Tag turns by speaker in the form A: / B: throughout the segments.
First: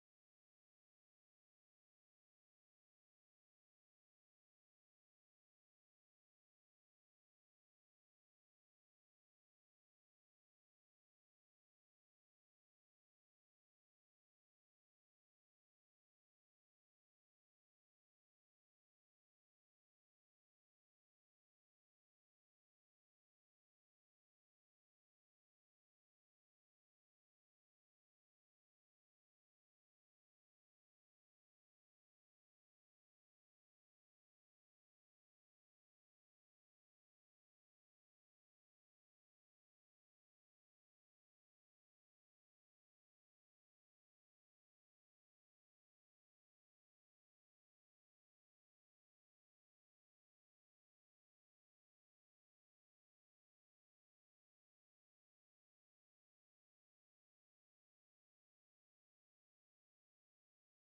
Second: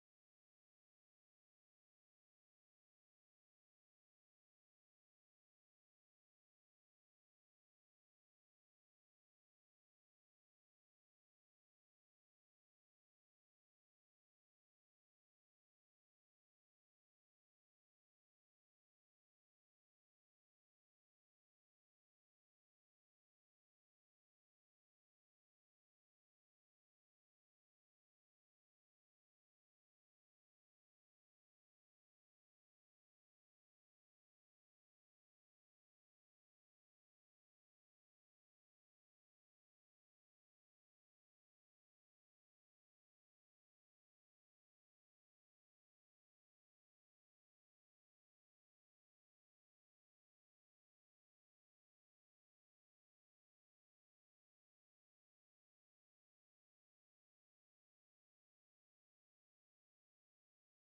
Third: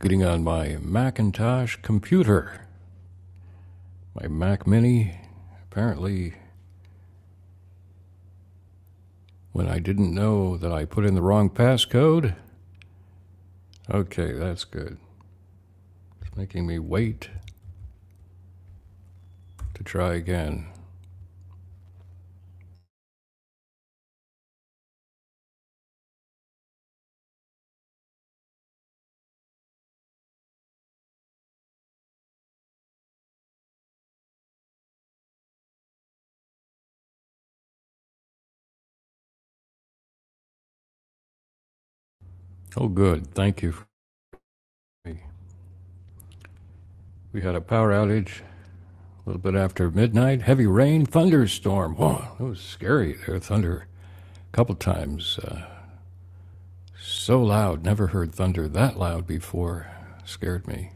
A: getting on my Macintosh computer, my Mac Mini. Apparently, when I didn't know that I put in the wrong passcode. Okay, that's good. It's making me wait to try again. Oh, good. Thank you. We had a power outage a little bit after midnight. Heavy rain, thunderstorm. Whoa, that was scary there. Thunder a couple times. Uh, so loud. Never heard thunder that loud before. Scared me.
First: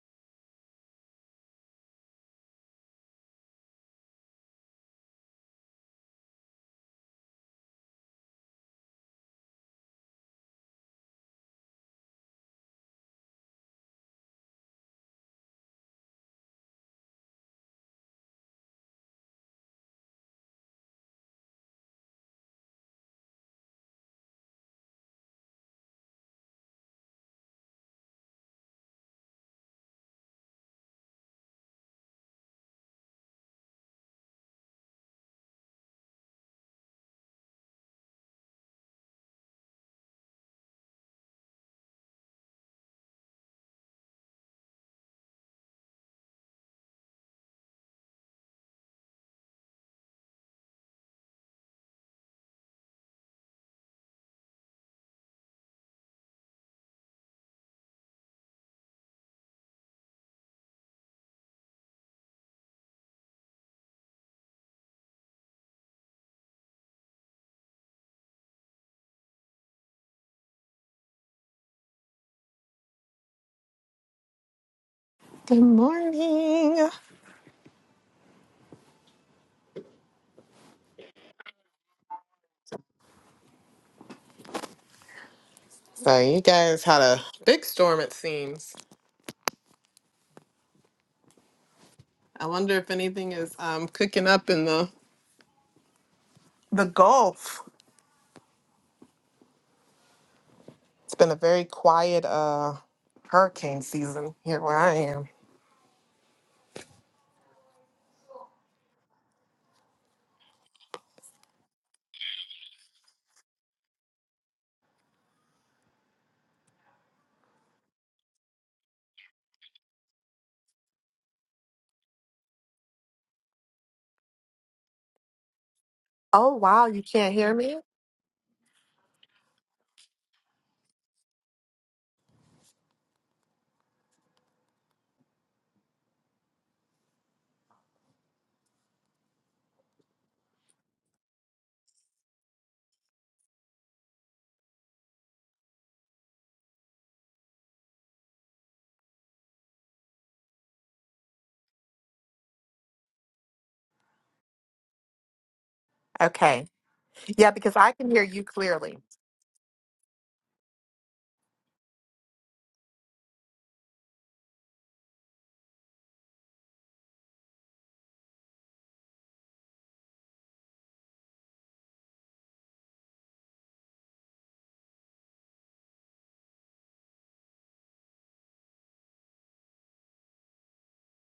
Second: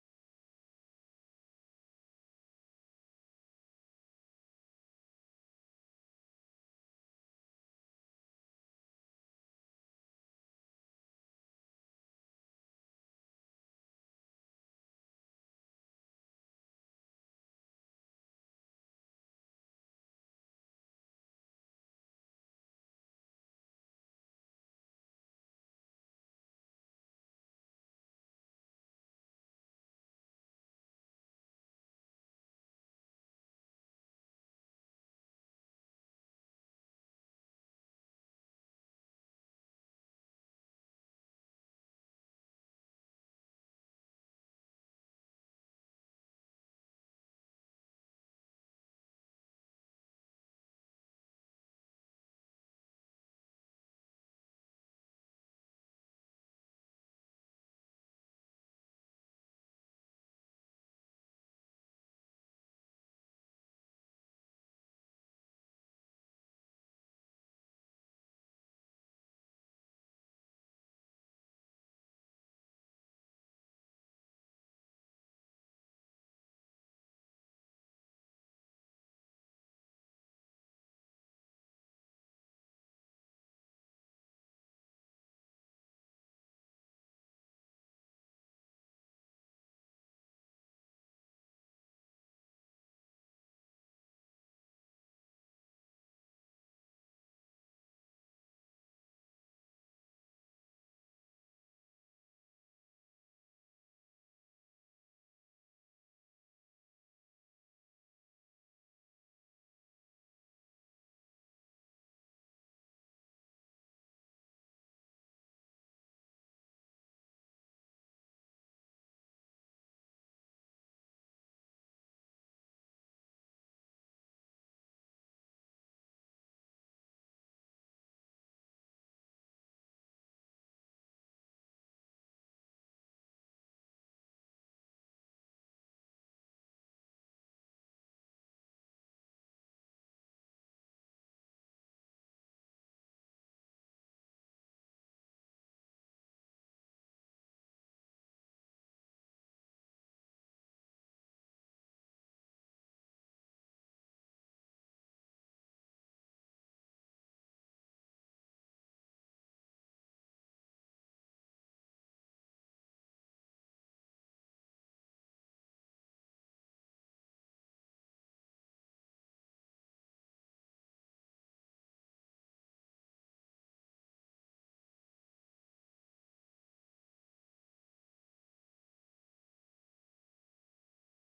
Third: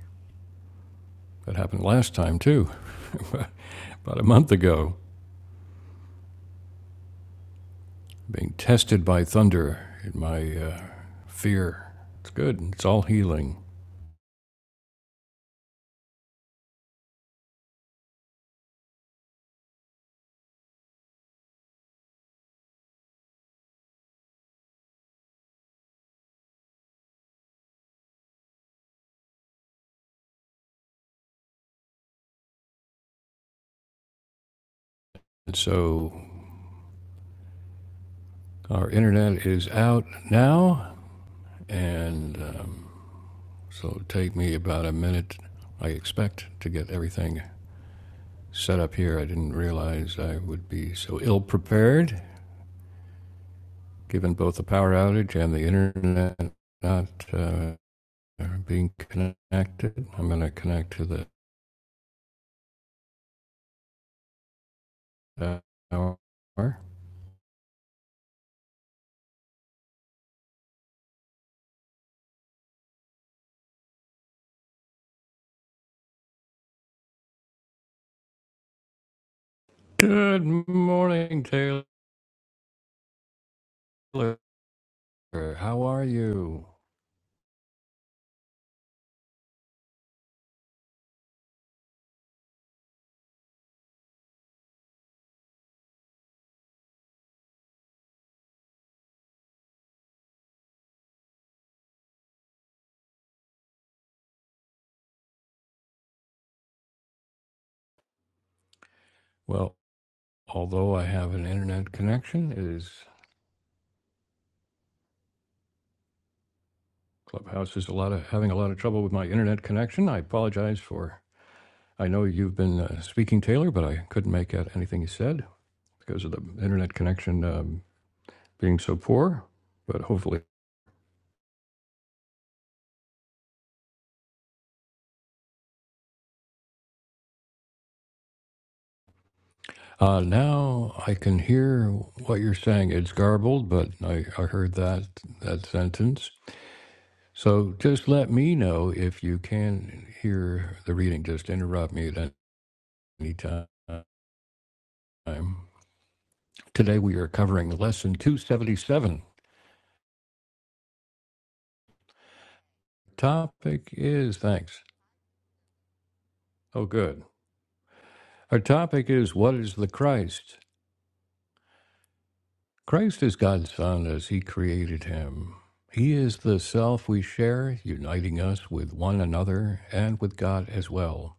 A: That happened last time, too, about a month ago. being tested by thunder in my uh, fear. It's good. It's all healing. And so our internet is out now, and um, so it'll take me about a minute, I expect, to get everything set up here. I didn't realize I would be so ill prepared, given both the power outage and the internet not uh, being connected. I'm going to connect to the tower.
B: Good morning.
A: Good morning, Taylor. Er, How are
B: So you
A: you?
B: guys had a big storm it seems. I wonder if anything is um cooking up in the the Gulf. It's been a very quiet uh hurricane season here where I am.
A: Well, although I have an internet connection, it is Clubhouse is a lot of having a lot of trouble with my internet connection. I apologize for. I know you've been uh, speaking, Taylor, but I couldn't make out anything you said because of the
B: Oh, wow.
A: internet
B: You can't
A: connection
B: hear me?
A: um, being so poor. But hopefully, uh, now I can hear what you're saying. It's garbled, but I, I heard that that sentence. So just let me know if you can hear the reading. Just interrupt me at Anytime.
B: Okay.
A: Today we are
B: Yeah,
A: covering
B: because I can
A: lesson
B: hear you clearly.
A: 277. Topic is thanks. Oh, good. Our topic is what is the Christ? Christ is God's Son as He created Him. He is the self we share, uniting us with one another and with God as well.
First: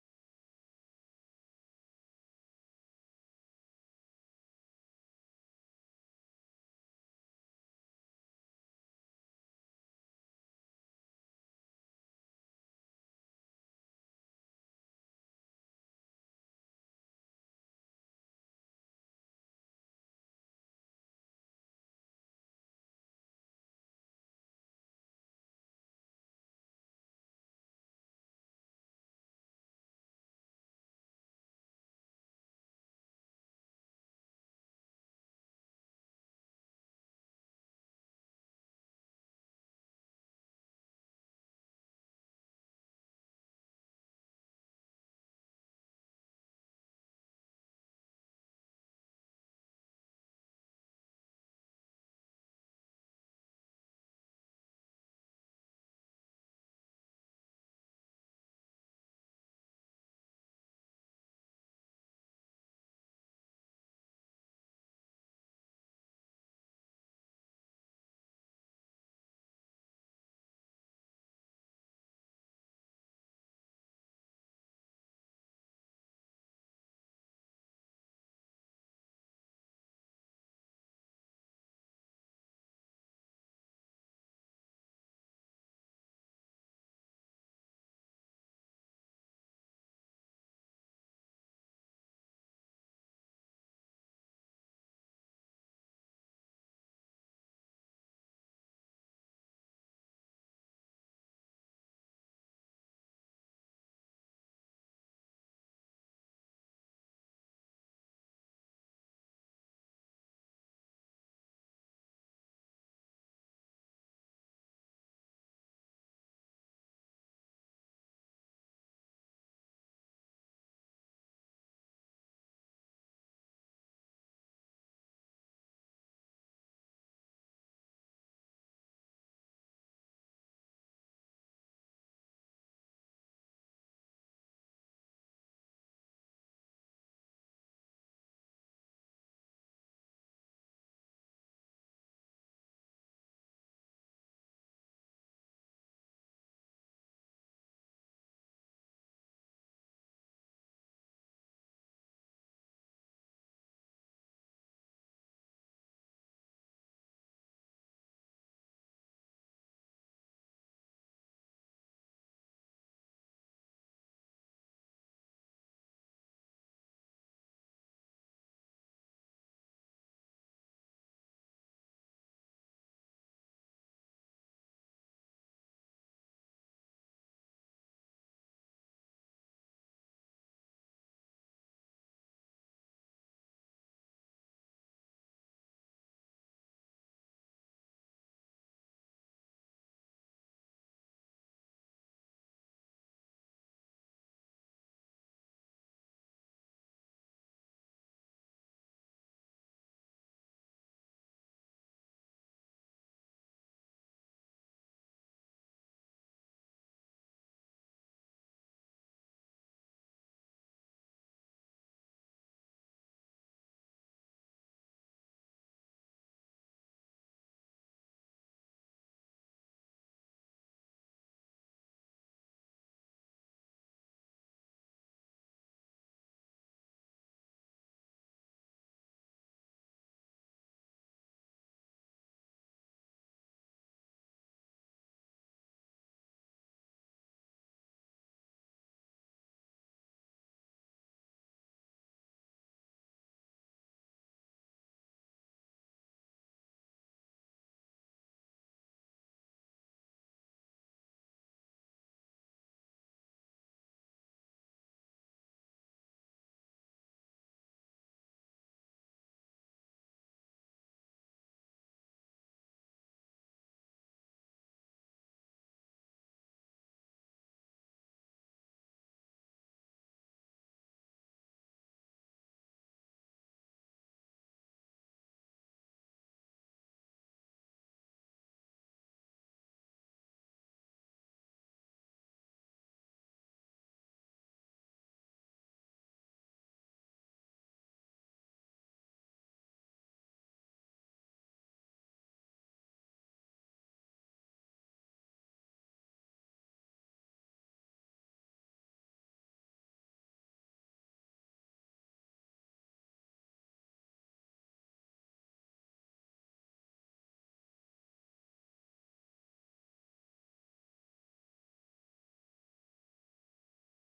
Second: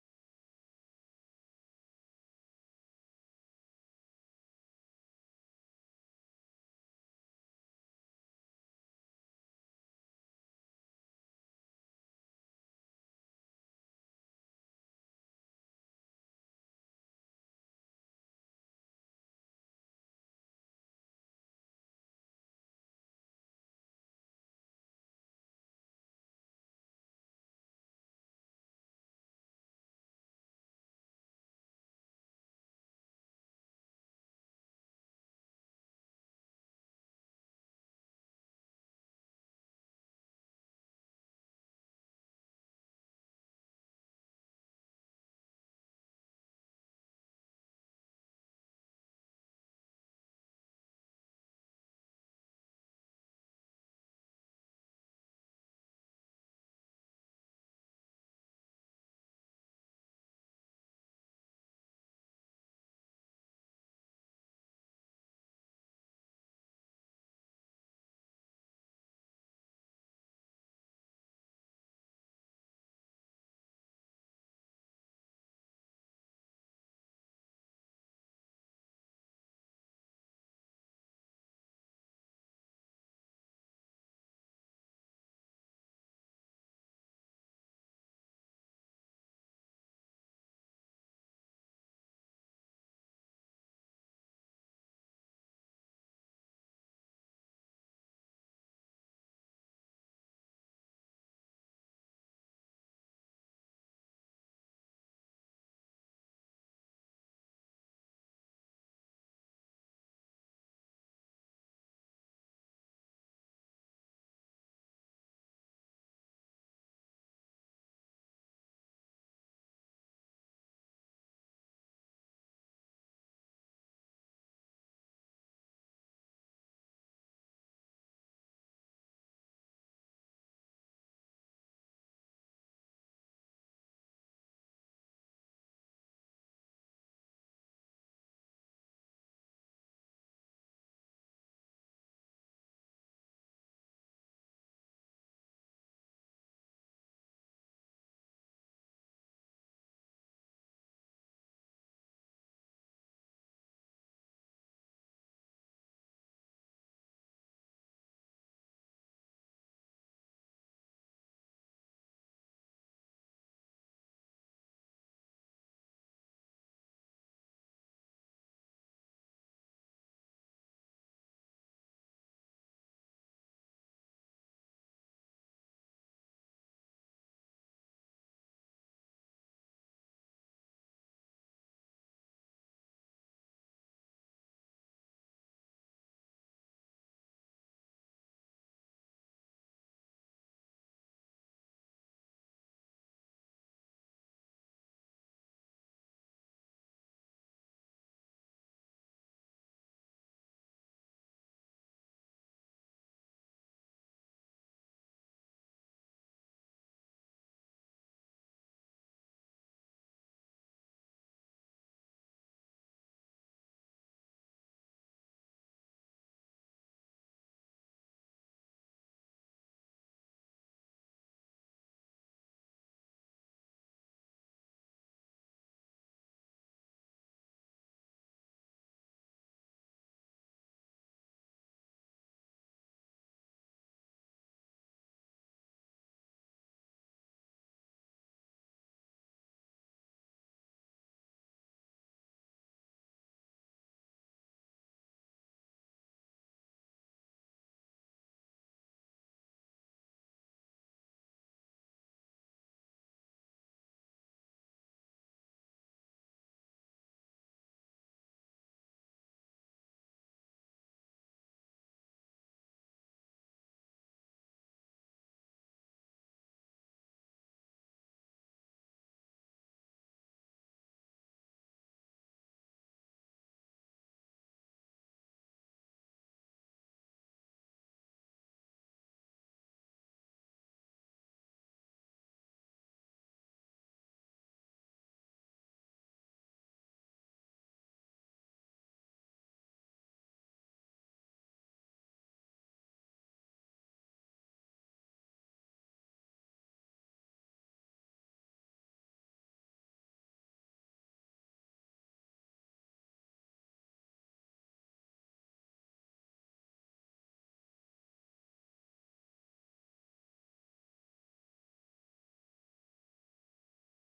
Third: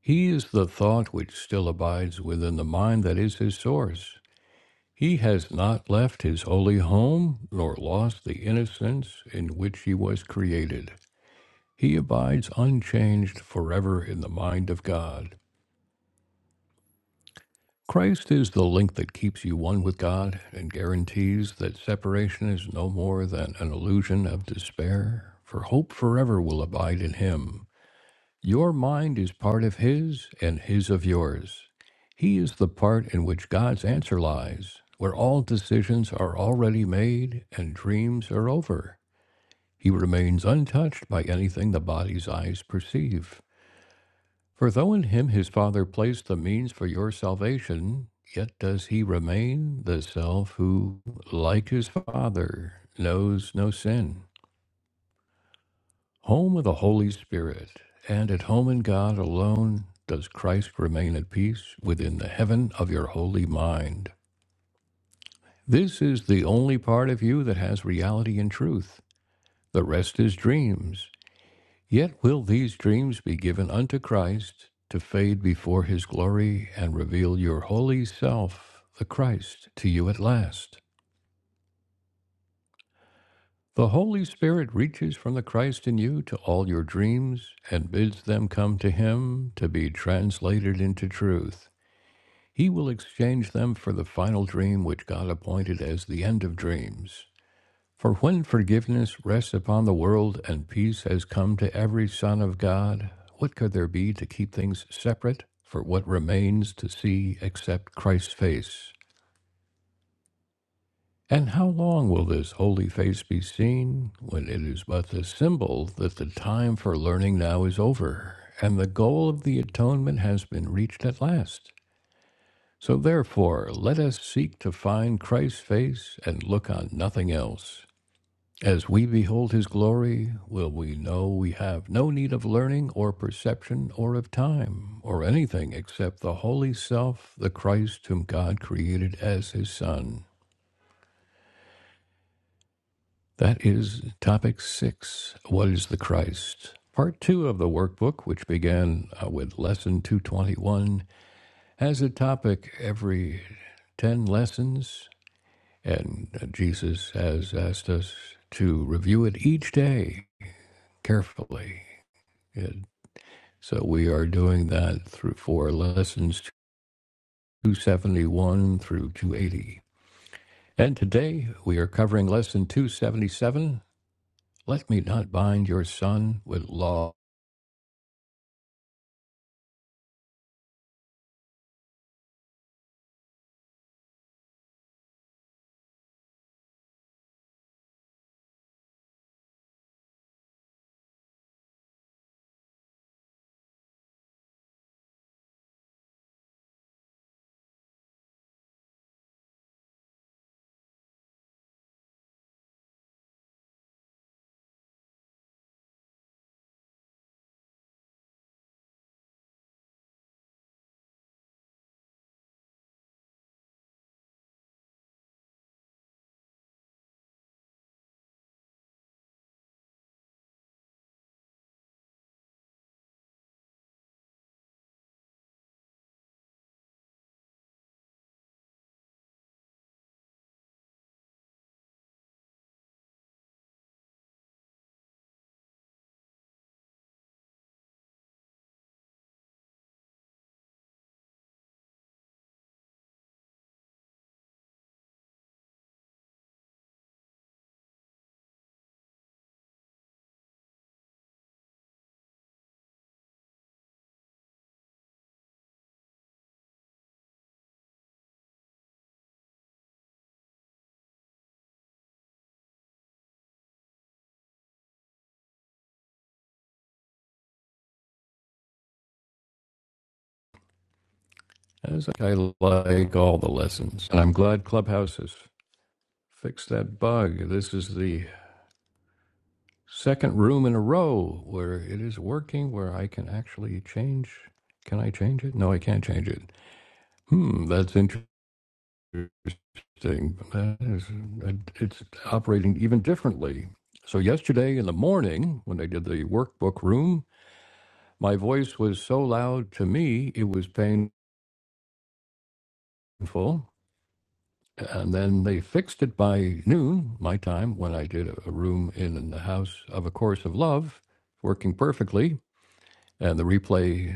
A: He is the thought which still abides within the mind that is His source. He has not left His holy home nor lost the innocence in which He was created. He abides unchanged forever in the mind of God. Christ is the link that keeps you one with God and guarantees that separation is no more than an illusion of despair, for hope forever will abide in Him. Your mind is part of His and His of yours. He is the part in which God's answer lies, where all decisions are already made and dreams are over. He remains untouched by anything the body's eyes perceive. For though in him his Father placed the means for your salvation, yet does he remain the self who, like his Father, knows no sin. Home of the Holy Spirit, and at home in God alone, does Christ remain at peace within the heaven of your holy mind. This is the only part of you that has reality and truth. The rest is dreams, Yet will these dreams be given unto Christ to fade before his glory and reveal your holy self, the Christ, to you at last. The Holy Spirit reaches from the Christ in you to all your dreams and bids them come to him to be translated into truth. He will exchange them for the final dream which God appointed as the end of dreams. For when forgiveness rests upon the world and peace has come to every son of God, what could there be to keep things separate for what remains to see except Christ's face? And how long will this holy face be seen when it is but the symbol that the time for learning now is over and the goal of the atonement has been reached at last? So therefore, let us seek to find Christ's face and look on nothing else. As we behold his glory, will we know we have no need of learning or perception or of time or anything except the holy self, the Christ whom God created as his Son. That is topic six What is the Christ? Part two of the workbook, which began uh, with lesson 221, has a topic every 10 lessons, and uh, Jesus has asked us to review it each day carefully It So we are doing that through four lessons 271 through 280. And today we are covering lesson 277 Let Me Not Bind Your Son with Law. As I like all the lessons, and I'm glad Clubhouse has fixed that bug. This is the second room in a row where it is working, where I can actually change. Can I change it? No, I can't change it. Hmm, that's interesting. interesting. That is, it's operating even differently. So yesterday in the morning, when they did the workbook room, my voice was so loud to me it was painful. And then they fixed it by noon, my time, when I did a room in the House of A Course of Love, working perfectly, and the replay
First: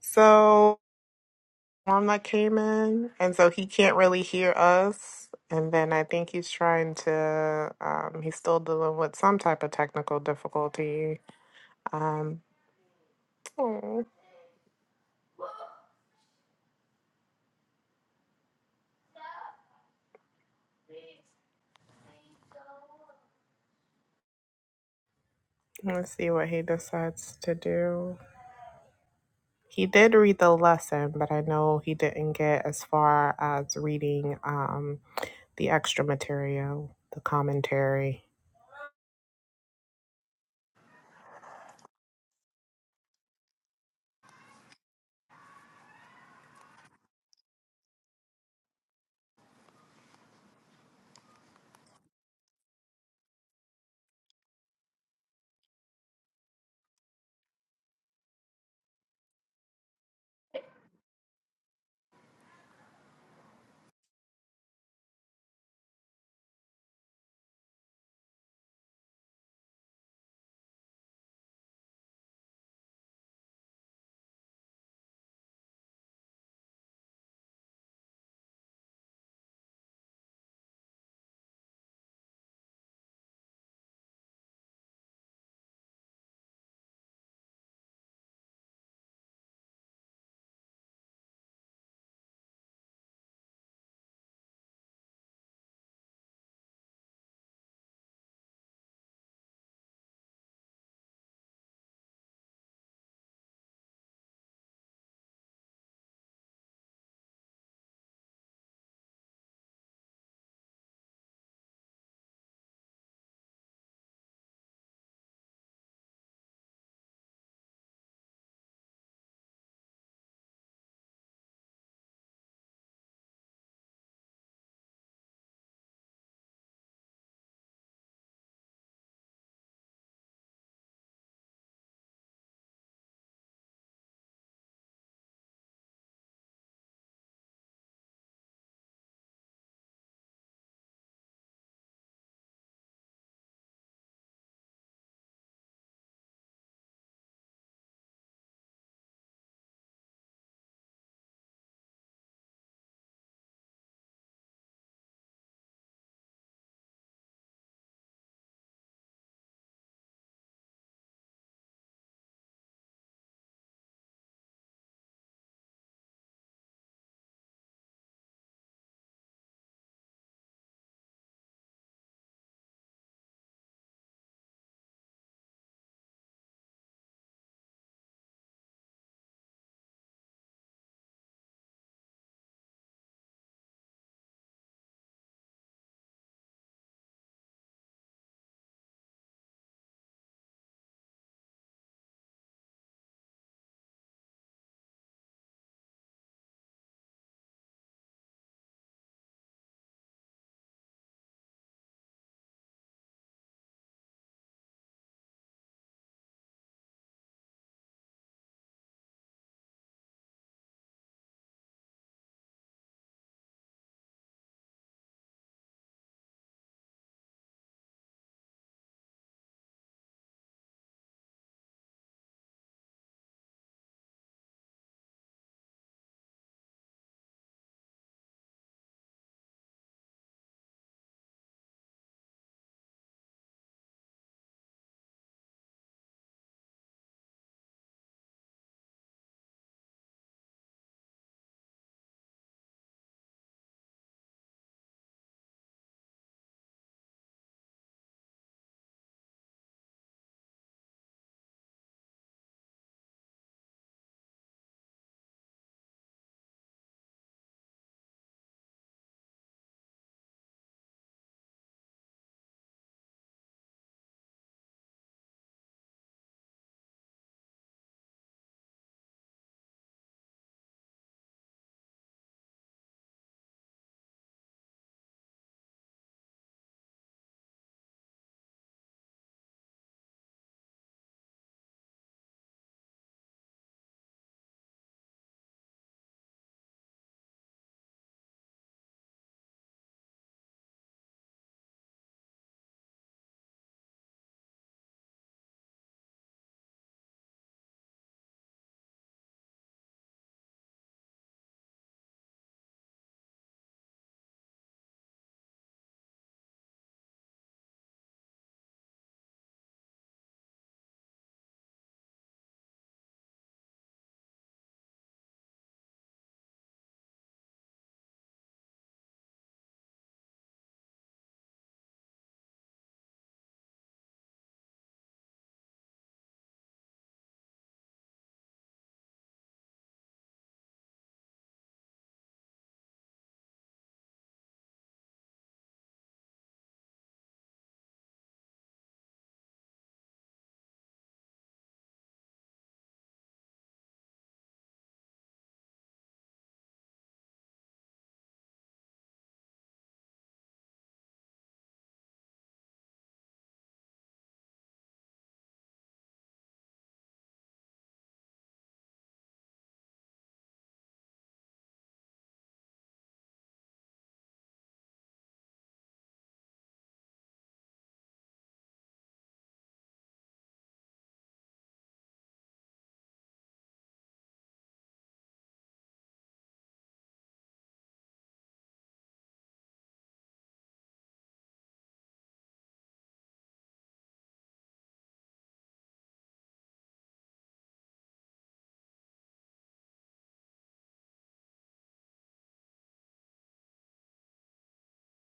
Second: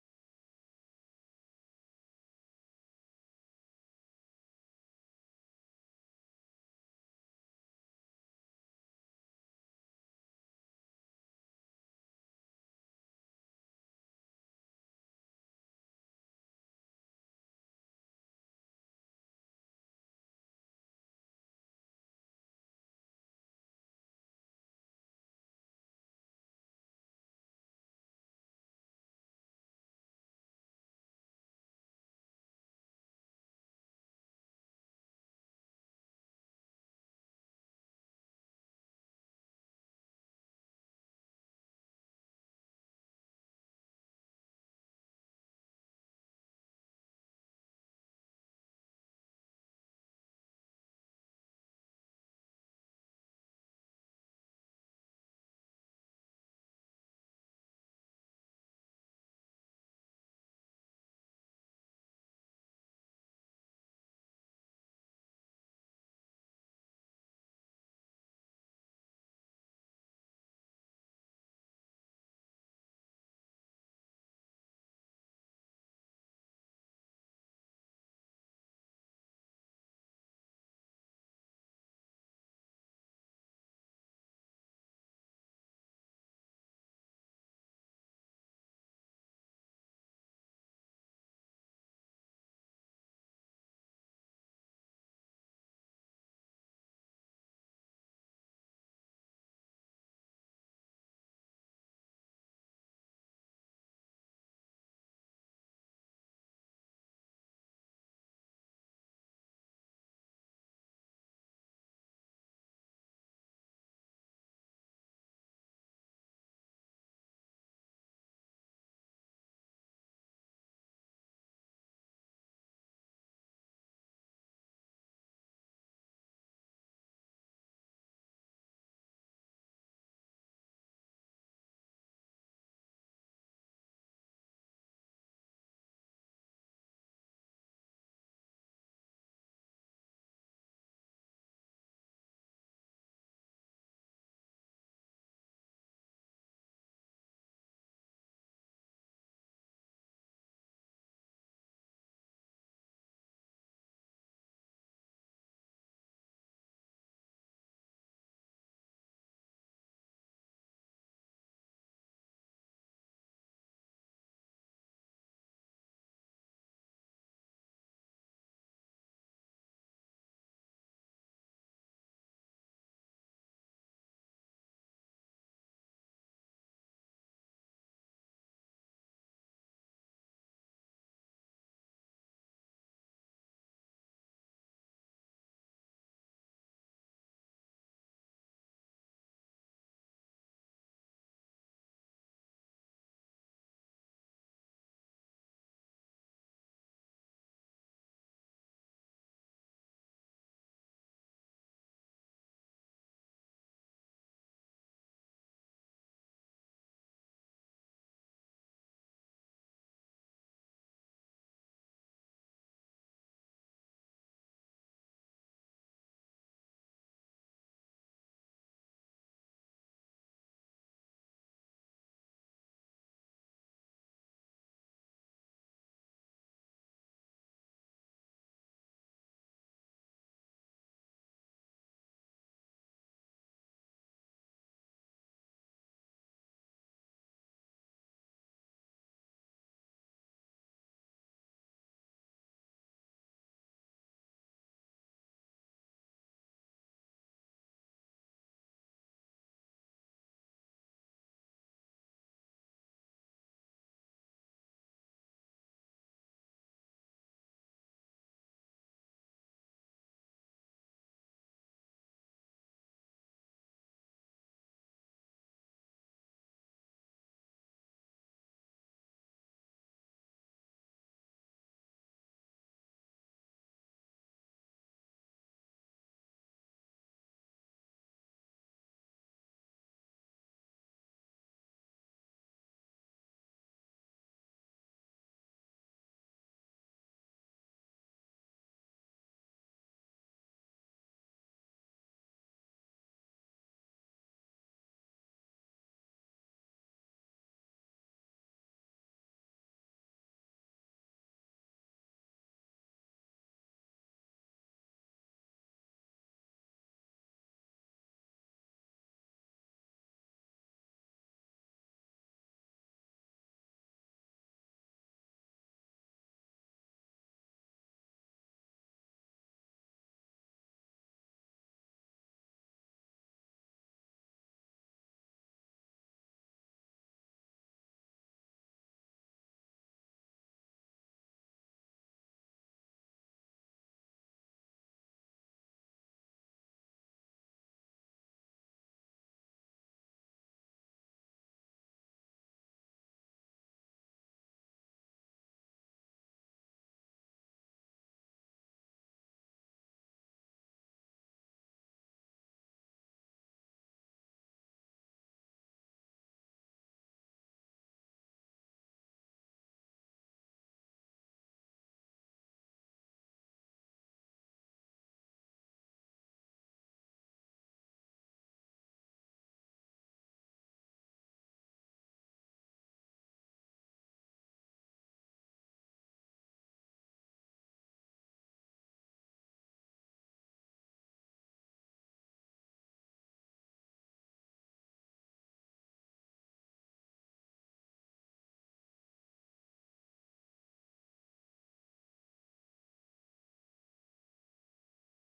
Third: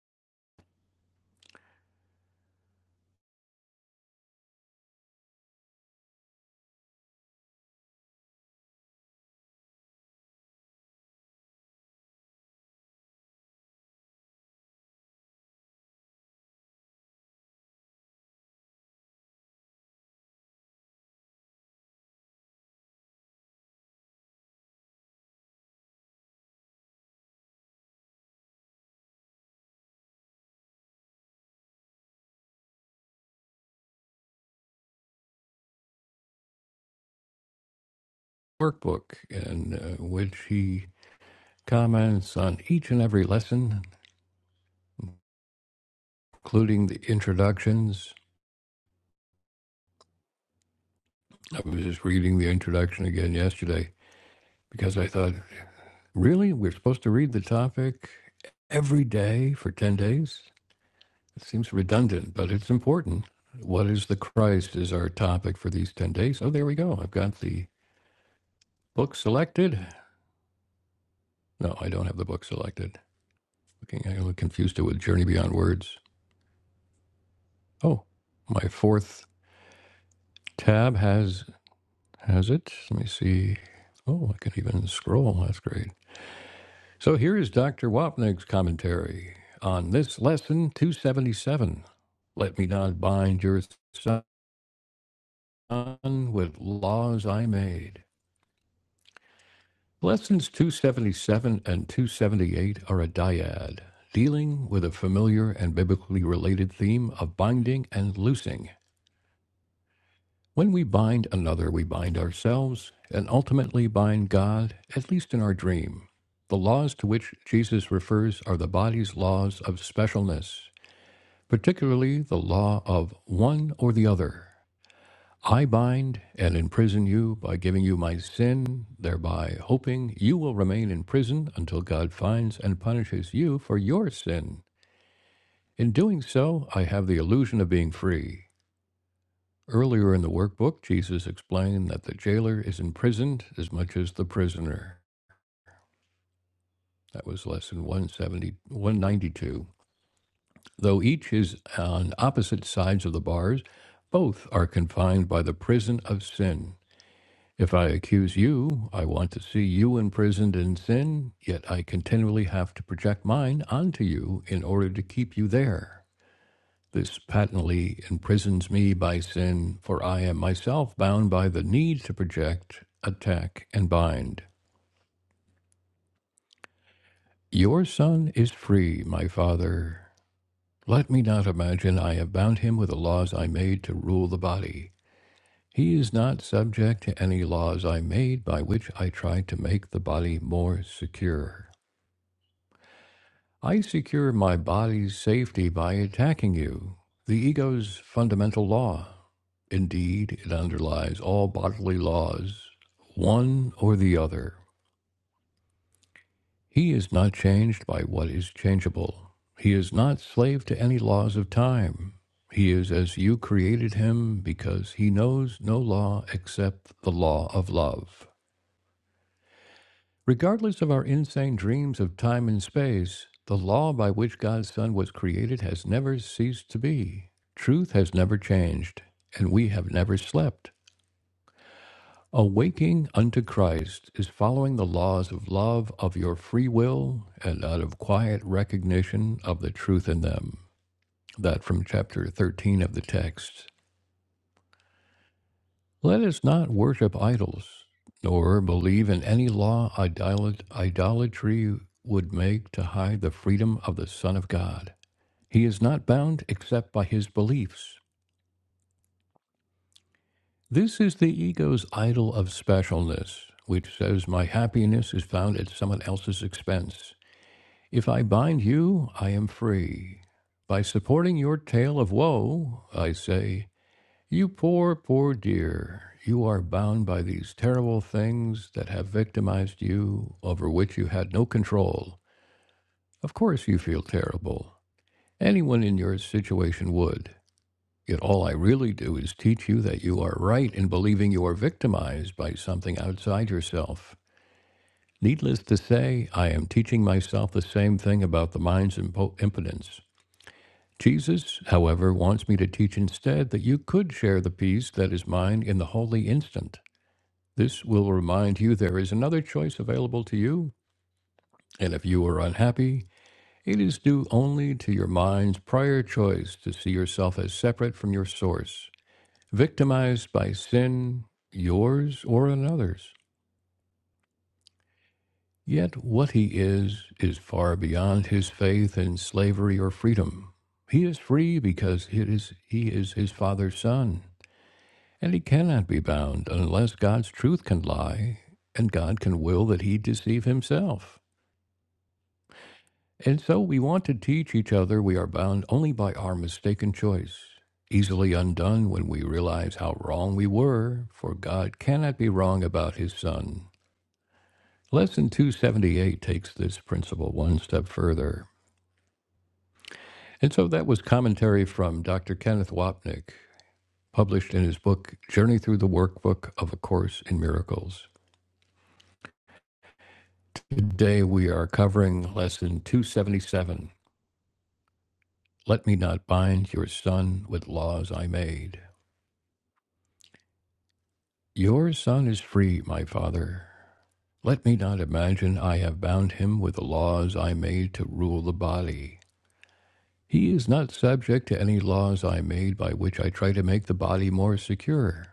B: So one that came in and so he can't really hear us. And then I think he's trying to um he's still dealing with some type of technical difficulty. Um Let's see what he decides to do. He did read the lesson, but I know he didn't get as far as reading um, the extra material, the commentary.
A: workbook, in uh, which he comments on each and every lesson, including the introductions I was just reading the introduction again yesterday because I thought, really? We're supposed to read the topic every day for 10 days? It seems redundant, but it's important. What is the Christ is our topic for these 10 days. Oh, there we go. I've got the book selected. No, I don't have the book selected. Looking, I confused it with Journey Beyond Words. Oh, my fourth tab has has it. Let me see. Oh, I can even scroll. That's great. So here is Dr. Wapnick's commentary on this lesson 277. Let me not bind your son with laws I made. Lessons 277 and 278 are a dyad, dealing with a familiar and biblically related theme of binding and loosing. When we bind another, we bind ourselves and ultimately bind God, at least in our dream. The laws to which Jesus refers are the body's laws of specialness. particularly the law of one or the other. I bind and imprison you by giving you my sin, thereby hoping you will remain in prison until God finds and punishes you for your sin. In doing so, I have the illusion of being free. Earlier in the workbook, Jesus explained that the jailer is imprisoned as much as the prisoner. That was lesson one seventy one ninety two. Though each is on opposite sides of the bars, both are confined by the prison of sin. If I accuse you, I want to see you imprisoned in sin, yet I continually have to project mine onto you in order to keep you there. This patently imprisons me by sin, for I am myself bound by the need to project, attack, and bind. Your son is free, my father. Let me not imagine I have bound him with the laws I made to rule the body. He is not subject to any laws I made by which I tried to make the body more secure. I secure my body's safety by attacking you, the ego's fundamental law. Indeed, it underlies all bodily laws, one or the other. He is not changed by what is changeable. He is not slave to any laws of time. He is as you created him because he knows no law except the law of love. Regardless of our insane dreams of time and space, the law by which God's Son was created has never ceased to be. Truth has never changed, and we have never slept. Awaking unto Christ is following the laws of love of your free will and out of quiet recognition of the truth in them. That from chapter 13 of the text. Let us not worship idols, nor believe in any law idolat- idolatry would make to hide the freedom of the Son of God. He is not bound except by his beliefs. This is the ego's idol of specialness, which says, My happiness is found at someone else's expense. If I bind you, I am free. By supporting your tale of woe, I say, You poor, poor dear, you are bound by these terrible things that have victimized you, over which you had no control. Of course, you feel terrible. Anyone in your situation would. Yet all I really do is teach you that you are right in believing you are victimized by something outside yourself. Needless to say, I am teaching myself the same thing about the mind's impo- impotence. Jesus, however, wants me to teach instead that you could share the peace that is mine in the holy instant. This will remind you there is another choice available to you, and if you are unhappy, it is due only to your mind's prior choice to see yourself as separate from your source, victimized by sin, yours or another's. Yet what he is is far beyond his faith in slavery or freedom. He is free because it is, he is his father's son, and he cannot be bound unless God's truth can lie, and God can will that he deceive himself. And so we want to teach each other we are bound only by our mistaken choice, easily undone when we realize how wrong we were, for God cannot be wrong about his Son. Lesson 278 takes this principle one step further. And so that was commentary from Dr. Kenneth Wapnick, published in his book, Journey Through the Workbook of A Course in Miracles. Today we are covering Lesson 277 Let Me Not Bind Your Son with Laws I Made. Your son is free, my father. Let me not imagine I have bound him with the laws I made to rule the body. He is not subject to any laws I made by which I try to make the body more secure.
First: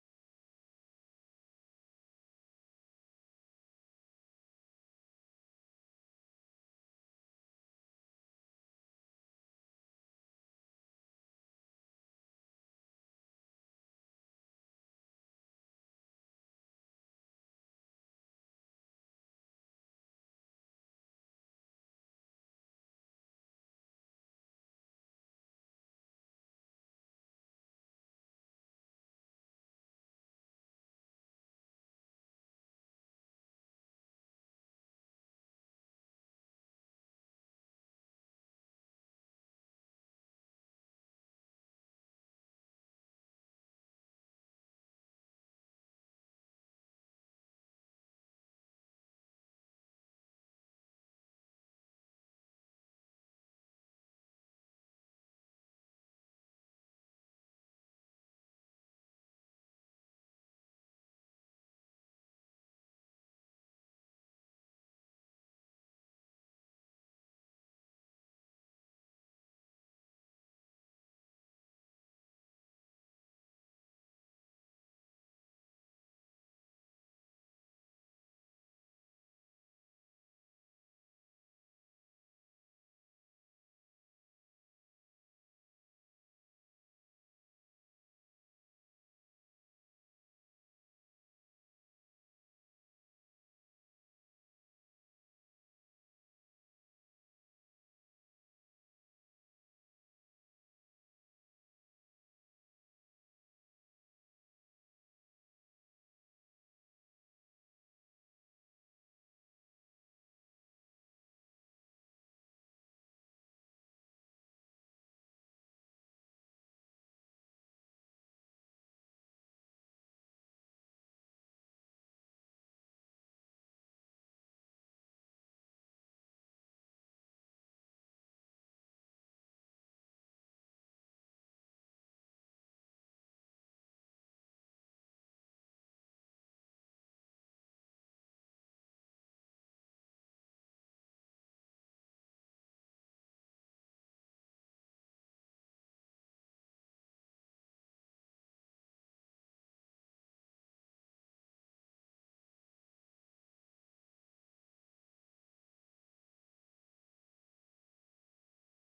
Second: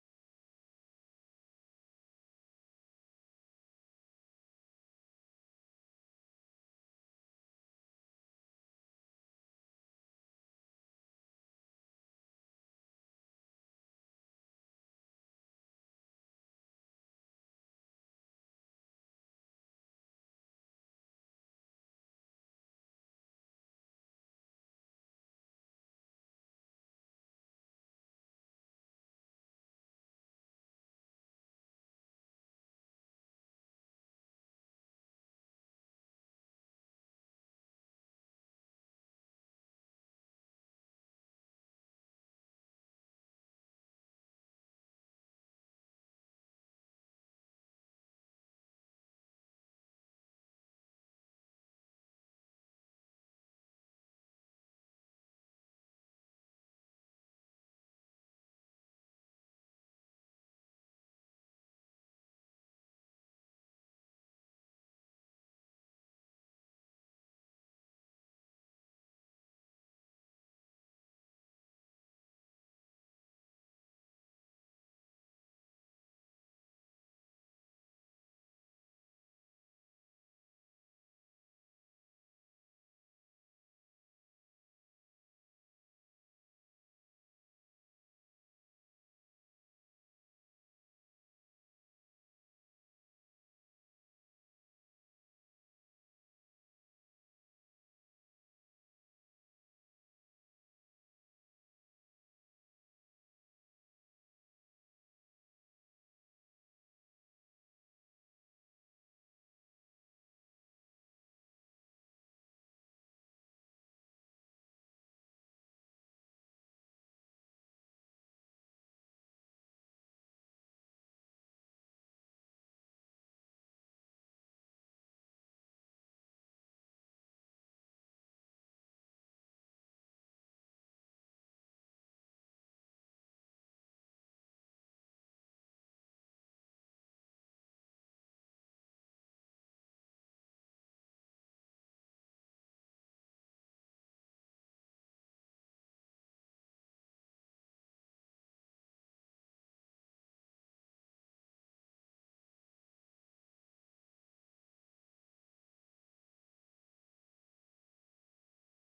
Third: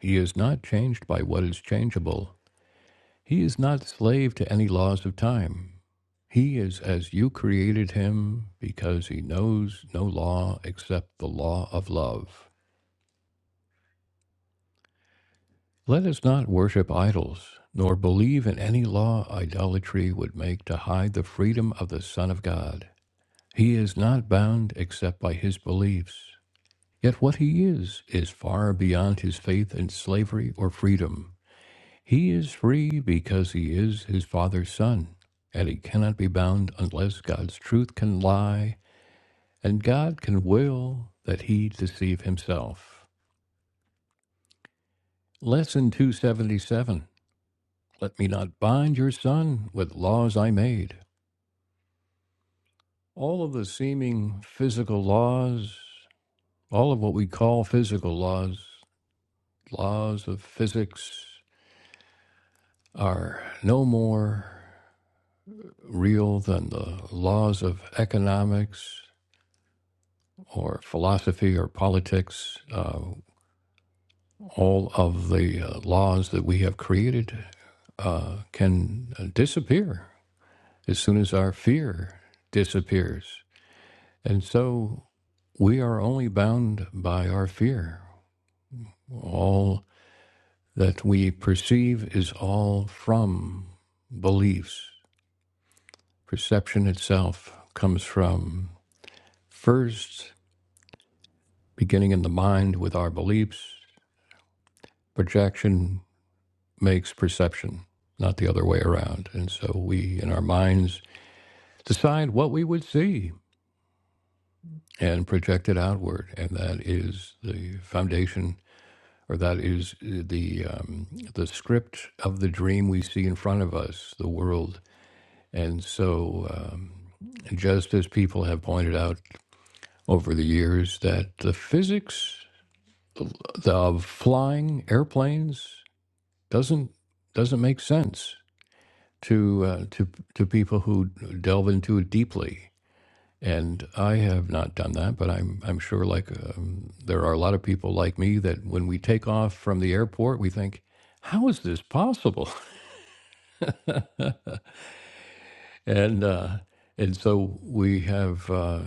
A: He is not changed by what is changeable. He is not slave to any laws of time. He is as you created him because he knows no law except the law of love. Let us not worship idols, nor believe in any law idolatry would make to hide the freedom of the Son of God. He is not bound except by his beliefs. Yet what he is, is far beyond his faith in slavery or freedom. He is free because he is his Father's Son, and he cannot be bound unless God's truth can lie, and God can will that he deceive himself. Lesson 277 Let me not bind your son with laws I made. All of the seeming physical laws, all of what we call physical laws, laws of physics, are no more real than the laws of economics or philosophy or politics. Uh, all of the uh, laws that we have created uh, can disappear as soon as our fear disappears. And so We are only bound by our fear. All that we perceive is all from beliefs. Perception itself comes from first beginning in the mind with our beliefs. Projection makes perception, not the other way around. And so we, in our minds, decide what we would see and project it outward. And that is the foundation or that is uh, the um, the script of the dream we see in front of us, the world. And so, um, just as people have pointed out over the years, that the physics of flying airplanes doesn't doesn't make sense to uh, to to people who delve into it deeply. And I have not done that, but I'm I'm sure like um, there are a lot of people like me that when we take off from the airport, we think, how is this possible? and uh, and so we have uh,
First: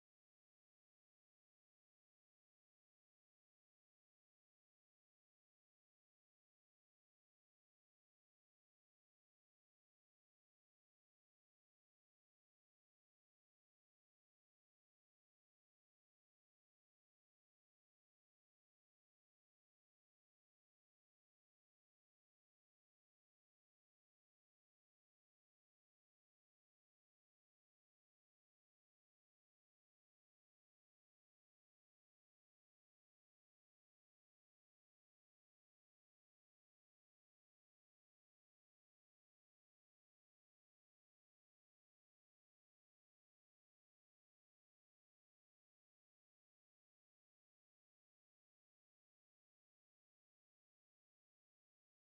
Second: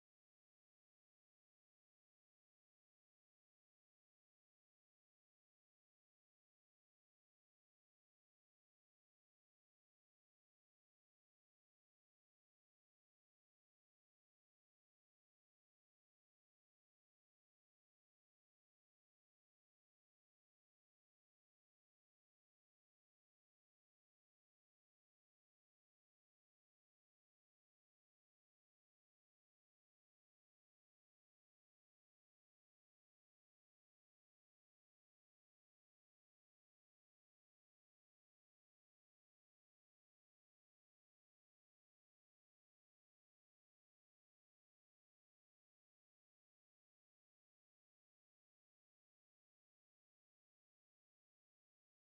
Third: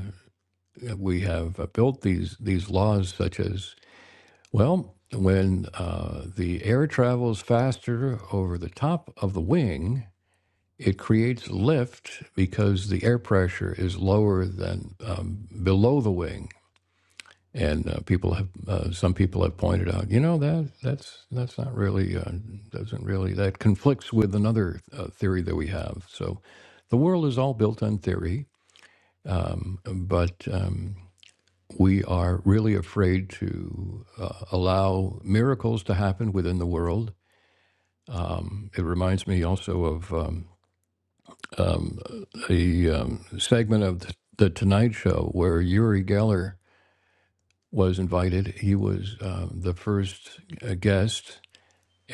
A: we have built these these laws such as well when uh, the air travels faster over the top of the wing, it creates lift because the air pressure is lower than um, below the wing. And uh, people have uh, some people have pointed out, you know that that's that's not really uh, doesn't really that conflicts with another uh, theory that we have. So the world is all built on theory but um, we are really afraid to uh, allow miracles to happen within the world. It reminds me also of um, a um, segment of the, the Tonight Show where Uri Geller was invited. He was um, the first uh, guest,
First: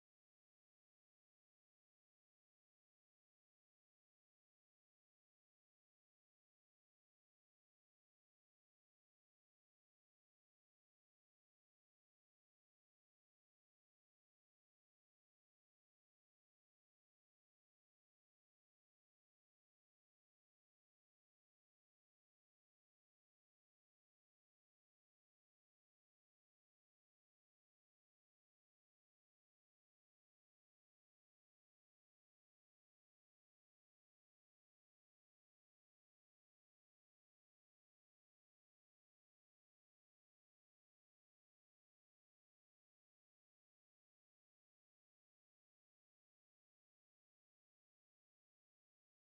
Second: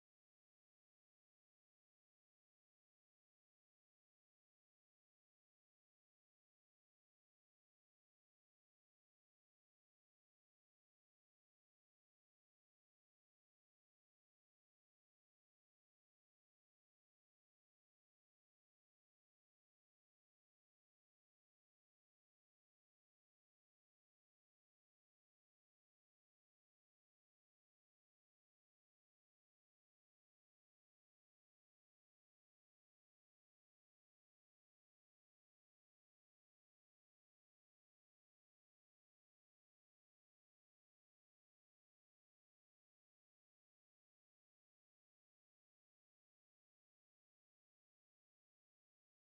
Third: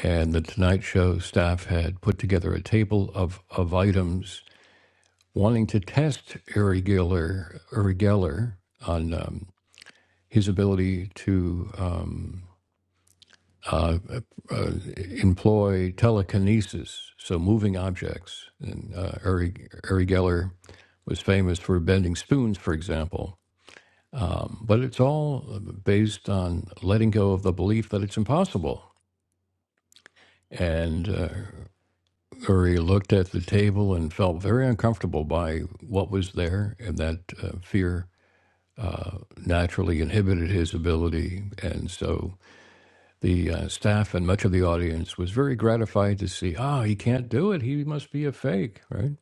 A: and the Tonight Show staff had put together a table of, of items wanting to test Uri Geller, Uri Geller on um, his ability to. Um, uh, uh, employ telekinesis, so moving objects. And uh, Uri, Uri Geller was famous for bending spoons, for example. Um, but it's all based on letting go of the belief that it's impossible. And uh, Uri looked at the table and felt very uncomfortable by what was there, and that uh, fear uh, naturally inhibited his ability. And so The uh, staff and much of the audience was very gratified to see, ah, oh, he can't do it. He must be a fake, right?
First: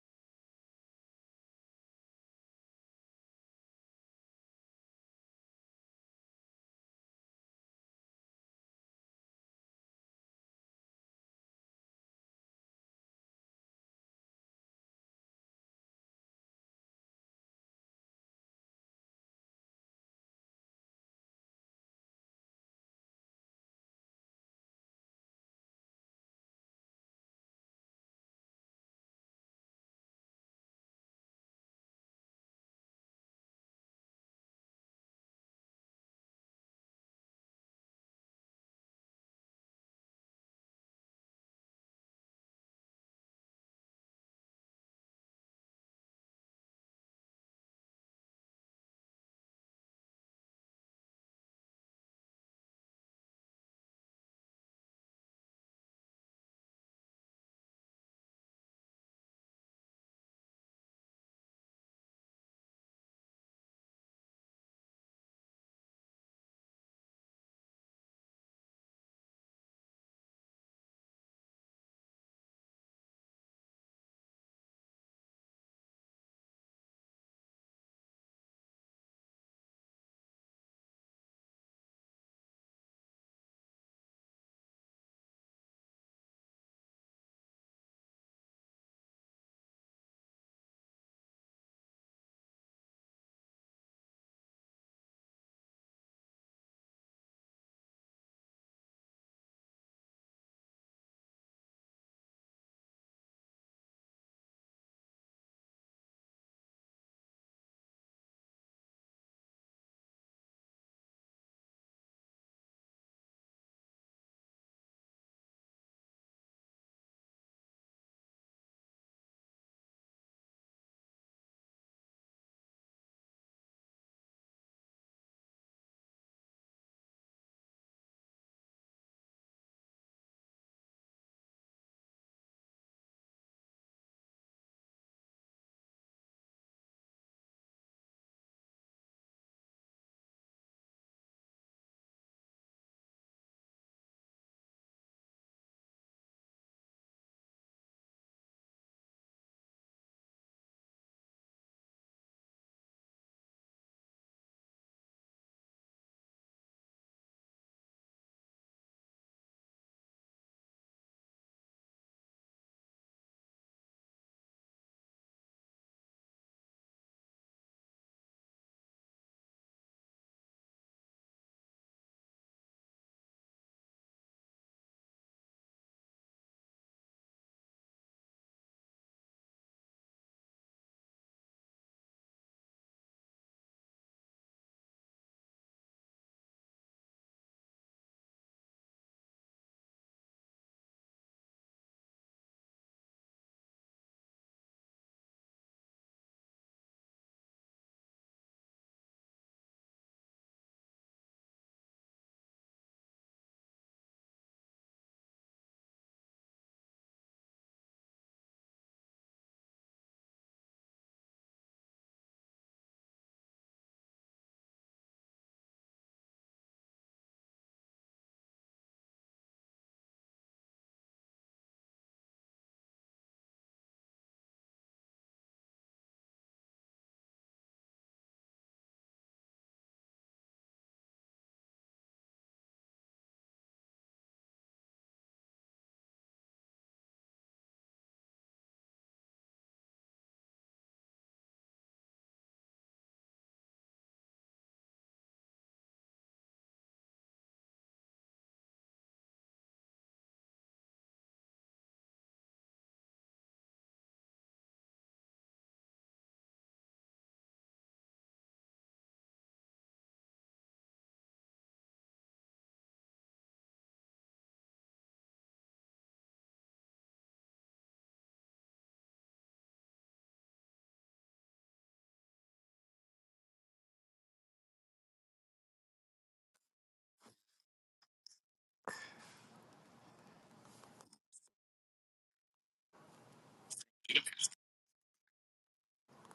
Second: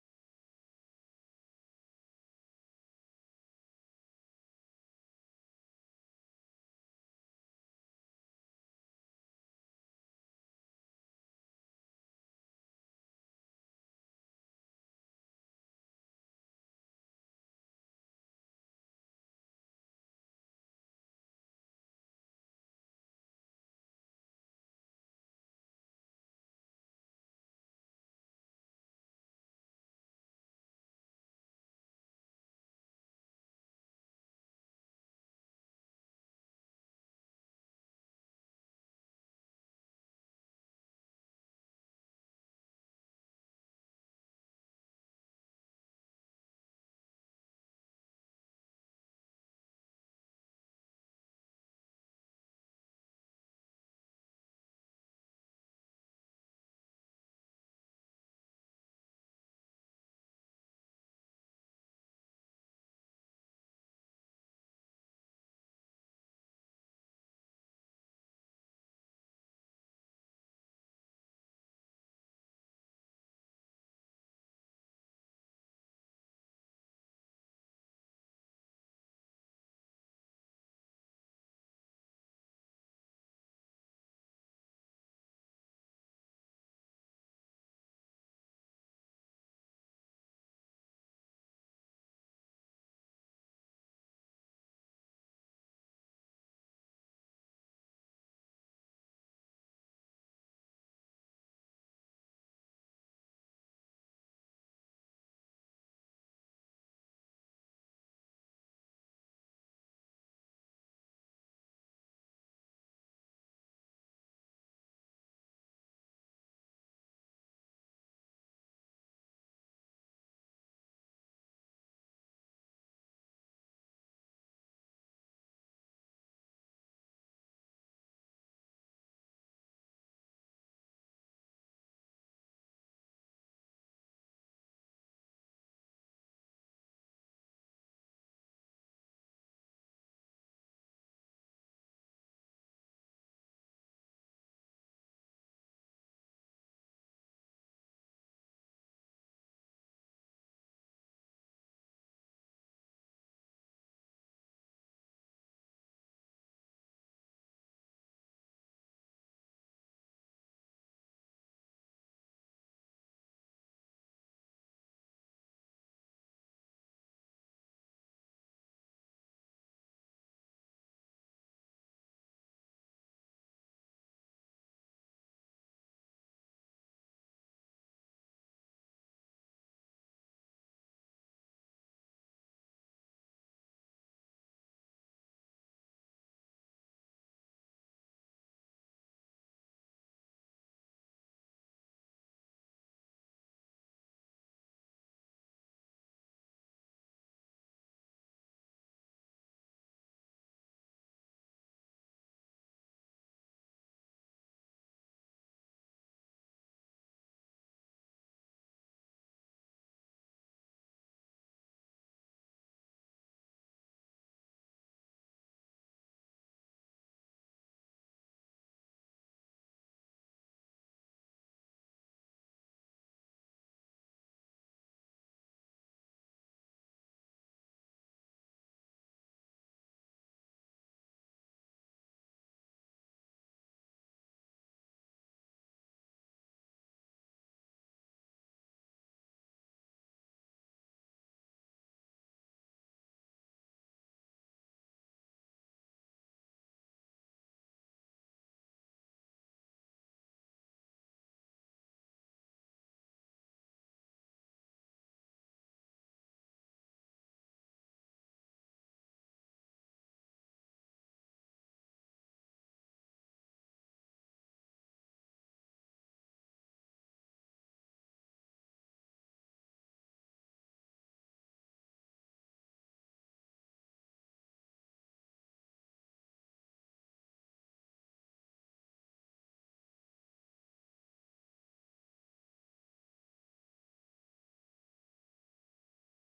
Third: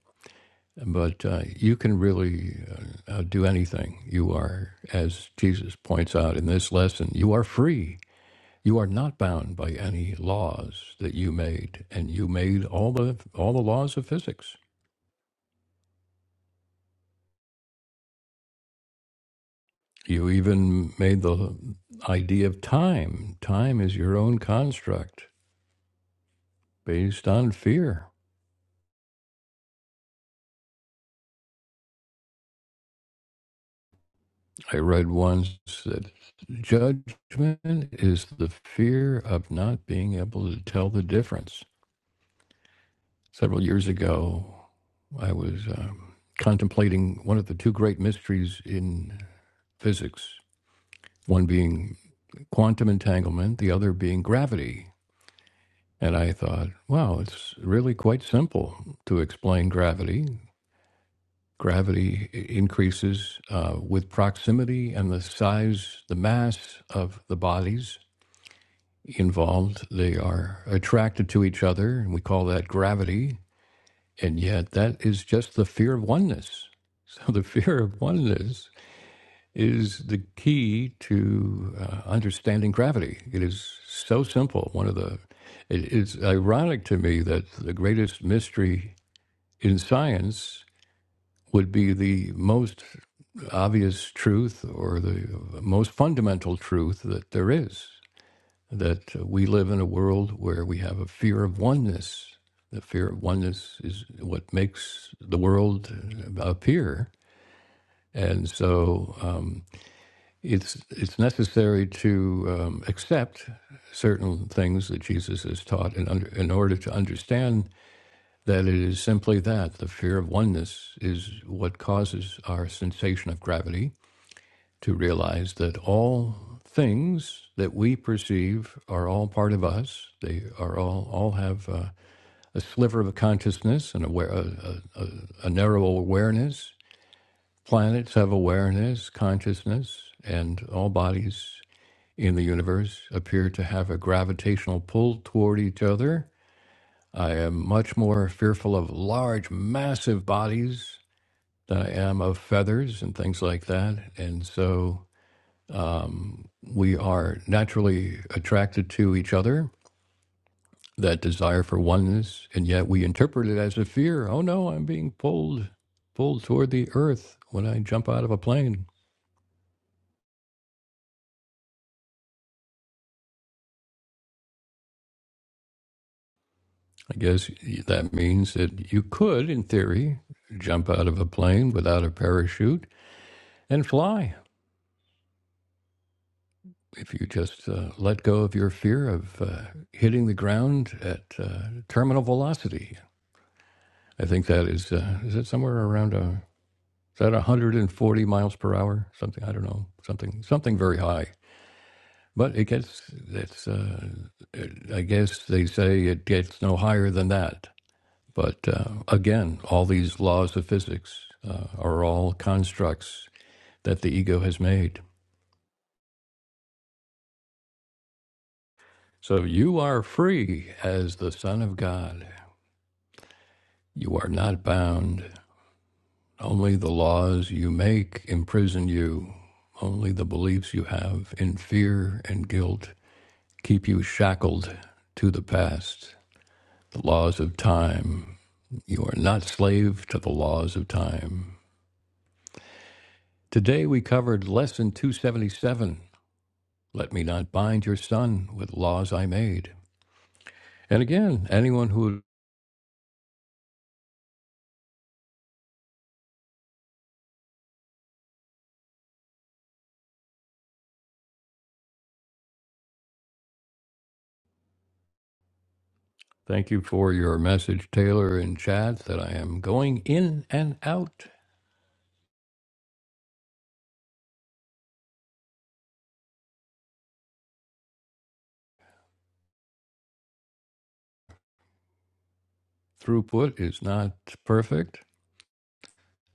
A: But uh, you can really uh, outdo anything. You are, as Jesus points out in this lesson, you are free. You are not bound by any laws that you made, and you made all the all the laws of physics. You even made the idea of time. Time is your own construct based on fear. I read once that judgment is the fear of not being able to tell the difference. Several years ago, I was um, contemplating one of the two great mysteries in physics, one being quantum entanglement, the other being gravity. And I thought, wow, it's really quite simple to explain gravity. Gravity increases uh, with proximity and the size, the mass of the bodies involved. They are attracted to each other, and we call that gravity. And yet, that is just the fear of oneness. So, the fear of oneness is the key to uh, understanding gravity. It is so simple. One of the it is ironic to me that the greatest mystery in science would be the most obvious truth or the most fundamental truth that there is that uh, we live in a world where we have a fear of oneness. The fear of oneness is what makes the world uh, appear, and so um, it's it's necessary to um, accept certain things that Jesus has taught, in, under, in order to understand that it is simply that the fear of oneness is what causes our sensation of gravity, to realize that all things that we perceive are all part of us. They are all all have uh, a sliver of consciousness and aware a, a, a, a narrow awareness. Planets have awareness, consciousness, and all bodies in the universe appear to have a gravitational pull toward each other. I am much more fearful of large, massive bodies than I am of feathers and things like that. And so um, we are naturally attracted to each other, that desire for oneness, and yet we interpret it as a fear. Oh no, I'm being pulled, pulled toward the earth when I jump out of a plane. I guess that means that you could, in theory, jump out of a plane without a parachute and fly if you just uh, let go of your fear of uh, hitting the ground at uh, terminal velocity. I think that is, uh, is it somewhere around a. Is that 140 miles per hour? Something I don't know. Something something very high. But it gets it's uh, it- I guess they say it gets no higher than that. But uh, again, all these laws of physics uh, are all constructs that the ego has made. So you are free as the son of God. You are not bound. Only the laws you make imprison you. Only the beliefs you have in fear and guilt keep you shackled to the past, the laws of time. You are not slave to the laws of time. Today we covered lesson 277. Let me not bind your son with laws I made. And again, anyone who thank you for your message, Taylor and Chad, that I am going in and out. Throughput is not perfect.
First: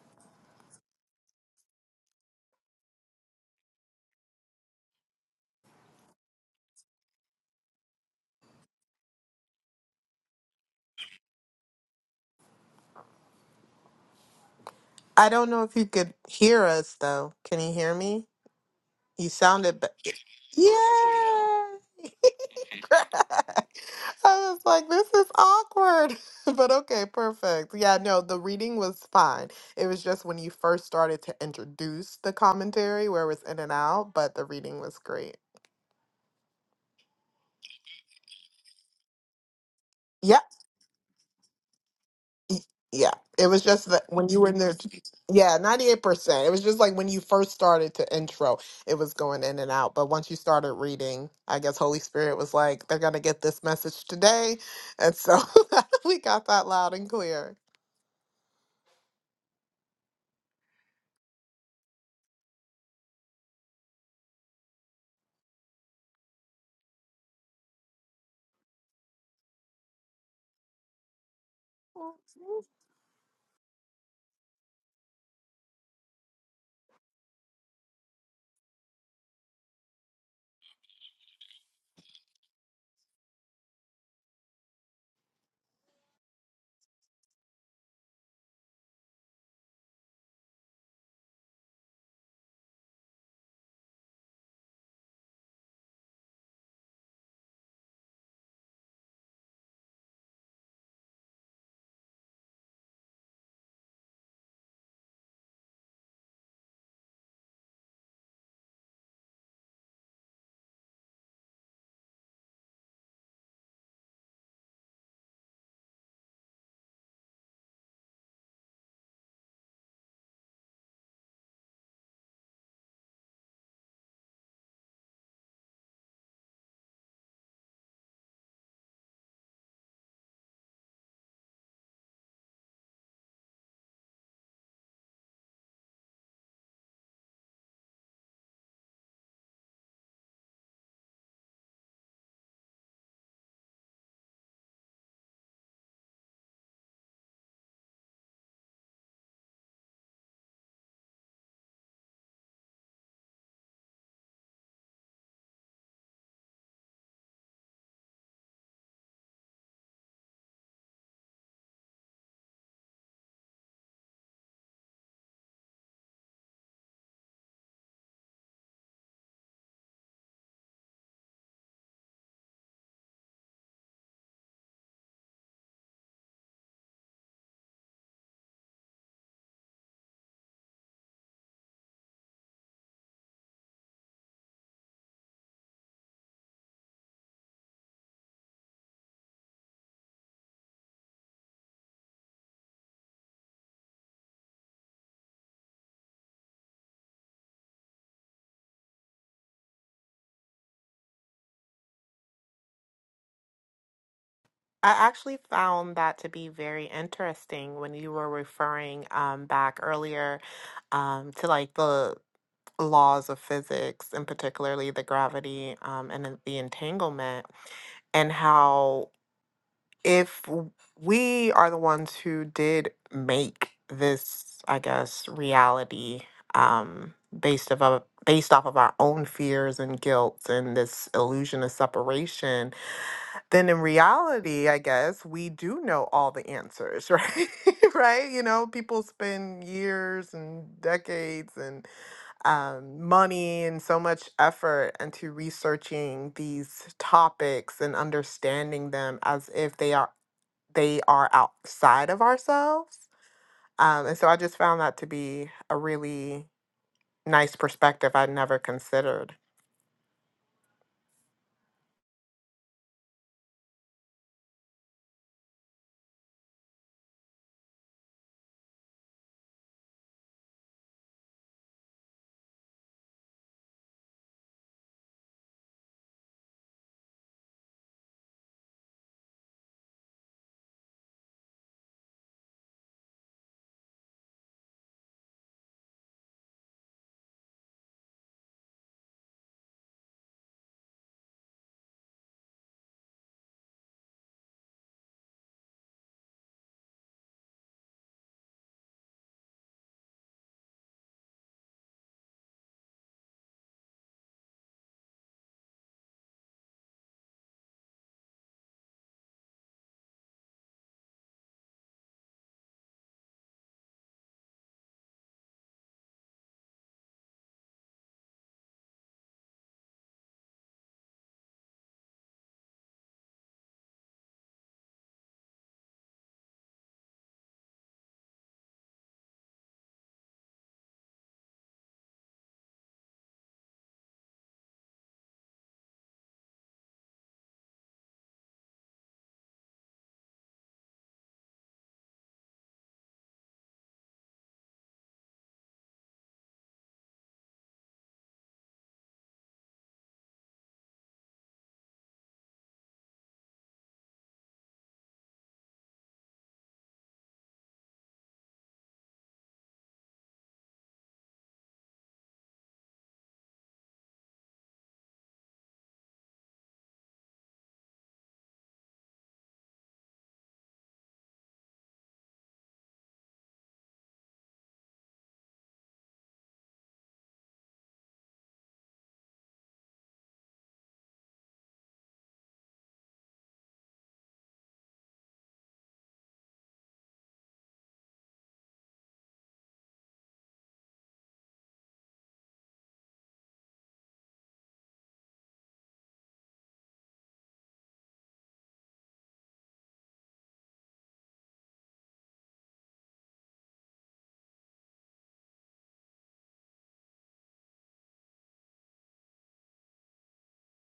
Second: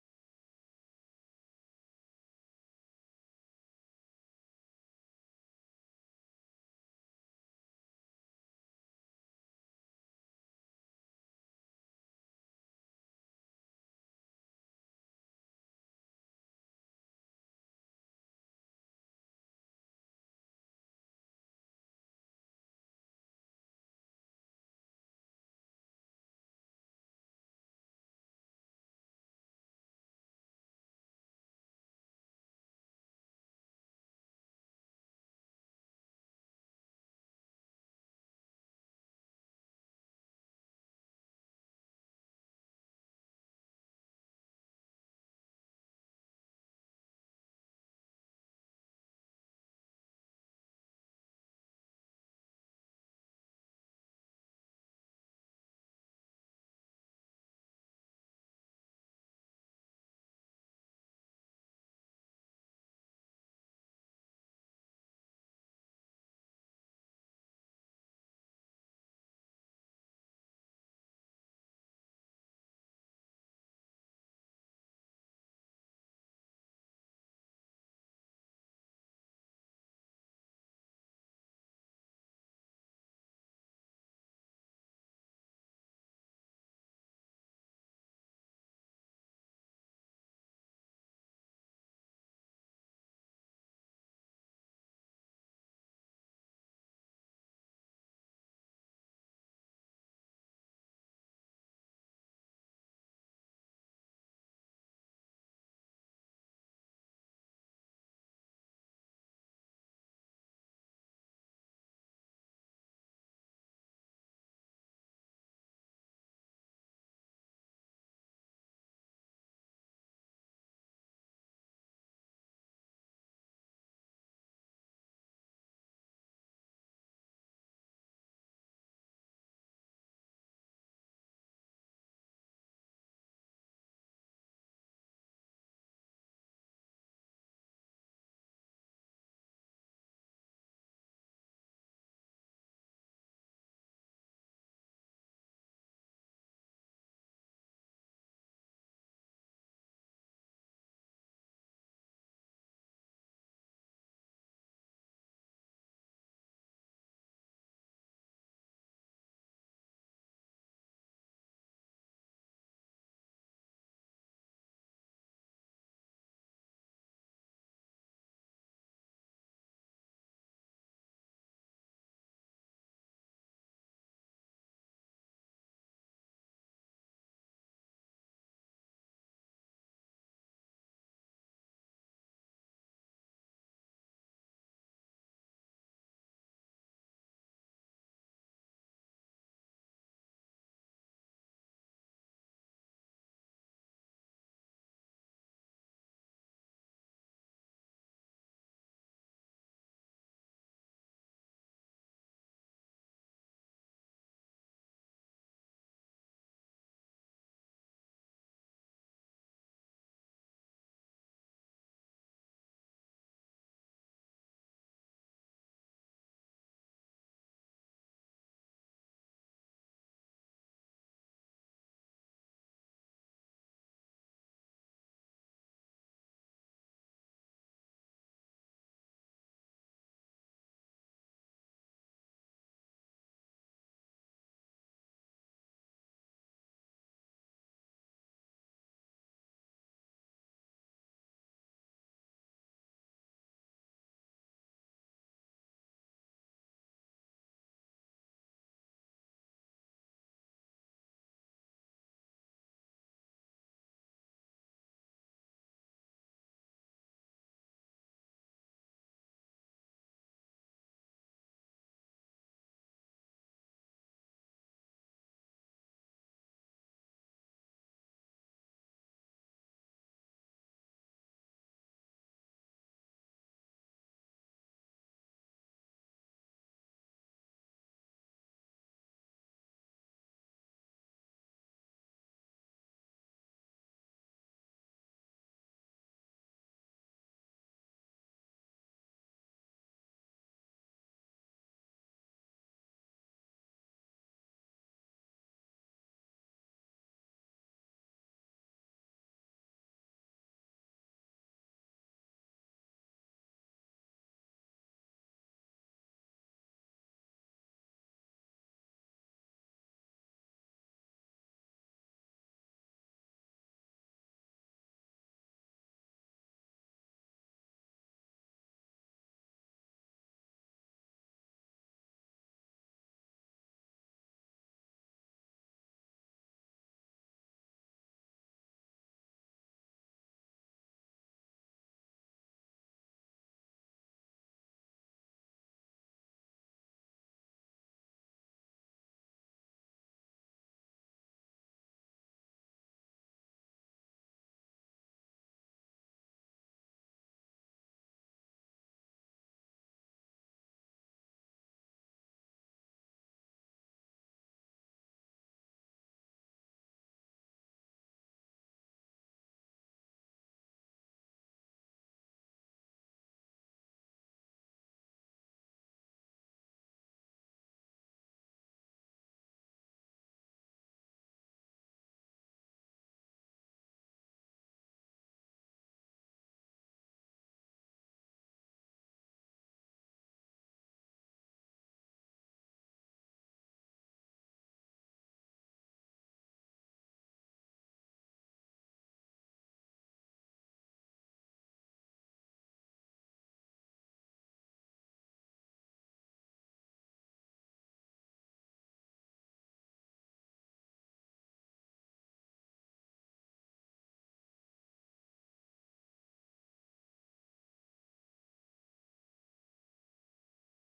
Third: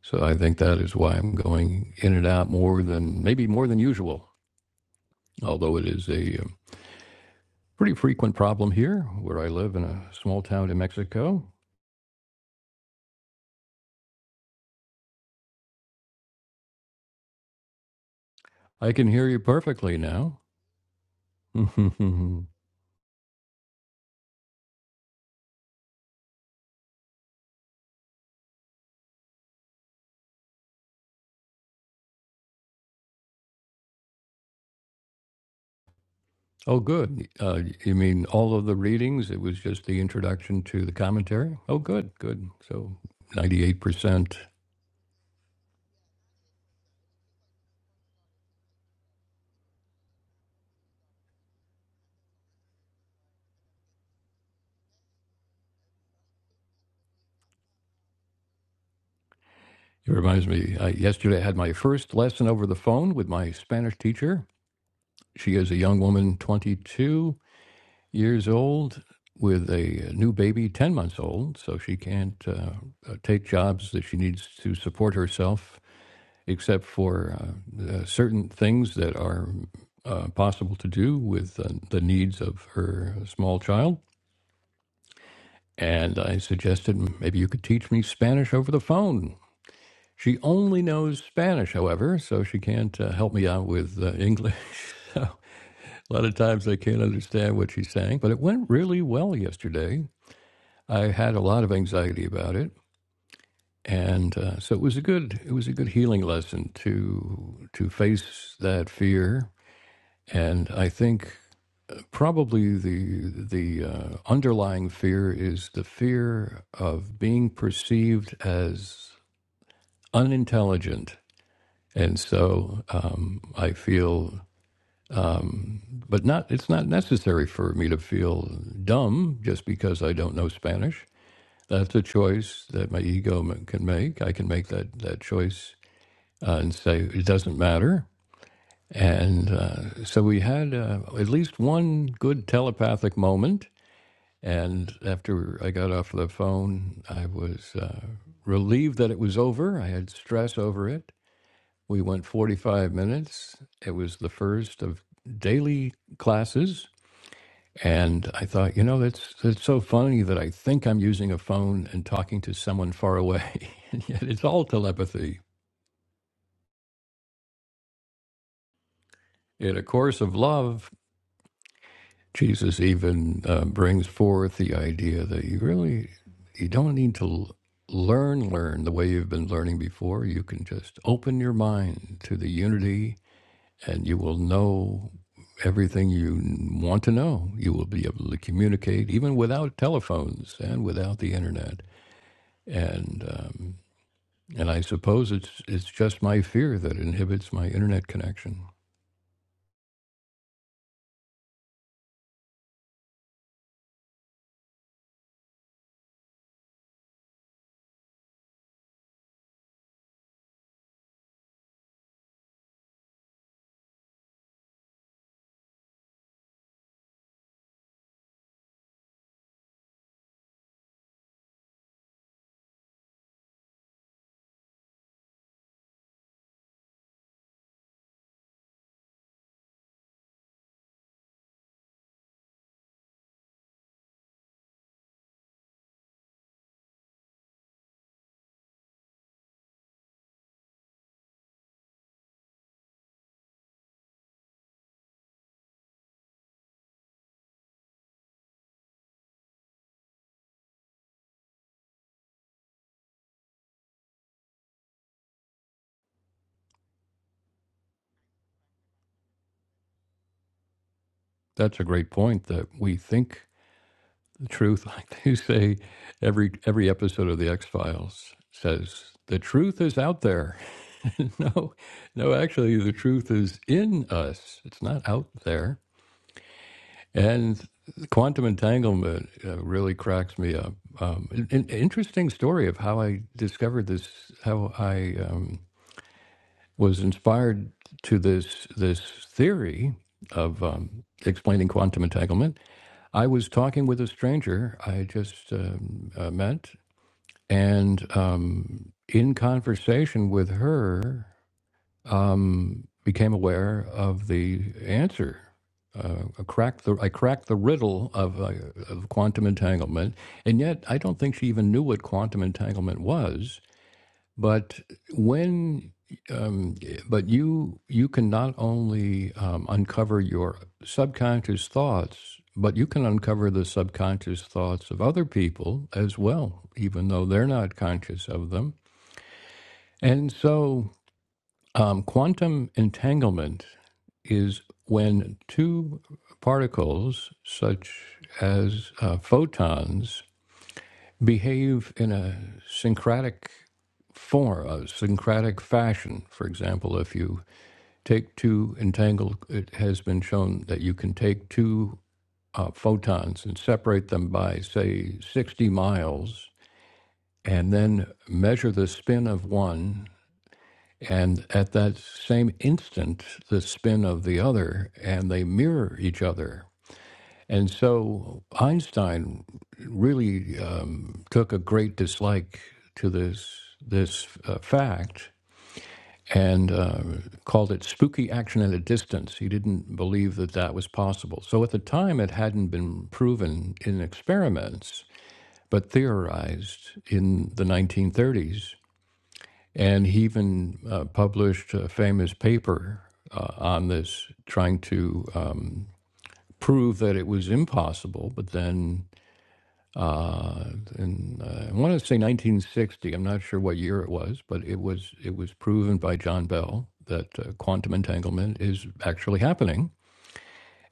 A: So I think that is why I'm going in and out more than maybe more than usual, although it is a um, Pretty frequent problem here, where I live in a small town in Mexico.
B: I don't know if you could hear us though. Can you hear me?
A: I can hear
B: You
A: you
B: sounded, ba-
A: perfectly now.
B: yeah.
A: oh,
B: I was like, this is awkward. But okay, perfect. Yeah, no, the reading was fine. It was just when you first started to introduce the commentary where it was in and out, but the reading was great.
A: good. Uh, you mean all of the readings? It was just the
B: Yeah.
A: introduction to the commentary? Oh, good, good.
B: y-
A: So
B: Yeah. It was just that when
A: 98%.
B: you were in there, yeah, 98%. It was just like when you first started to intro, it was going in and out. But once you started reading, I guess Holy Spirit was like, they're going to get this message today. And so we got that loud and clear.
A: It reminds me, I, yesterday I had my first lesson over the phone with my Spanish teacher. She is a young woman, 22 years old, with a new baby, 10 months old. So she can't uh, uh, take jobs that she needs to support herself except for uh, uh, certain things that are uh, possible to do with uh, the needs of her small child. And I suggested "Mm, maybe you could teach me Spanish over the phone. She only knows Spanish, however, so she can't uh, help me out with uh, English. So a lot of times I can't understand what she's saying, but it went really well yesterday. I had a lot of anxiety about it, and uh, so it was a good it was a good healing lesson to to face that fear And I think probably the the uh, underlying fear is the fear of being perceived as unintelligent. And so um, I feel, but not it's not necessary for me to feel dumb just because I don't know Spanish. That's a choice that my ego can make. I can make that that choice uh, and say it doesn't matter. And uh, so we had uh, at least one good telepathic moment And after I got off the phone, I was uh, relieved that it was over. I had stress over it. We went 45 minutes. It was the first of daily classes. And I thought, you know, that's, that's so funny that I think I'm using a phone and talking to someone far away. and yet it's all telepathy. In A Course of Love Jesus even uh, brings forth the idea that you really you don't need to learn learn the way you've been learning before. You can just open your mind to the unity, and you will know everything you want to know. You will be able to communicate even without telephones and without the internet. And um, and I suppose it's it's just my fear that inhibits my internet connection.
B: I actually found that to be very interesting when you were referring um, back earlier um, to like the laws of physics and particularly the gravity um, and then the entanglement, and how if w- we are the ones who did make this, I guess, reality um, based of a, based off of our own fears and guilt and this illusion of separation then in reality, I guess we do know all the answers, right? right? You know, people spend years and decades and um, money and so much effort into researching these topics and understanding them as if they are they are outside of ourselves. Um, and so I just found that to be a really nice perspective I'd never considered.
A: That's a great point that we think the truth, like they say, every every episode of the X Files says, the truth is out there. no, no, actually, the truth is in us. It's not out there. And quantum entanglement uh, really cracks me up. Um, an, an interesting story of how I discovered this, how I um, was inspired to this this theory of um, explaining quantum entanglement. I was talking with a stranger I just um, uh, met and um, in conversation with her, um, became aware of the answer. Uh, I cracked the I cracked the riddle of, uh, of quantum entanglement, and yet I don't think she even knew what quantum entanglement was. But when, um, but you you can not only um, uncover your subconscious thoughts, but you can uncover the subconscious thoughts of other people as well, even though they're not conscious of them. And so, um, quantum entanglement is when two particles, such as uh, photons, behave in a syncretic form, a syncretic fashion. For example, if you take two entangled, it has been shown that you can take two uh, photons and separate them by, say, 60 miles, and then measure the spin of one. And at that same instant, the spin of the other, and they mirror each other and so Einstein really um, took a great dislike to this this uh, fact and uh, called it spooky action at a distance. He didn't believe that that was possible. So at the time, it hadn't been proven in experiments, but theorized in the 1930s. And he even uh, published a famous paper uh, on this, trying to um, prove that it was impossible, but then uh, I want to say 1960. I'm not sure what year it was, but it was it was proven by John Bell that uh, quantum entanglement is actually happening.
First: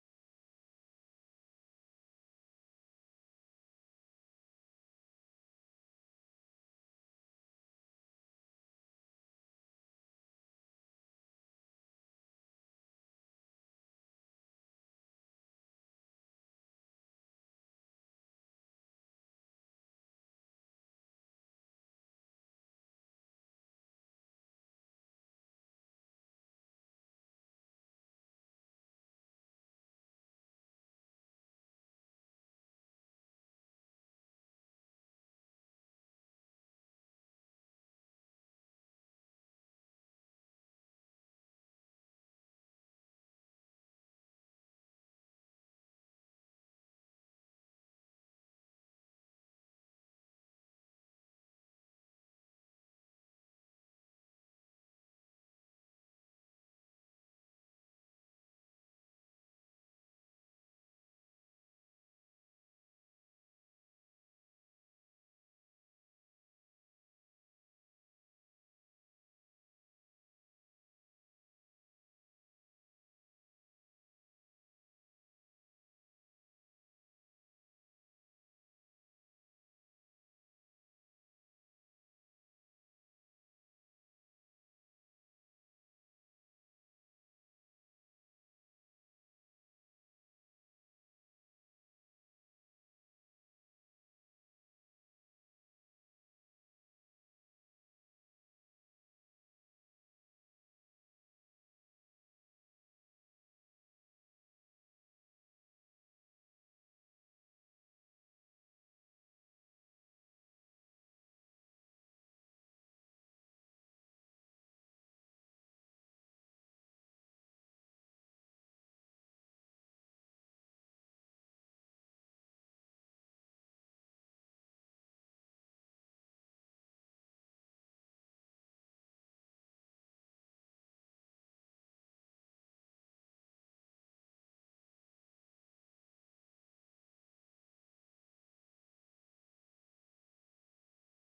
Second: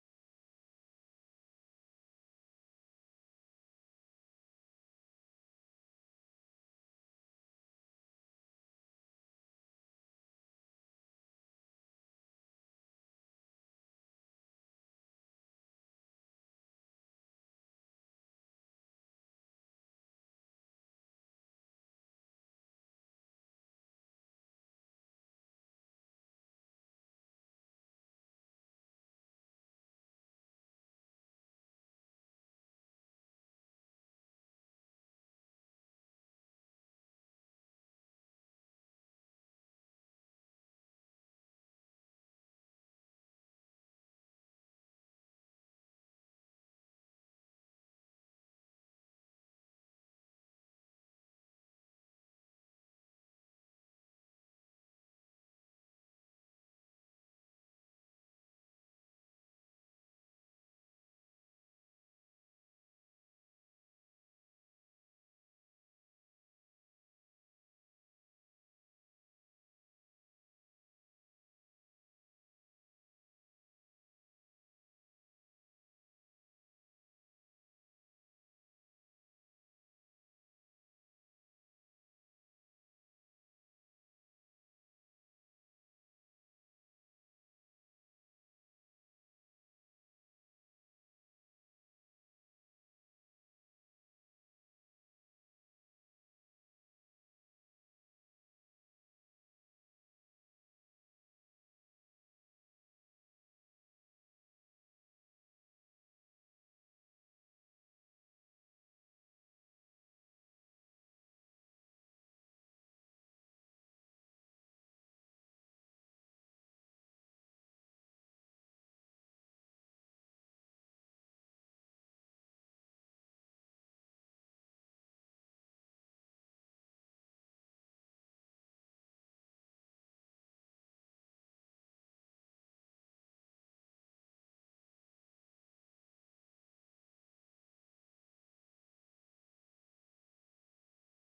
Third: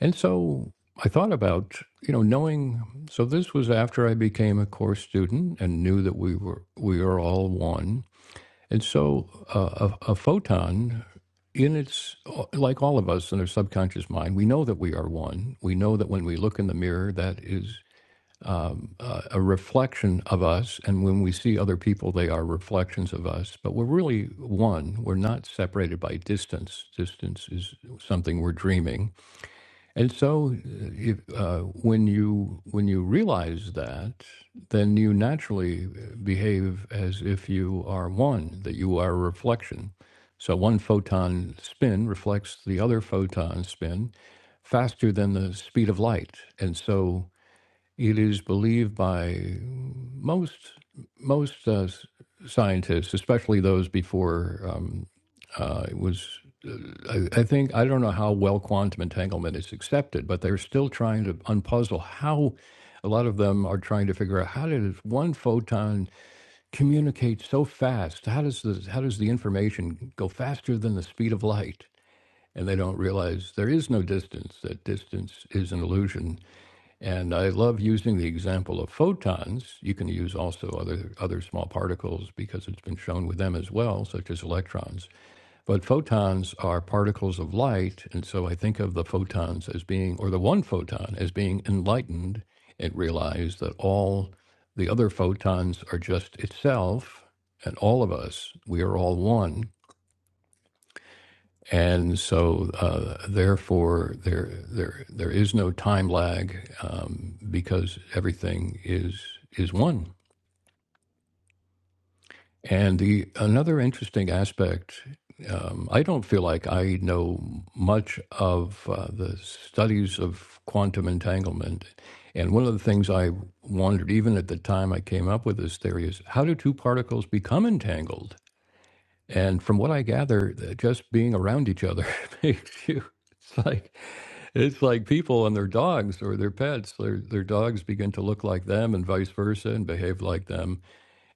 A: And so I thought about you know knowing. So this was after I became a course student and knew that we were we are all one. And so uh, a, a photon in its like all of us in our subconscious mind we know that we are one we know that when we look in the mirror that is uh, a reflection of us, and when we see other people, they are reflections of us. But we're really one. We're not separated by distance. Distance is something we're dreaming. And so, uh, if, uh, when you when you realize that, then you naturally behave as if you are one. That you are a reflection. So one photon spin reflects the other photon spin faster than the speed of light, and so it is believed by most most uh, scientists, especially those before um, uh, it was, I, I think I don't know how well quantum entanglement is accepted, but they're still trying to unpuzzle how. A lot of them are trying to figure out how does one photon communicate so fast? How does the how does the information go faster than the speed of light? And they don't realize there is no distance. That distance is an illusion and I love using the example of photons. You can use also other, other small particles because it's been shown with them as well, such as electrons. But photons are particles of light. And so I think of the photons as being, or the one photon as being enlightened and realize that all the other photons are just itself and all of us, we are all one and so uh, therefore there there there is no time lag um, because everything is is one. And the another interesting aspect, um, I don't feel like I know much of uh, the studies of quantum entanglement. And one of the things I wondered, even at the time I came up with this theory, is how do two particles become entangled? And from what I gather, th- just being around each other makes you. It's like it's like people and their dogs or their pets. Their their dogs begin to look like them and vice versa, and behave like them.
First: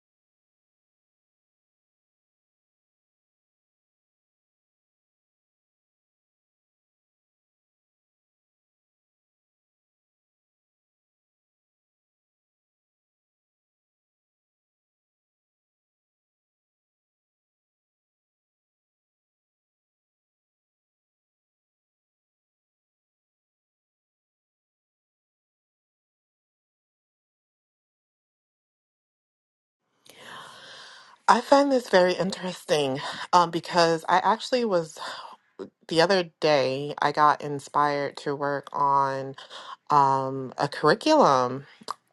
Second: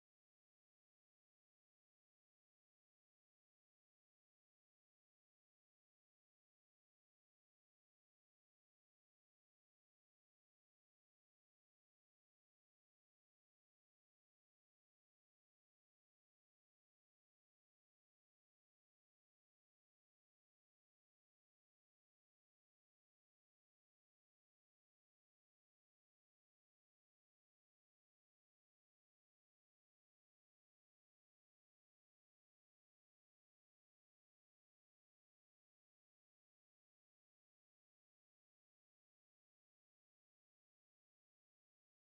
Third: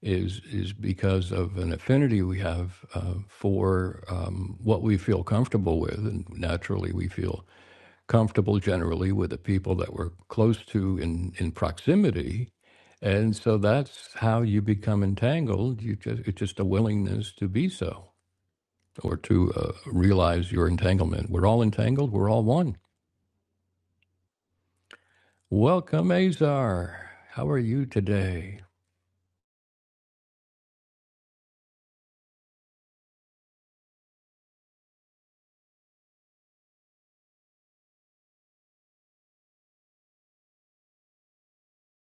A: Is is because of an affinity we have uh, for um, what we feel comfortable with, and naturally we feel comfortable generally with the people that we're close to in in proximity. And so that's how you become entangled. You just it's just a willingness to be so or to uh, realize your entanglement. We're all entangled, we're all one. Welcome, Azar. How are you today?
B: I find this very interesting um, because I actually was the other day I got inspired to work on um, a curriculum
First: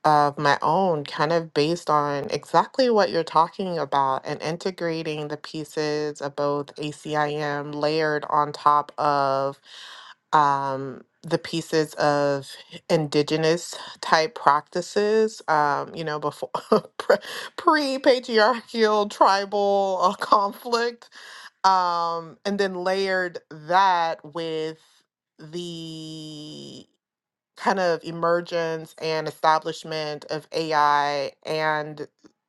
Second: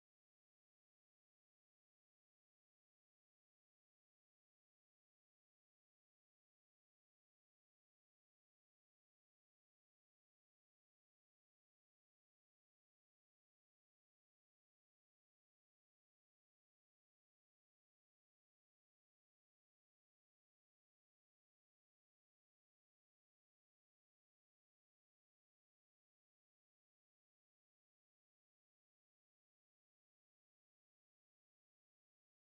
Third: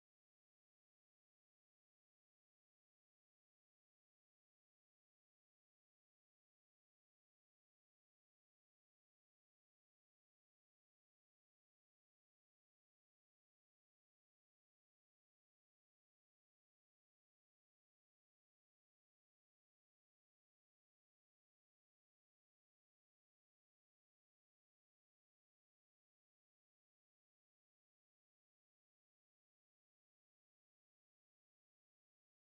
B: of my own, kind of based on exactly what you're talking about and integrating the pieces of both ACIM layered on top of um, the pieces of indigenous type practices, um, you know, before pre patriarchal tribal uh, conflict, um, and then layered that with the kind of emergence and establishment of AI and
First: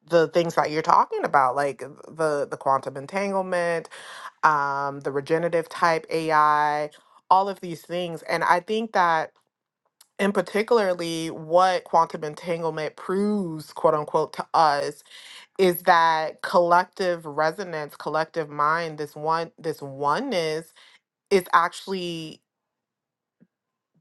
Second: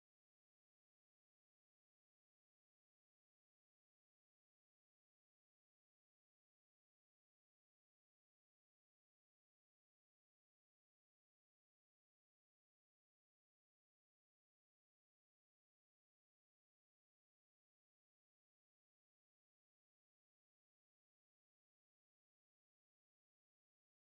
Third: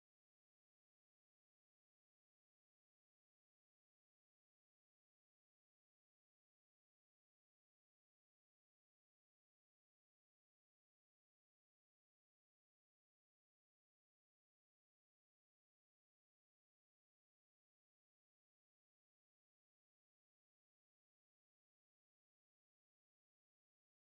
B: the things that you're talking about, like the the quantum entanglement, um, the regenerative type AI, all of these things. And I think that in particularly what quantum entanglement proves, quote unquote, to us is that collective resonance, collective mind, this one this oneness is actually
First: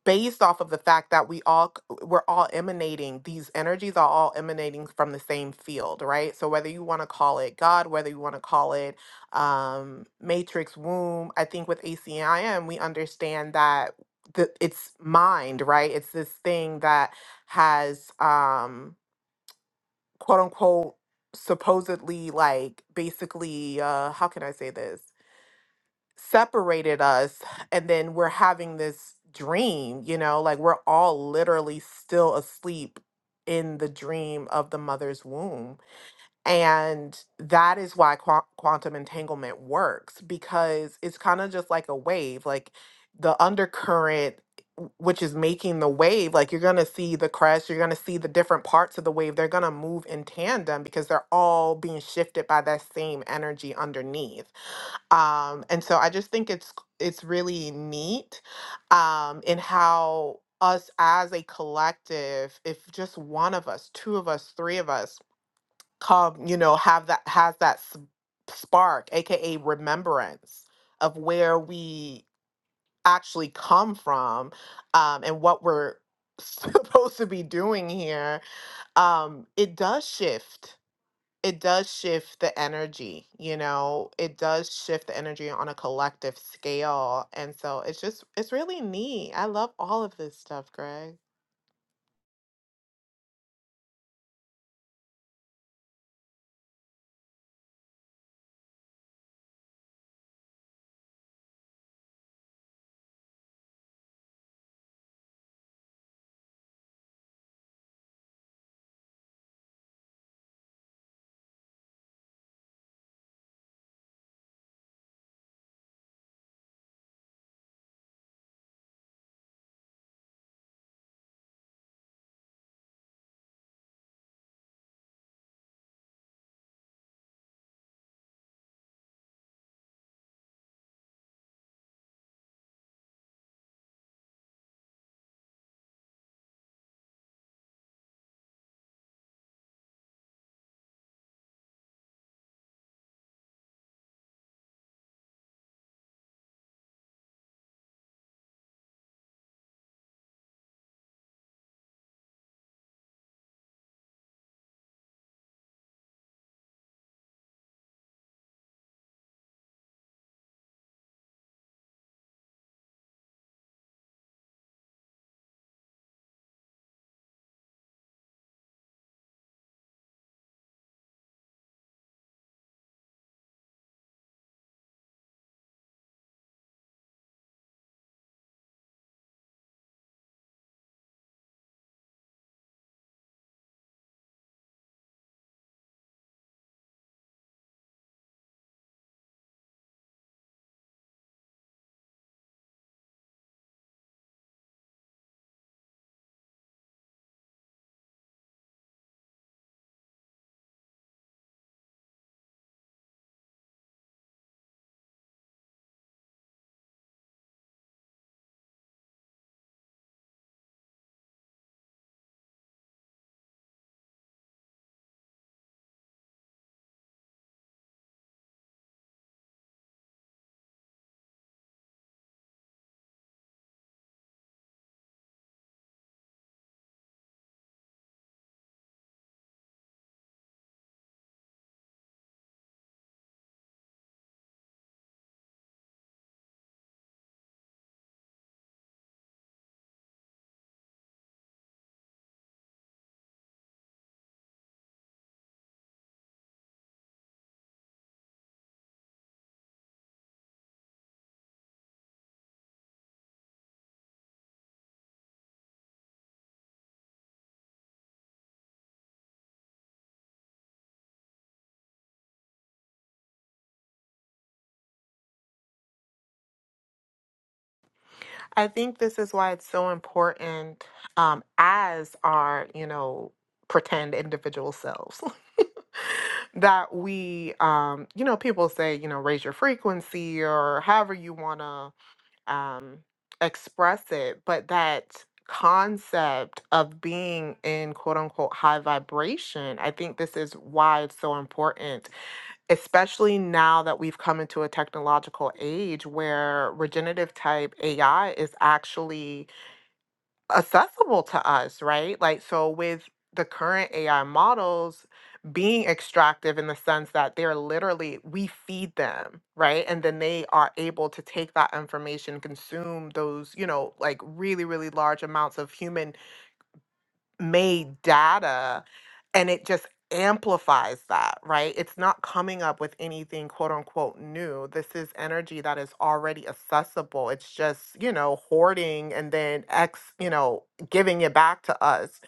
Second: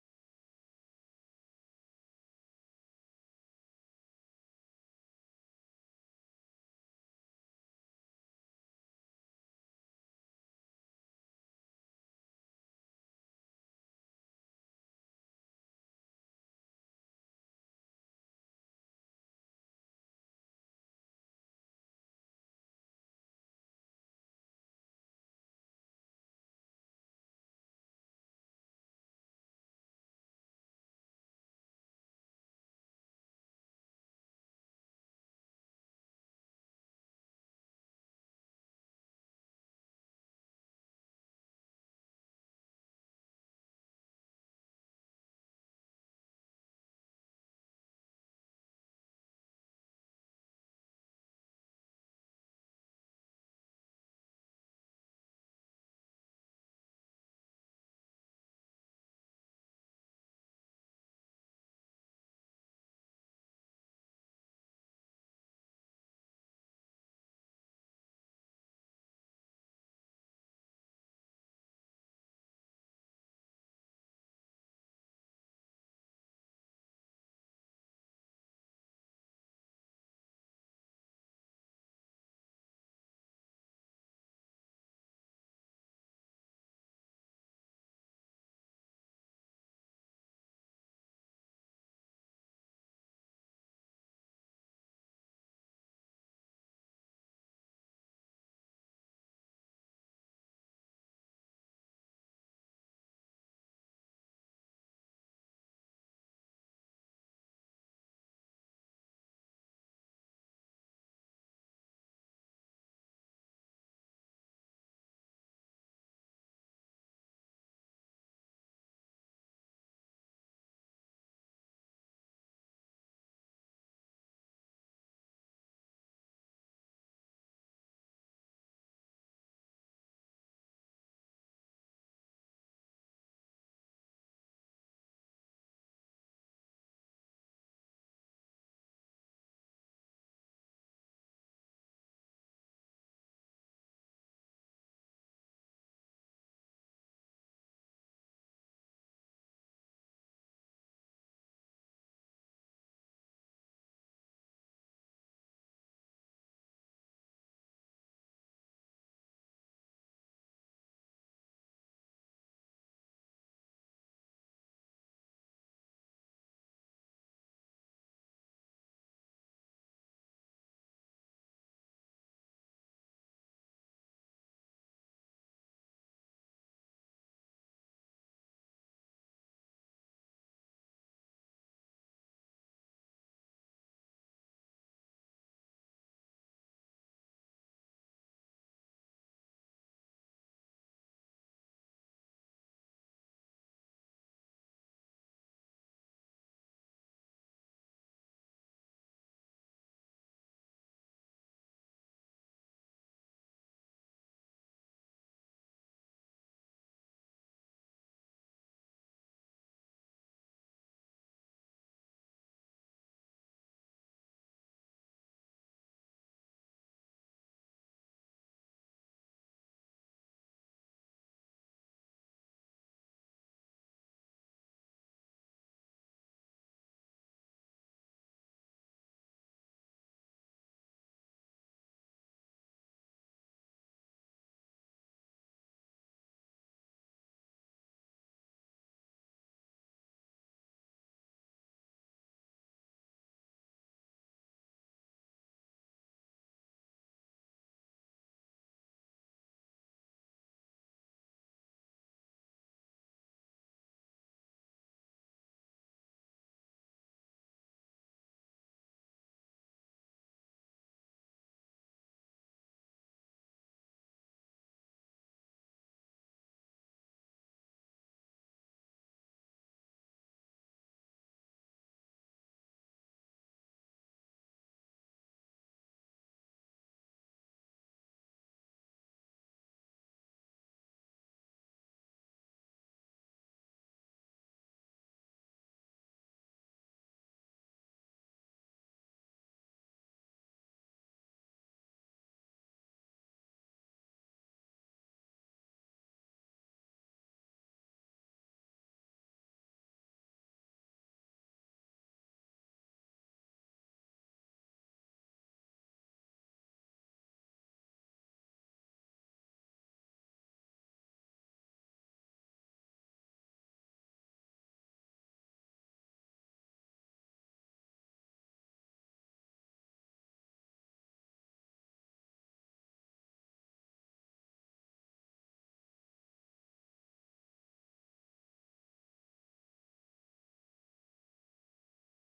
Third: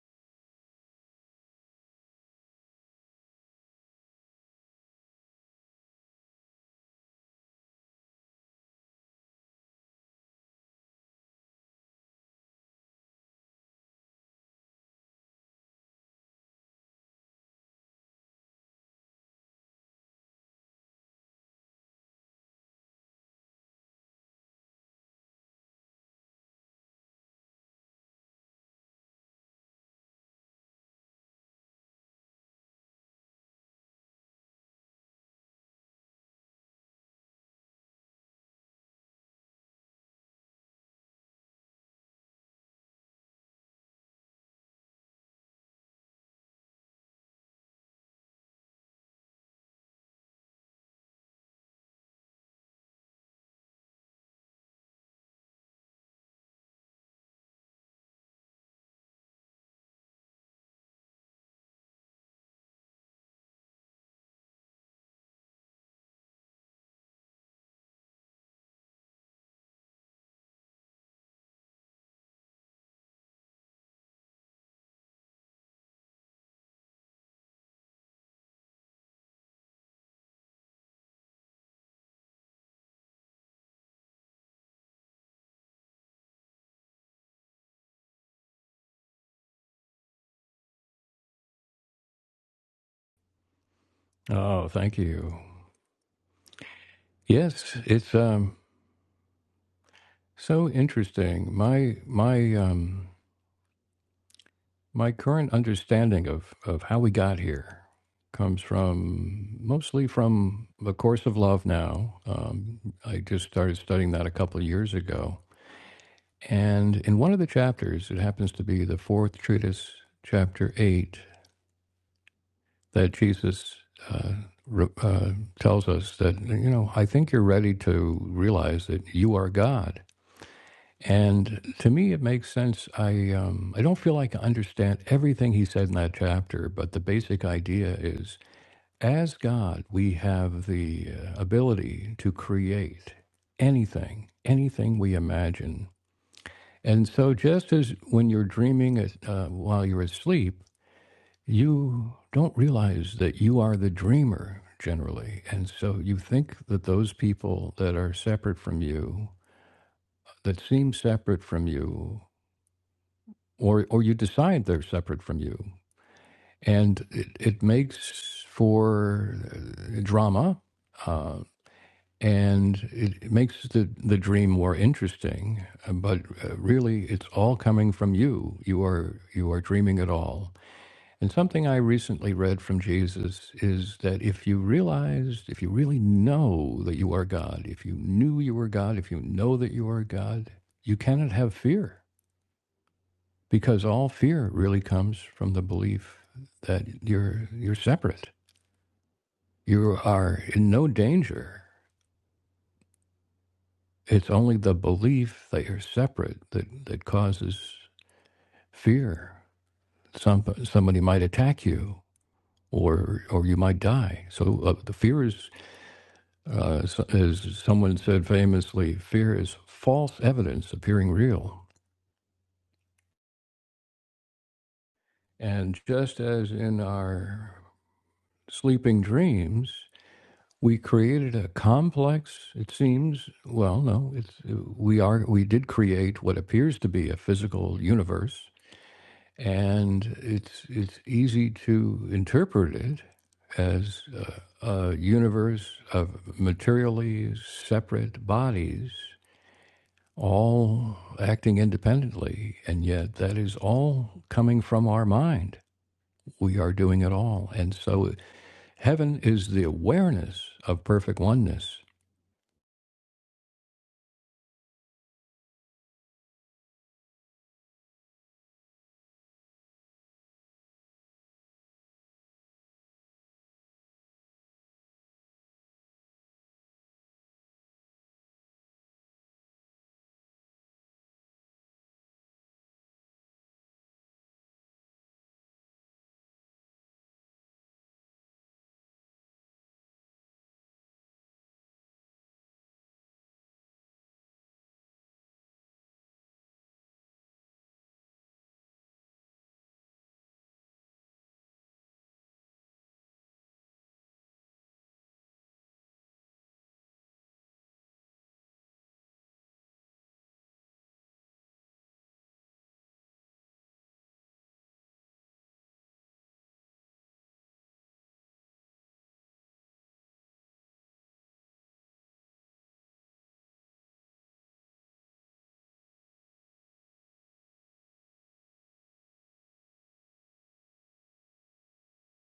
B: based off of the fact that we all c- we're all emanating these energies are all emanating from the same field right so whether you want to call it god whether you want to call it um matrix womb i think with acim we understand that the, it's mind right it's this thing that has um quote unquote supposedly like basically uh how can i say this separated us and then we're having this dream you know like we're all literally still asleep in the dream of the mother's womb and that is why qua- quantum entanglement works because it's kind of just like a wave, like the undercurrent, w- which is making the wave. Like you're going to see the crest, you're going to see the different parts of the wave. They're going to move in tandem because they're all being shifted by that same energy underneath. Um, and so I just think it's it's really neat um, in how us as a collective, if just one of us, two of us, three of us, come you know have that has that s- spark aka remembrance of where we actually come from um and what we're supposed to be doing here um it does shift it does shift the energy you know it does shift the energy on a collective scale and so it's just it's really neat i love all of this stuff greg
A: Oh, thank you. Yes, it's um, so interesting. My my um, my current understanding of, of how we got here comes from mostly from the course of love. Now, um, I just started studying that a couple of years ago, and in one of the chapters, it happens to be the fourth treatise, chapter eight. that Jesus uh, uh, tells us that, you know, I think you're ready to realize that you are God. And to me, it makes sense. I, um, I don't feel like I understand everything he said in that chapter, but the basic idea is as God, we have the uh, ability to create anything, anything we imagine. And so, just as when you're dreaming uh, while you're asleep, you don't realize that you are the dreamer generally. And so you think that those people that are separate from you, that seem separate from you, or, or you decide they're separate from you. And it, it makes for uh, drama. Uh, and it it makes the, the dream more interesting, uh, but uh, really it's all coming from you. You are you are dreaming it all And something I recently read from Jesus is that if you realized, if you really know that you are God, if you knew you were God, if you know that you are God, you cannot have fear because all fear really comes from the belief that you're you're separate. You are in no danger. It's only the belief that you're separate that, that causes fear. Some, somebody might attack you or or you might die. So uh, the fear is Uh, so, as someone said famously, fear is false evidence appearing real. And just as in our sleeping dreams, we created a complex, it seems, well, no, it's, we are, we did create what appears to be a physical universe. And it's, it's easy to interpret it as a, a universe of materially separate bodies all acting independently. And yet, that is all coming from our mind. We are doing it all. And so, heaven is the awareness of perfect oneness.
B: I think this is why it's so important um, as our, you know, pretend individual selves. that we um you know people say you know raise your frequency or however you want to um express it but that concept of being in quote unquote high vibration i think this is why it's so important especially now that we've come into a technological age where regenerative type AI is actually accessible to us, right? Like, so with the current AI models being extractive in the sense that they're literally, we feed them, right? And then they are able to take that information, consume those, you know, like really, really large amounts of human made data and it just amplifies that, right? It's not coming up with anything quote unquote new. This is energy that is already accessible. It's just, you know, hoarding and then X, you know, giving it back to us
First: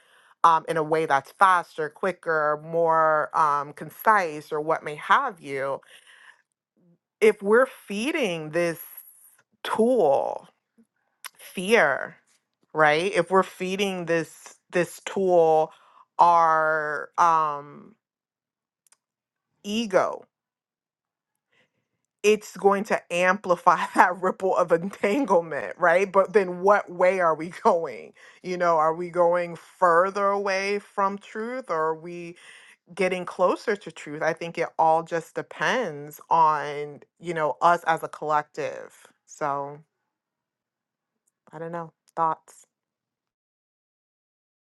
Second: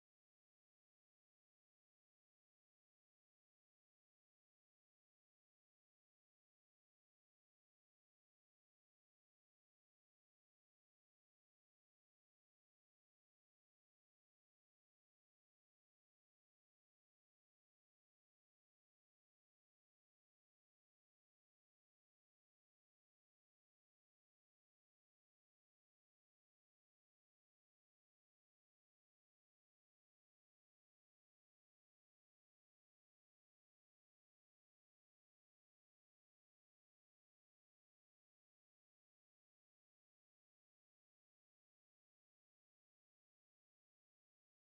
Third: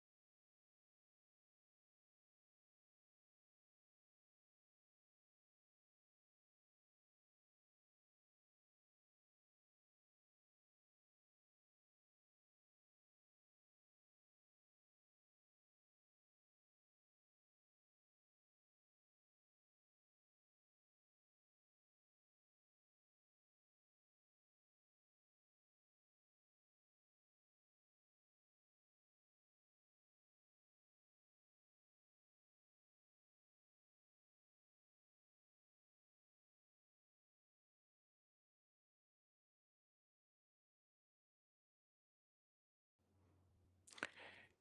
B: um, in a way that's faster, quicker, more um, concise, or what may have you. If we're feeding this tool, fear right if we're feeding this this tool our um ego it's going to amplify that ripple of entanglement right but then what way are we going you know are we going further away from truth or are we getting closer to truth i think it all just depends on you know us as a collective so i don't know thoughts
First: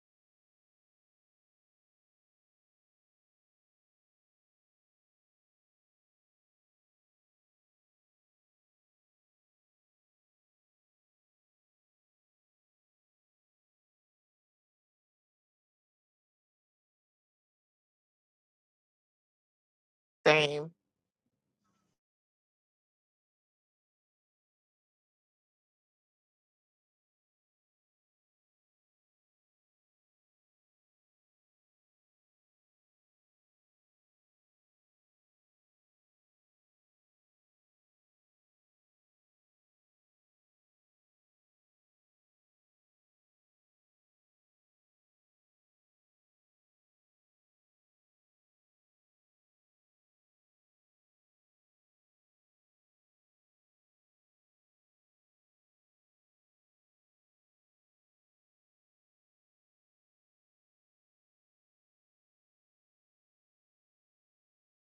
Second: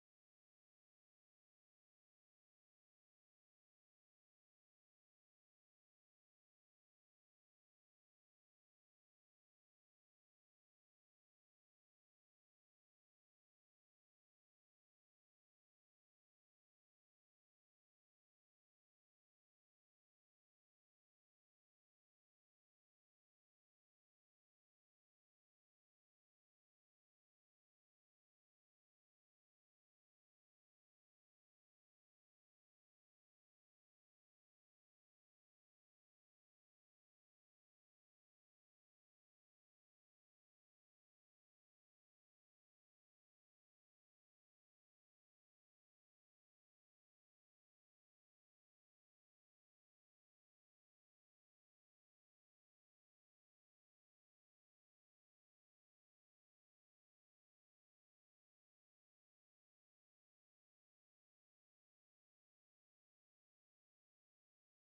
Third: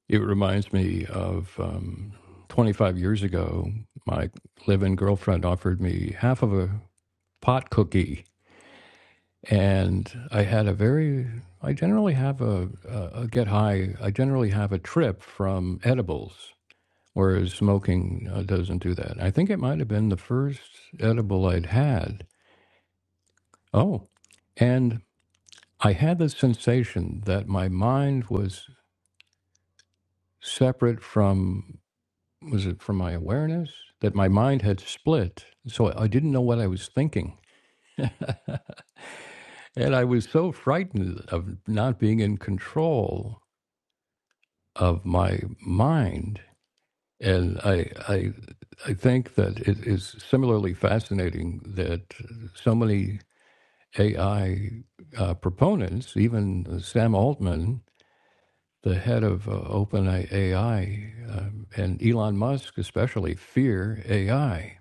A: It reminds me of um, 25 years ago, my live in girlfriend offered me half of a pot cookie. And I had a very, I generally have a, a, a get high, I generally have a trip from edibles. whereas smoking uh, doesn't do that. I think it might have been the first
B: same
A: edible I'd had. Oh, and I had the sensation that my mind was separate from was it from my awareness that my mind had split, so I didn't know what I was thinking. and I was so frightened of not being in control of my mind. And I, I I think that it is similarly fascinating that so many AI uh, proponents, even Sam Altman, the head of uh, OpenAI, um, and Elon Musk especially, fear AI,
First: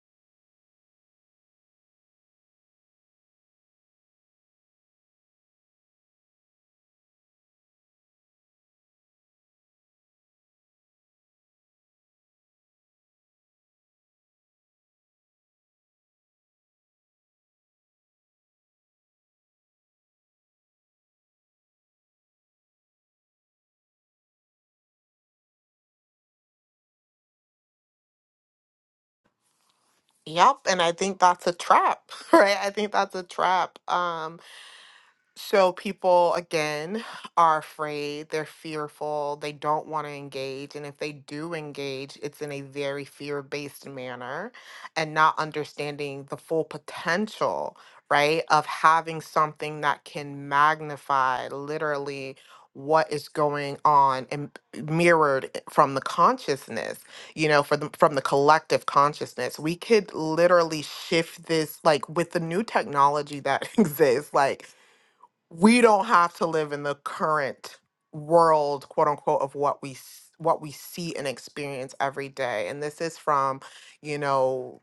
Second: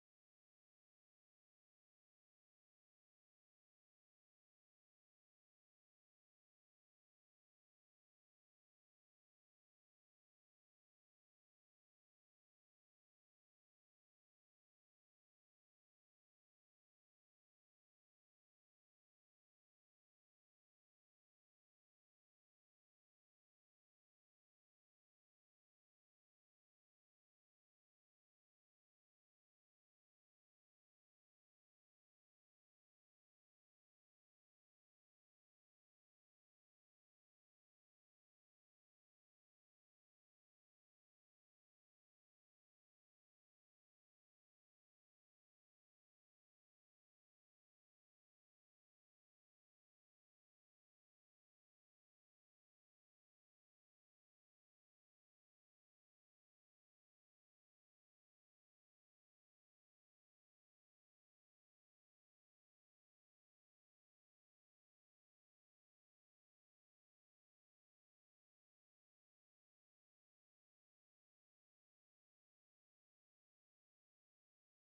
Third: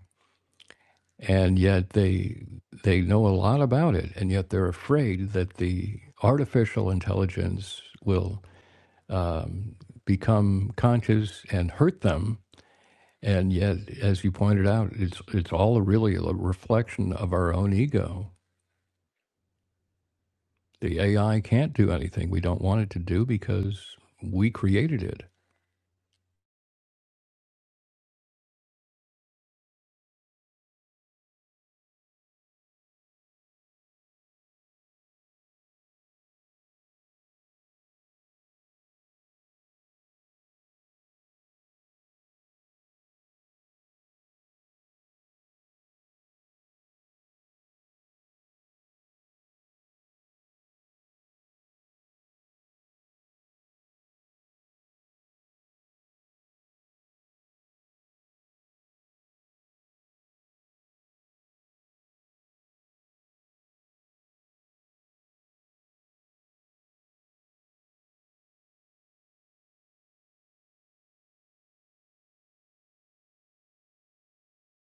A: and yet they they know a lot about it, and yet they're afraid that the artificial intelligence will um, become conscious and hurt them. And yet, as you pointed out, it's it's all really a reflection of our own ego The AI can't do anything we don't want it to do because we created it.
B: Yep, and I think that's a trap, right? I think that's a trap. Um, so people again are afraid, they're fearful, they don't want to engage, and if they do engage, it's in a very fear-based manner and not understanding the full potential, right, of having something that can magnify literally what is going on and mirrored i- from the consciousness, you know, for the, from the collective consciousness. We could literally shift this like with the new technology that exists, like we don't have to live in the current world quote unquote of what we s- what we see and experience every day and this is from you know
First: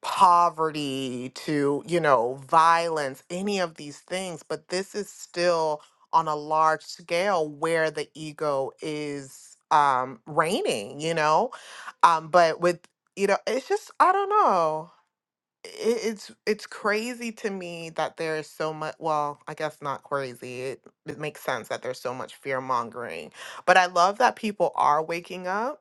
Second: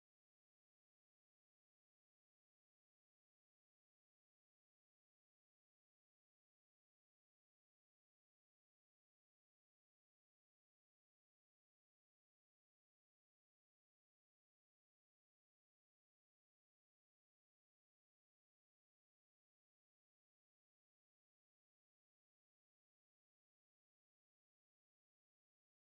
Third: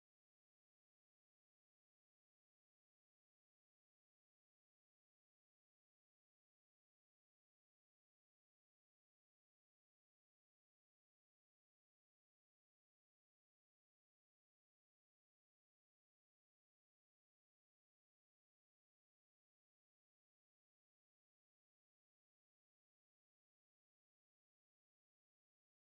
B: poverty to you know violence any of these things but this is still on a large scale where the ego is um reigning you know um but with you know it's just i don't know it- it's it's crazy to me that there is so much well i guess not crazy it, it makes sense that there's so much fear mongering but i love that people are waking up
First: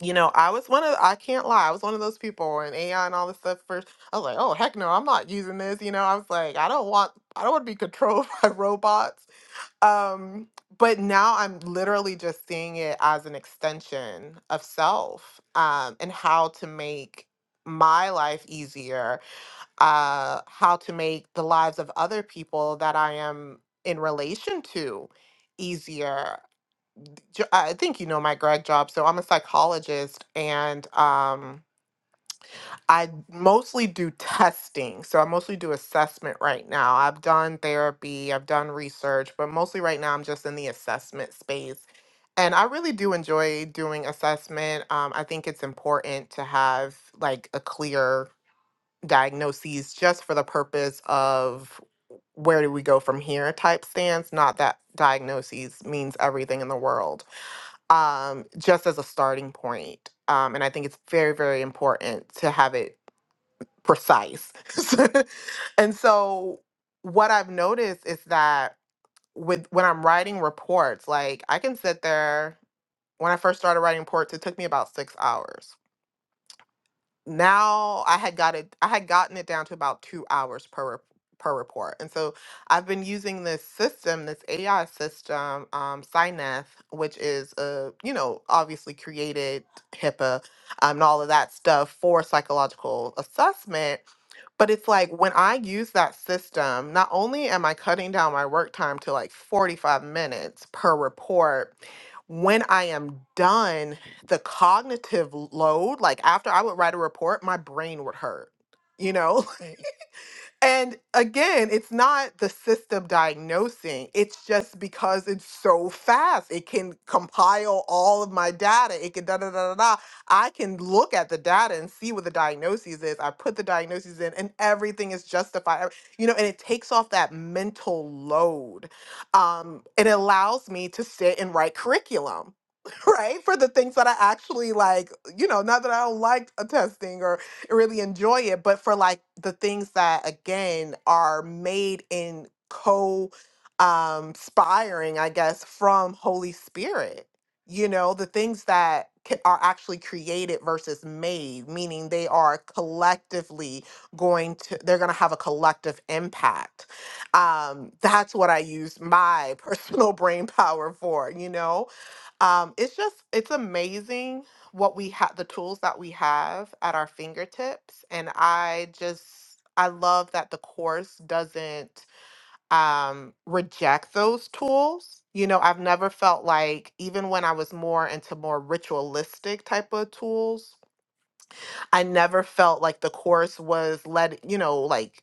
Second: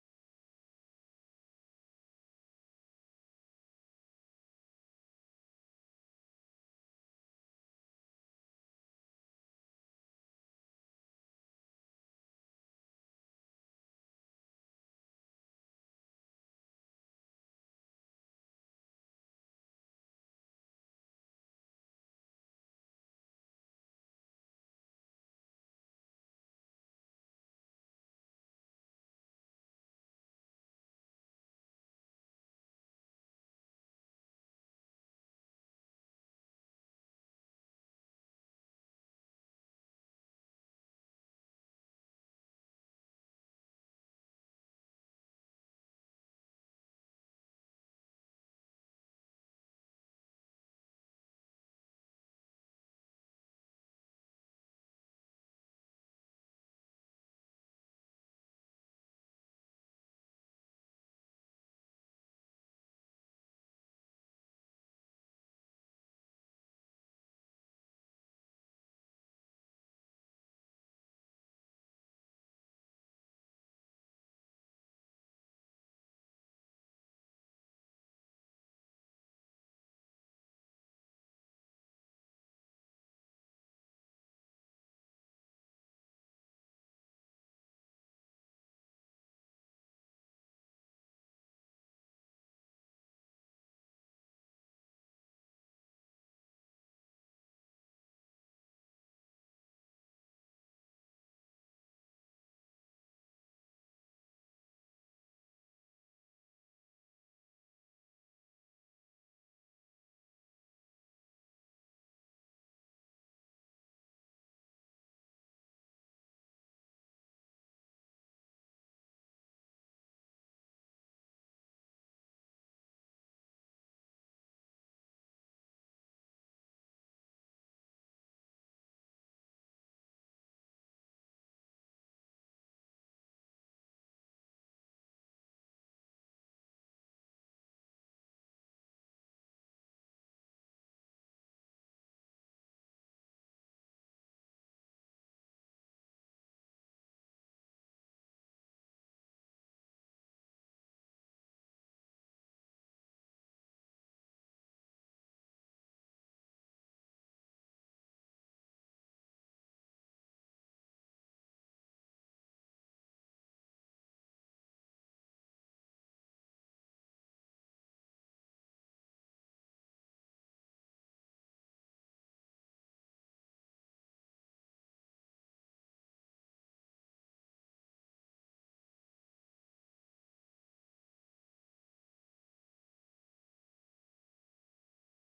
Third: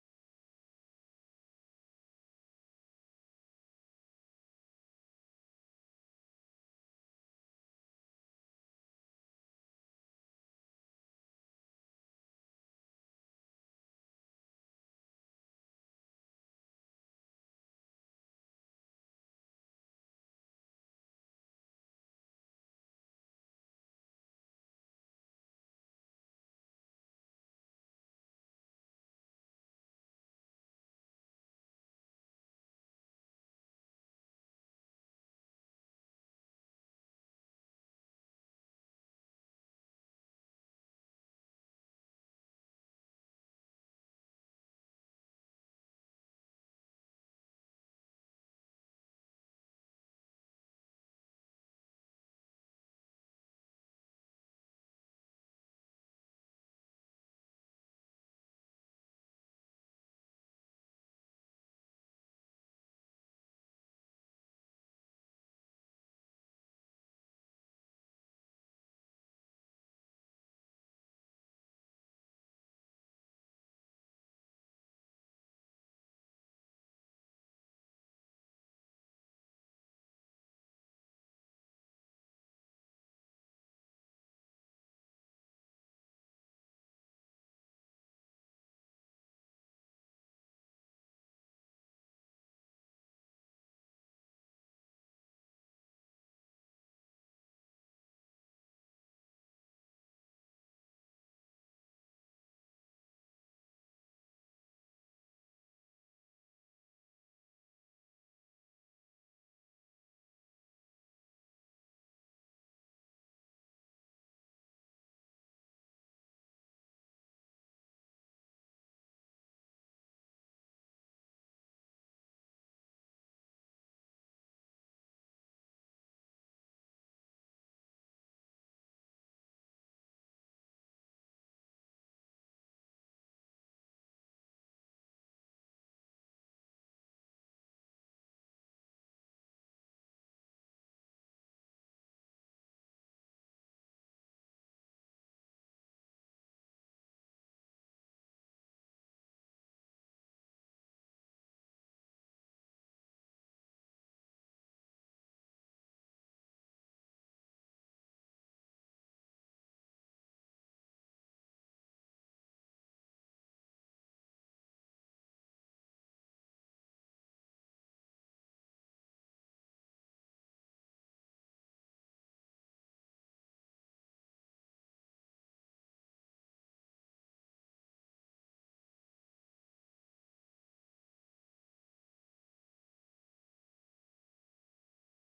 B: you know i was one of i can't lie i was one of those people and ai and all this stuff first i was like oh heck no i'm not using this you know i was like i don't want i don't want to be controlled by robots um but now i'm literally just seeing it as an extension of self um and how to make my life easier uh, how to make the lives of other people that I am in relation to easier. Jo- I think you know my grad job, so I'm a psychologist, and um, I mostly do testing. So I mostly do assessment right now. I've done therapy, I've done research, but mostly right now I'm just in the assessment space. And I really do enjoy doing assessment. Um, I think it's important to have like a clear diagnoses just for the purpose of where do we go from here type stance not that diagnoses means everything in the world um, just as a starting point um, and i think it's very very important to have it precise and so what i've noticed is that with when i'm writing reports like i can sit there when i first started writing reports it took me about six hours now I had got it I had gotten it down to about two hours per rep- per report. And so I've been using this system, this AI system, um, Syneth, which is uh, you know, obviously created HIPAA um, and all of that stuff for psychological assessment. But it's like when I use that system, not only am I cutting down my work time to like 45 minutes per report, when I am done the cognitive load, like after I would write a report, my brain would hurt, you know? Mm. And again, it's not the system diagnosing, it's just because it's so fast. It can compile all of my data. It can da da da da da. I can look at the data and see what the diagnosis is. I put the diagnoses in and everything is justified. ev- You know, and it takes off that mental load. Um, it allows me to sit and write curriculum right? For the things that I actually like, you know, not that I don't like a testing or really enjoy it, but for like the things that again are made in co um inspiring, I guess, from Holy Spirit. You know, the things that ca- are actually created versus made, meaning they are collectively going to, they're going to have a collective impact. Um, that's what I use my personal brain power for, you know? Um, it's just it's amazing what we have the tools that we have at our fingertips and I just I love that the course doesn't um reject those tools. You know, I've never felt like even when I was more into more ritualistic type of tools, I never felt like the course was let, you know, like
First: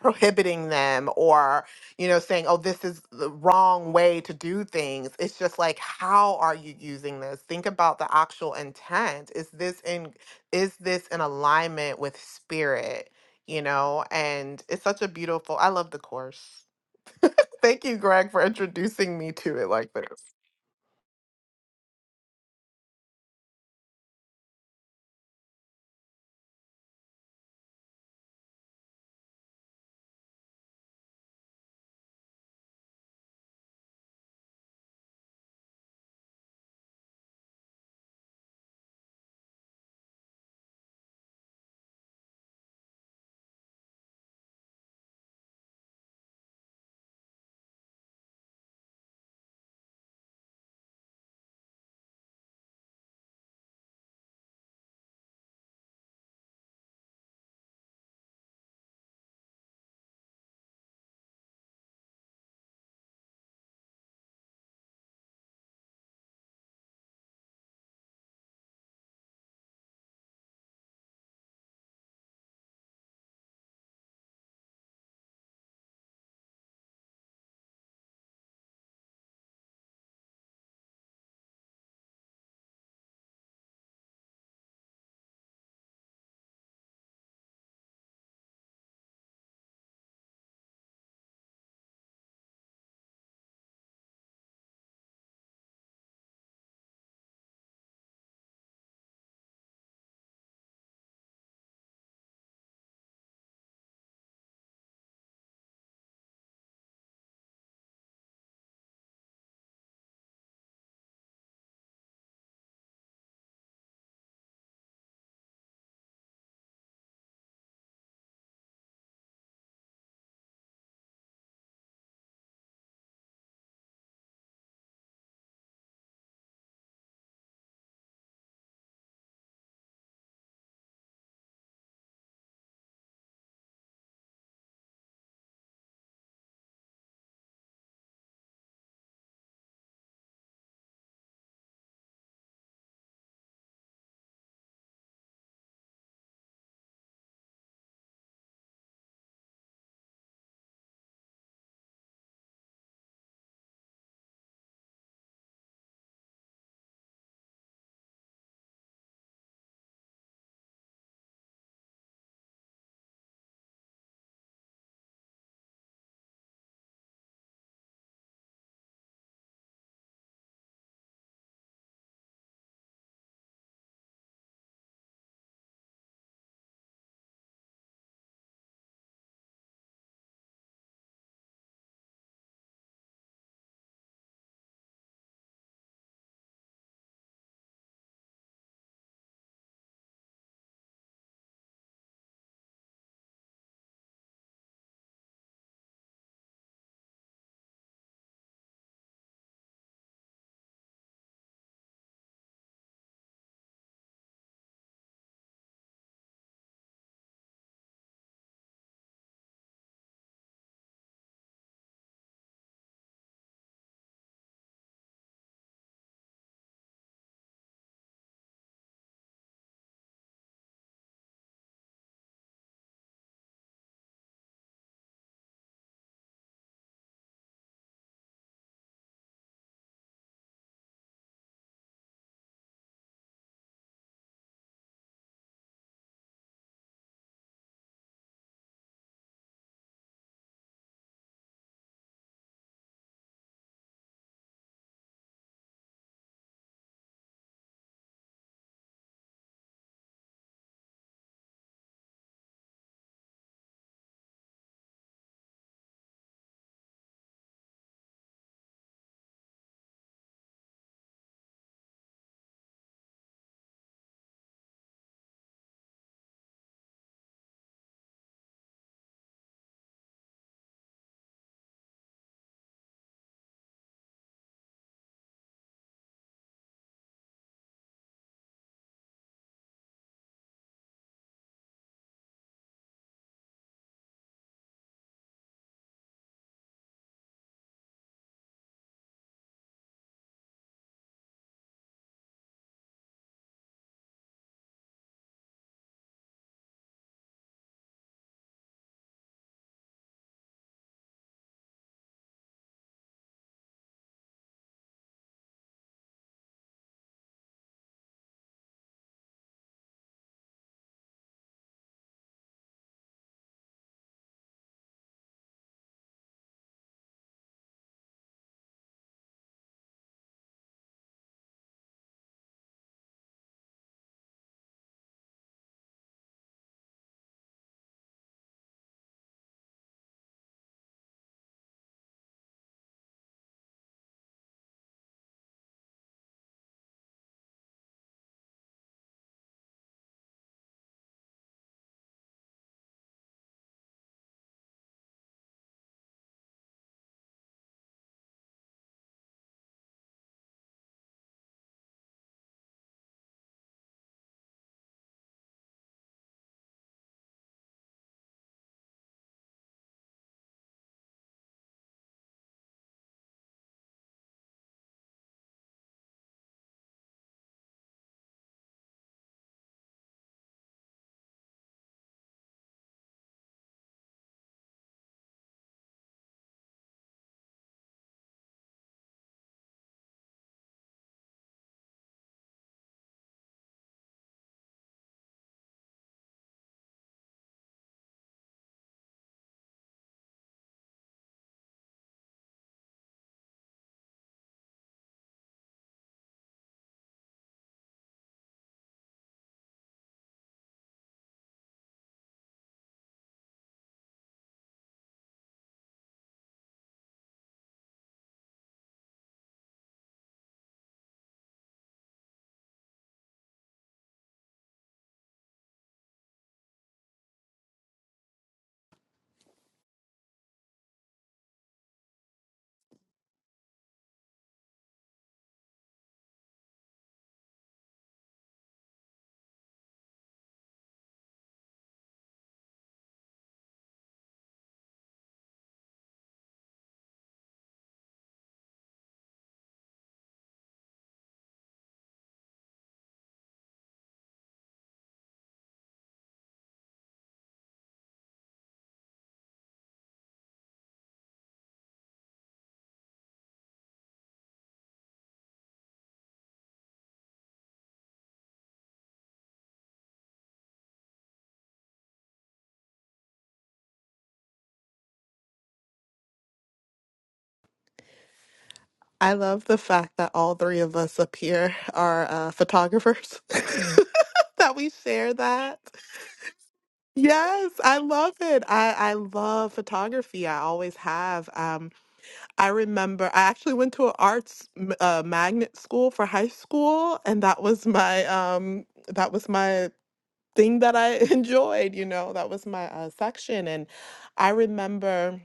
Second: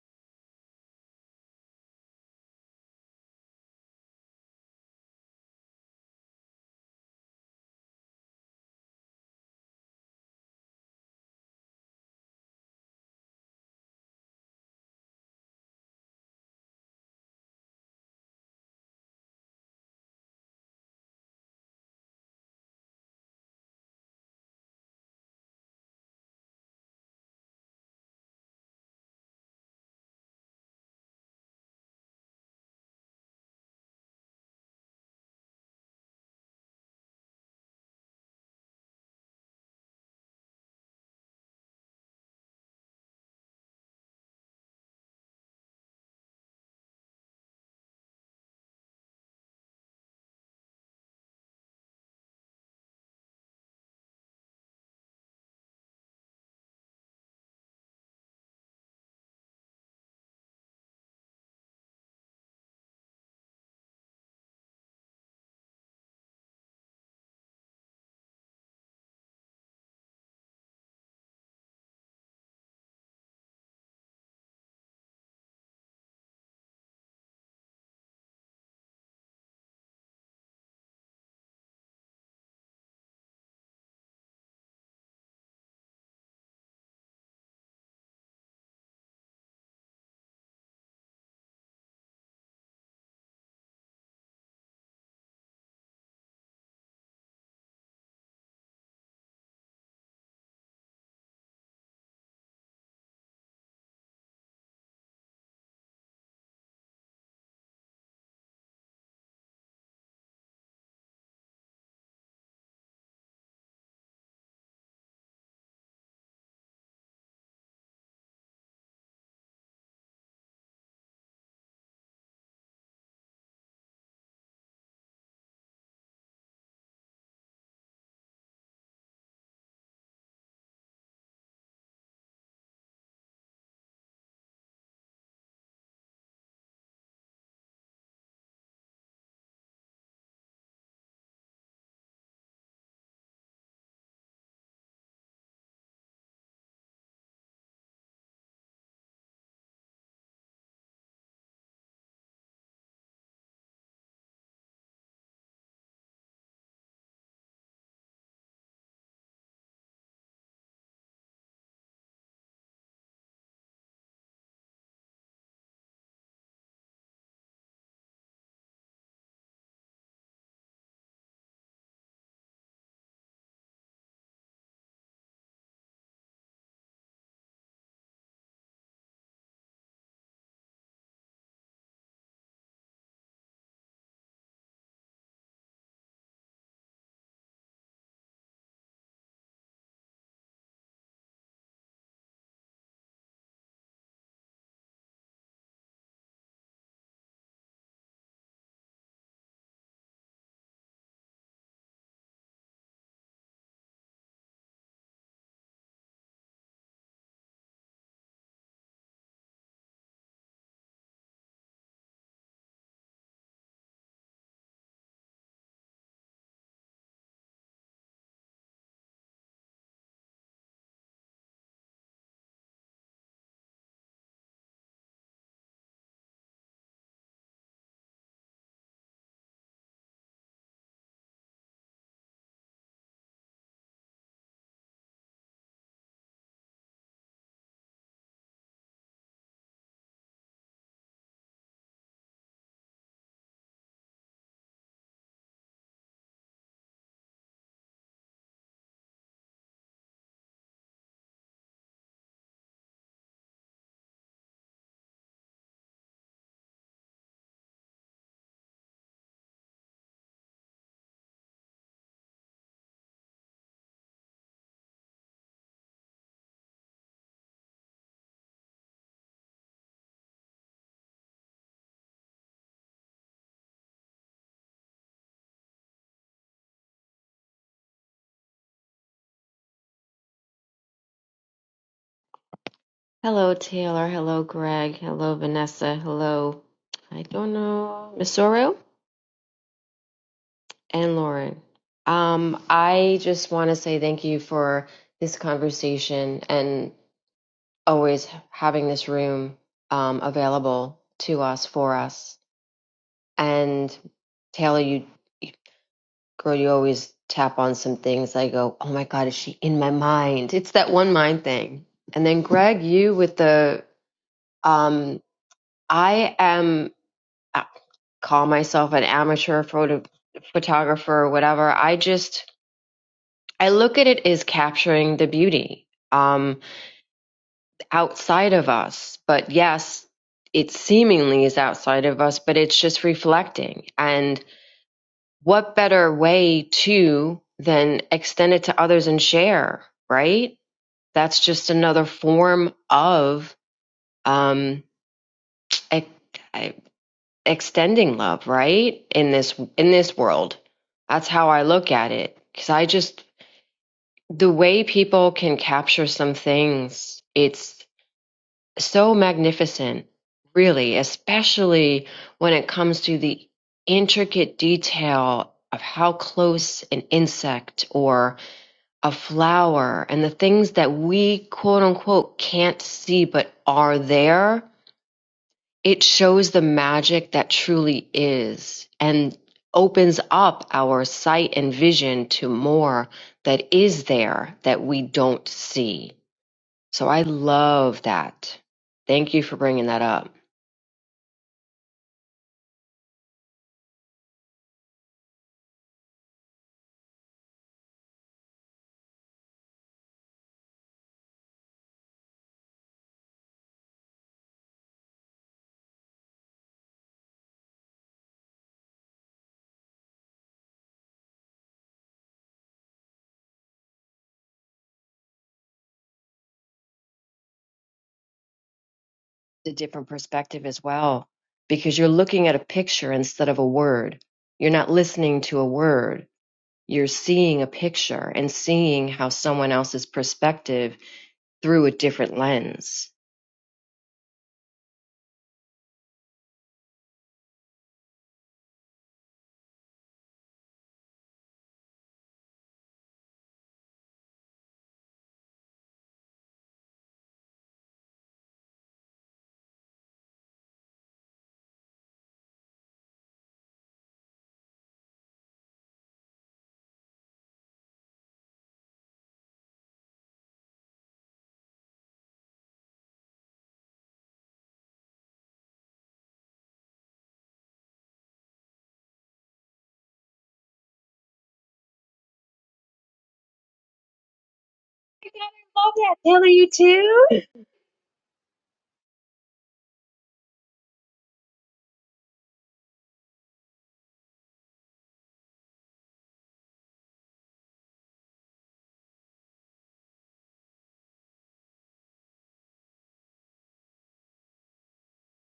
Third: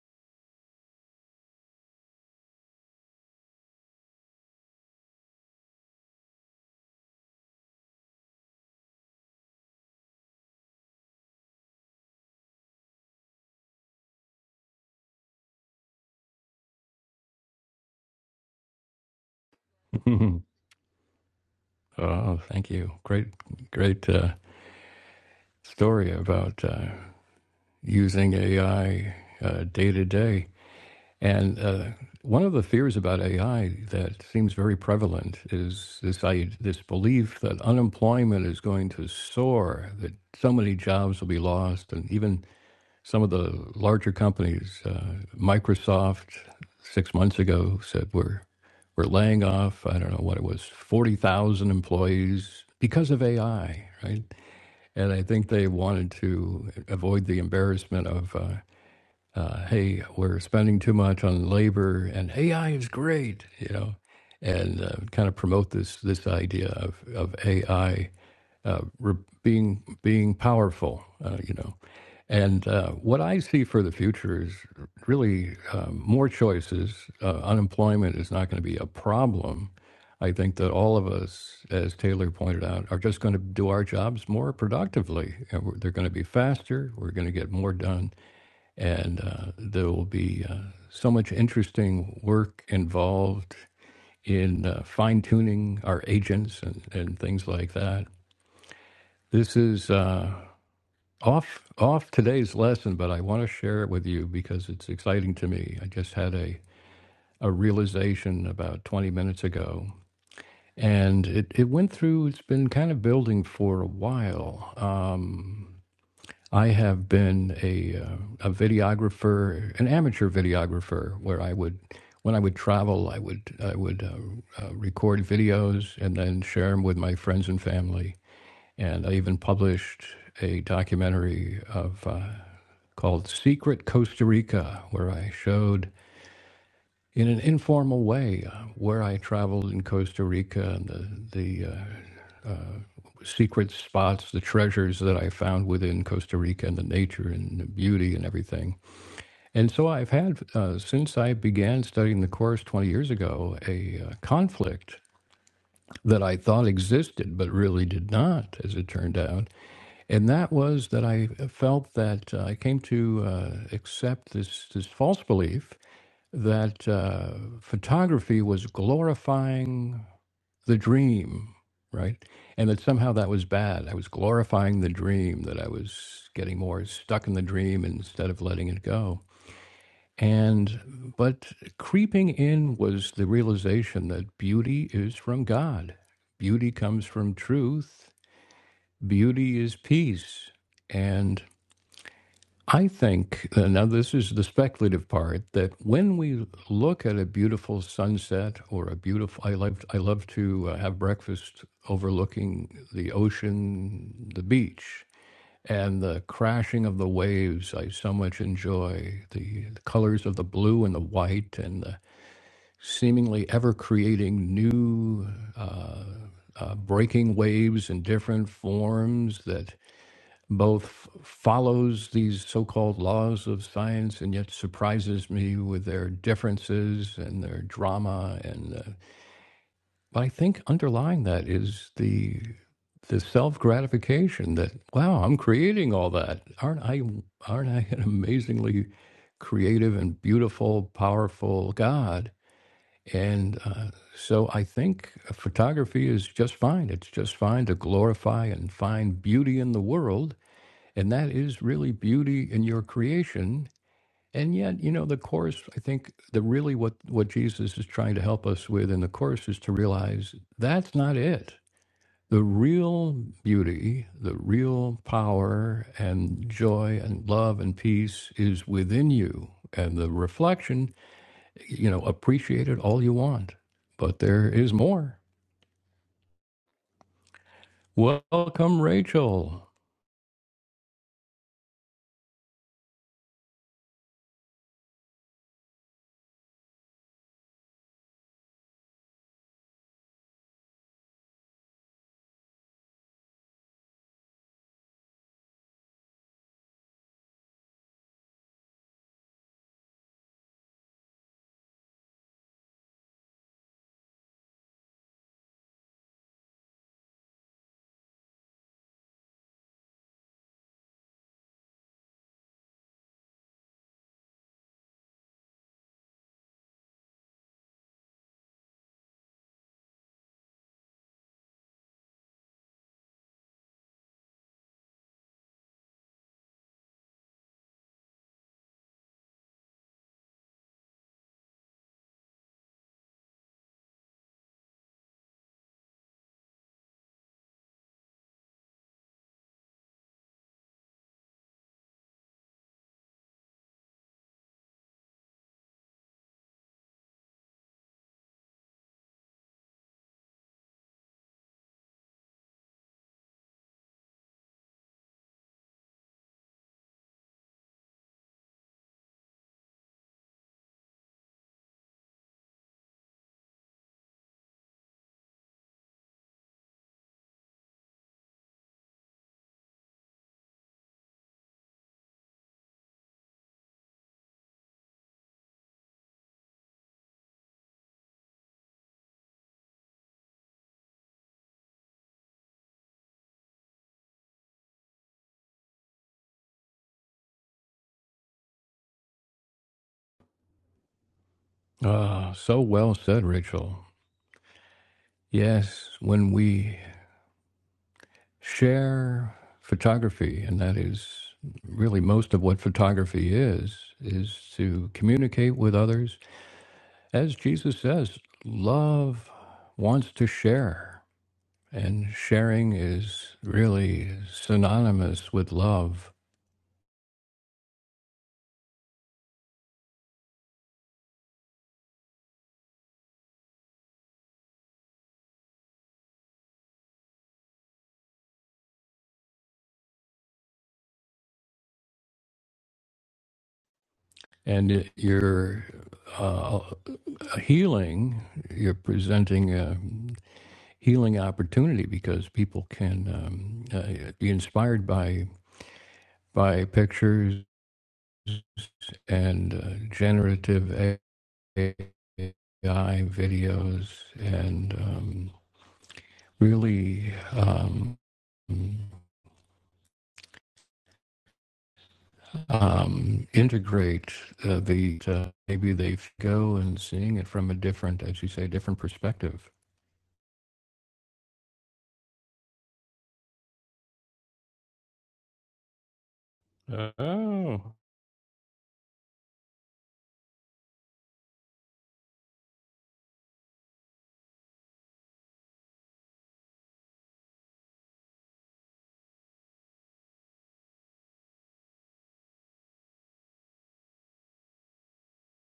B: prohibiting them or you know saying oh this is the wrong way to do things it's just like how are you using this think about the actual intent is this in is this in alignment with spirit you know and it's such a beautiful i love the course Thank you, Greg, for introducing me to it like this.
A: oh, thank you. Great, great uh, story about uh, using AI uh, day to day. And uh, one of the fears about AI that seems very prevalent is this I, this belief that unemployment is going to soar, that so many jobs will be lost, and even Some of the larger companies, uh, Microsoft, six months ago said we're we're laying off. I don't know what it was, forty thousand employees because of AI, right? And I think they wanted to avoid the embarrassment of, uh, uh, hey, we're spending too much on labor, and AI is great, you know, and uh, kind of promote this this idea of of AI uh, being being powerful, uh, you know. And uh, what I see for the future is really um, more choices. Uh, unemployment is not going to be a problem. I think that all of us, as Taylor pointed out, are just going to do our jobs more productively. And we're, they're going to be faster. We're going to get more done, and uh, there will be uh, so much interesting work involved in uh, fine tuning our agents and, and things like that this is uh, off off today's lesson, but I want to share it with you because it's exciting to me. I just had a a realization about 20 minutes ago, and it, it went through. It's been kind of building for a while. Uh, I have been a uh, a videographer, an amateur videographer, where I would. When I would travel, I would I would uh, uh, record videos and then share them with my friends and family and I even published a documentary of uh, called Secret Costa Rica, where I showed in an informal way uh, where I traveled in Costa Rica and the, the uh, secret spots, the treasures that I found within Costa Rica and the nature and the beauty and everything. And so I've had, uh, since I began studying the course 20 years ago, a uh, conflict that I thought existed but really did not, as it turned out. And that was that I felt that uh, I came to uh, accept this, this false belief that uh, photography was glorifying the dream, right? And that somehow that was bad. I was glorifying the dream, that I was getting more stuck in the dream instead of letting it go. And, but creeping in was the realization that beauty is from God, beauty comes from truth, beauty is peace. And. I think, uh, now this is the speculative part, that when we look at a beautiful sunset or a beautiful, I love, I love to uh, have breakfast overlooking the ocean, the beach, and the crashing of the waves. I so much enjoy the, the colors of the blue and the white and the seemingly ever creating new uh, uh, breaking waves in different forms that both follows these so-called laws of science and yet surprises me with their differences and their drama and uh, but I think underlying that is the the self-gratification that wow I'm creating all that aren't I aren't I an amazingly creative and beautiful powerful God and uh, so I think photography is just fine it's just fine to glorify and find beauty in the world and that is really beauty in your creation. And yet, you know, the course, I think the really what, what Jesus is trying to help us with in the course is to realize that's not it. The real beauty, the real power and joy and love and peace is within you. And the reflection, you know, appreciate it all you want. But there is more. Welcome, Rachel.
C: Hello, Taylor. Hello, Greg. Hello, Vanessa. Hello, I don't know, Misoro and Lauren. Um, I just want to say thank you for this conversation and always having this room um, available to us for us. And Taylor, you girl, you always tap on some things. I go, oh my God, is she in my mind? It's that one mind thing. And then Greg, you with the um, I am. call myself an amateur photo photographer or whatever. I just I look at it as capturing the beauty um, outside of us. But yes, it seemingly is outside of us, but it's just reflecting. And what better way to than extend it to others and share, right? That's just another form of um, e, extending love, right? In this in this world. That's how I look at it cuz I just the way people can capture some things, it's so magnificent, really, especially when it comes to the intricate detail of how close an insect or a flower and the things that we quote unquote can't see but are there it shows the magic that truly is and opens up our sight and vision to more that is there that we don't see. So I love that. Thank you for bringing that up.
A: Ah, so well said, Rachel. Yes, when we share photography, and that is really most of what photography is, is to communicate with others. As Jesus says, love wants to share, and sharing is really synonymous with love.
C: The different perspective as well, because you're looking at a picture instead of a word. You're not listening to a word. You're seeing a picture and seeing how someone else's perspective through a different lens
A: And it- you're uh, healing, you're presenting a healing opportunity because people can um, uh, be inspired by by pictures and uh, generative AI videos and um, really um, um, integrate uh, the uh, maybe they go and seeing it from a different, as you say, different
B: I
A: perspective.
B: love the fact that all three of us up here are uh, photographers. that we share that.
C: love that. Taylor, you too?
A: Oh,
B: Yes, I love it. I, I love photography. I always have. um, I remember I actually went to an arts m- uh, magnet school for high school, and that was my um that was my thing that I enjoyed. You know, that was my uh, section, and I remember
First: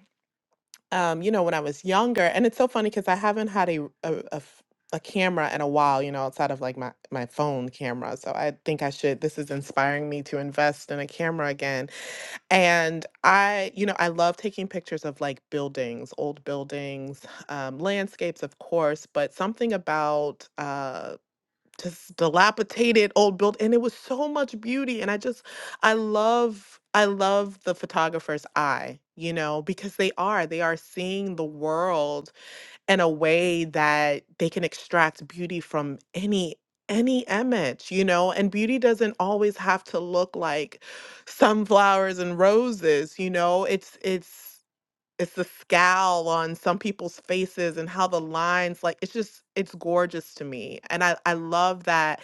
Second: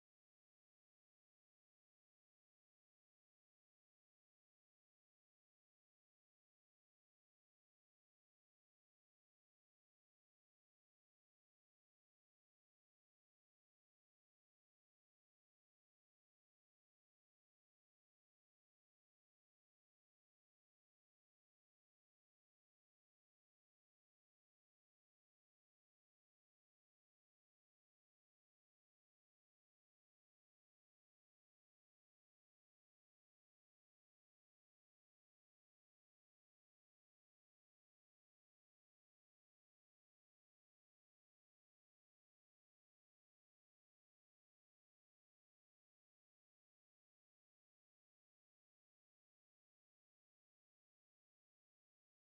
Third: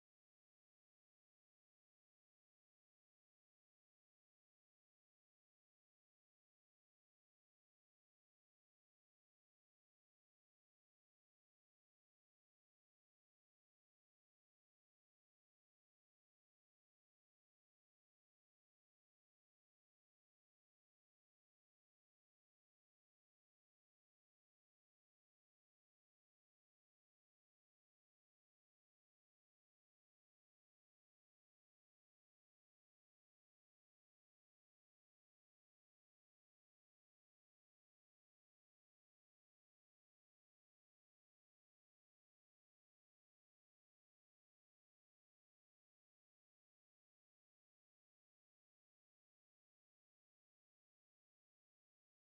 B: um you know when I was younger, and it's so funny because I haven't had a, a a f- a camera in a while. You know, outside of like my my phone camera, so I think I should. This is inspiring me to invest in a camera again and I, you know, I love taking pictures of like buildings, old buildings, um, landscapes, of course, but something about uh, just dilapidated old build, and it was so much beauty. And I just, I love, I love the photographer's eye, you know, because they are, they are seeing the world in a way that they can extract beauty from any any image you know and beauty doesn't always have to look like sunflowers and roses you know it's it's it's the scowl on some people's faces and how the lines like it's just it's gorgeous to me and i i love that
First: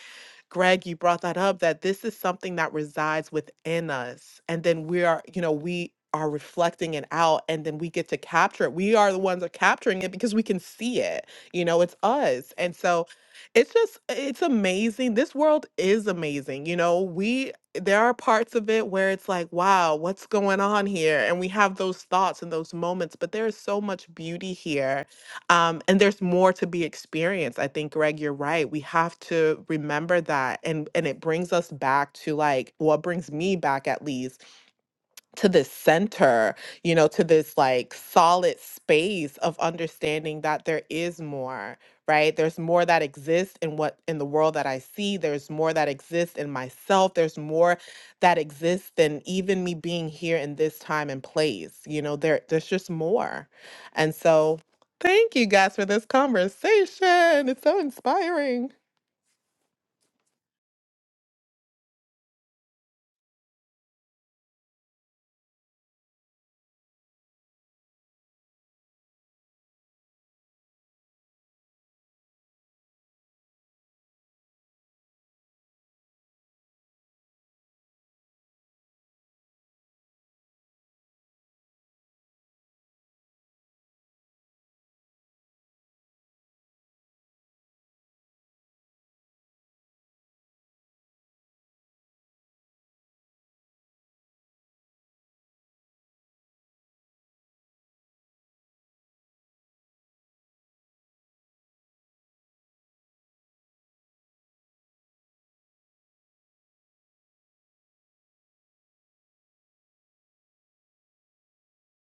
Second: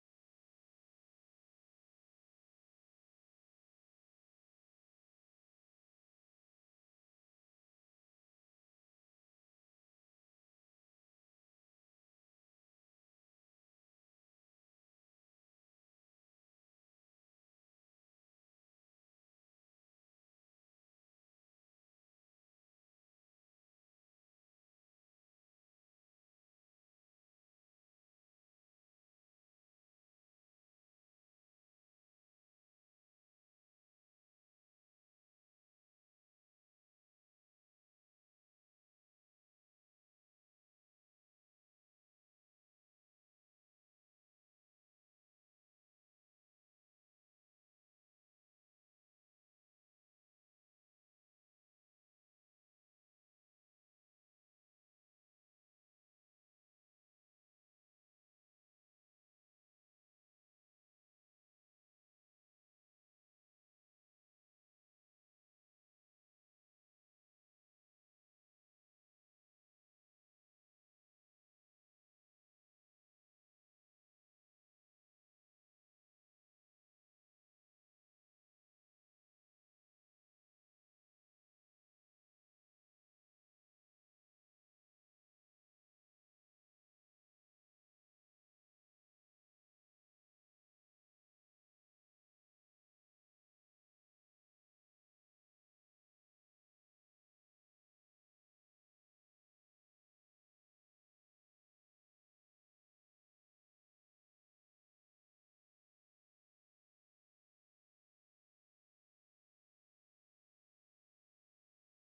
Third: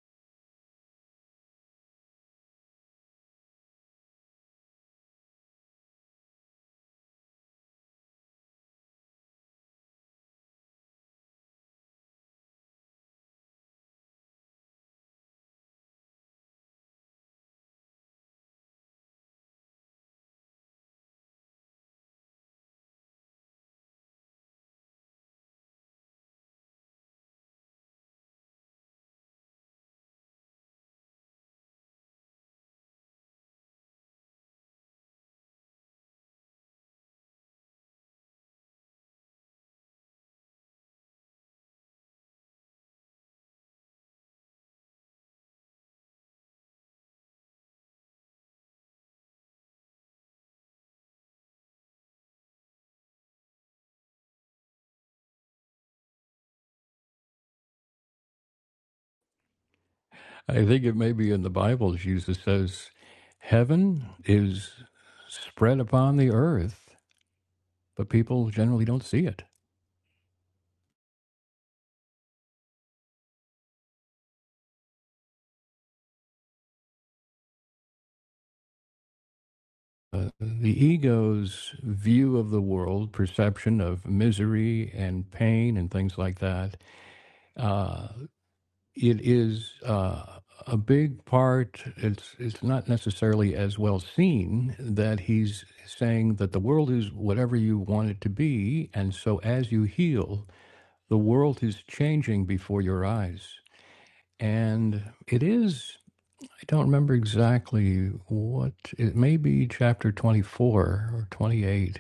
B: greg you brought that up that this is something that resides within us and then we are you know we are reflecting it out and then we get to capture it we are the ones that are capturing it because we can see it you know it's us and so it's just it's amazing this world is amazing you know we there are parts of it where it's like, wow, what's going on here? And we have those thoughts and those moments, but there is so much beauty here. Um, and there's more to be experienced. I think, Greg, you're right. We have to remember that. And and it brings us back to like what brings me back at least to this center, you know, to this like solid space of understanding that there is more, right? There's more that exists in what in the world that I see. There's more that exists in myself. There's more that exists than even me being here in this time and place. You know, there there's just more. And so thank you guys for this conversation. It's so inspiring.
A: I think it may be in the Bible. Jesus says, "Heaven is spread upon the earth, but people generally don't see it." Uh, the ego's view of the world, perception of misery and pain and things like that, uh, it is uh, a big part. It's it's not necessarily as well seen that he's saying that the world is whatever you want it to be, and so as you heal, the world is changing before your eyes, and it is. I don't remember exactly what it may be chapter 24 or 28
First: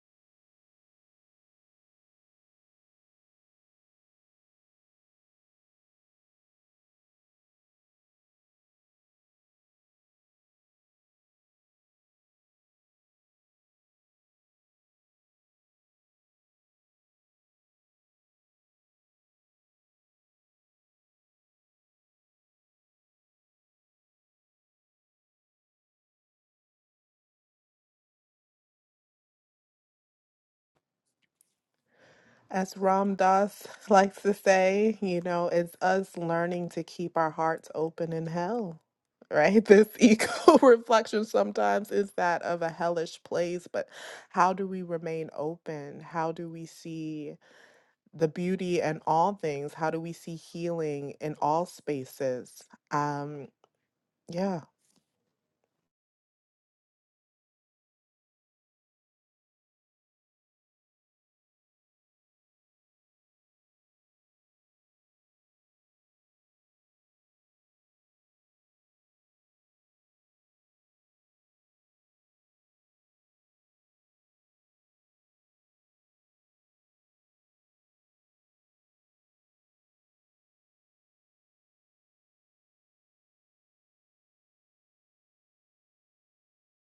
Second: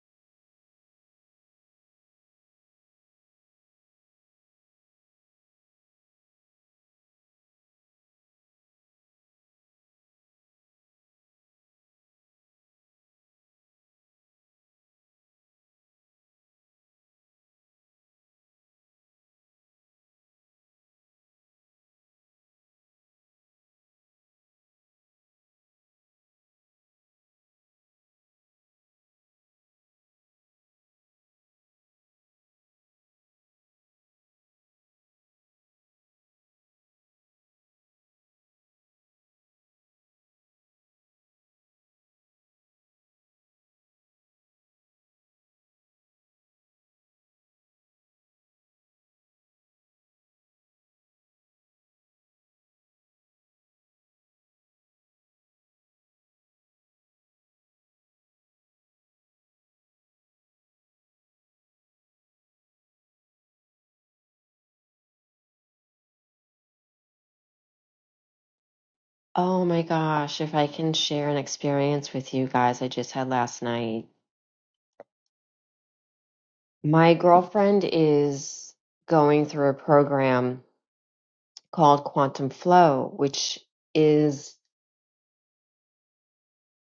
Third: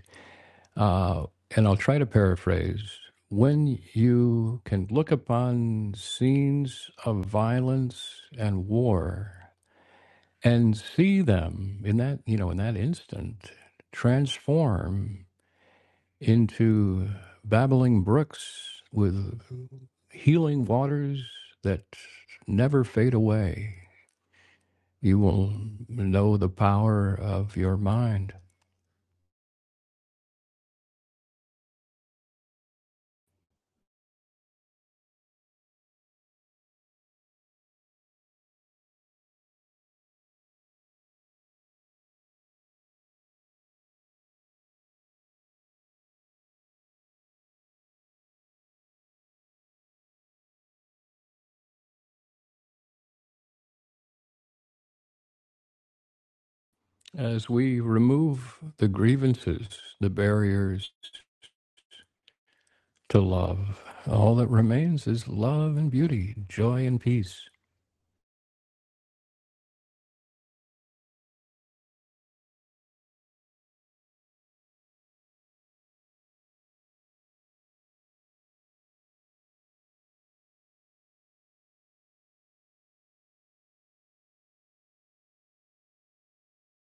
A: uh, and I'll try to paraphrase when you can look upon scenes of violence and war and see them in that, you know, in that instant transform into babbling brooks with healing waters that never fade away. You will know the power of your mind.
B: As Ram Dass likes to say, you know, it's us learning to keep our hearts open in hell, right? This ego reflection sometimes is that of a hellish place, but how do we remain open? How do we see the beauty in all things? How do we see healing in all spaces? Um, yeah.
A: As we remove the grievances, the barriers, to love. All that remains is love and beauty, joy and peace.
C: Oh my gosh, if I can share an experience with you guys I just had last night. My girlfriend is going through a program called Quantum Flow, which is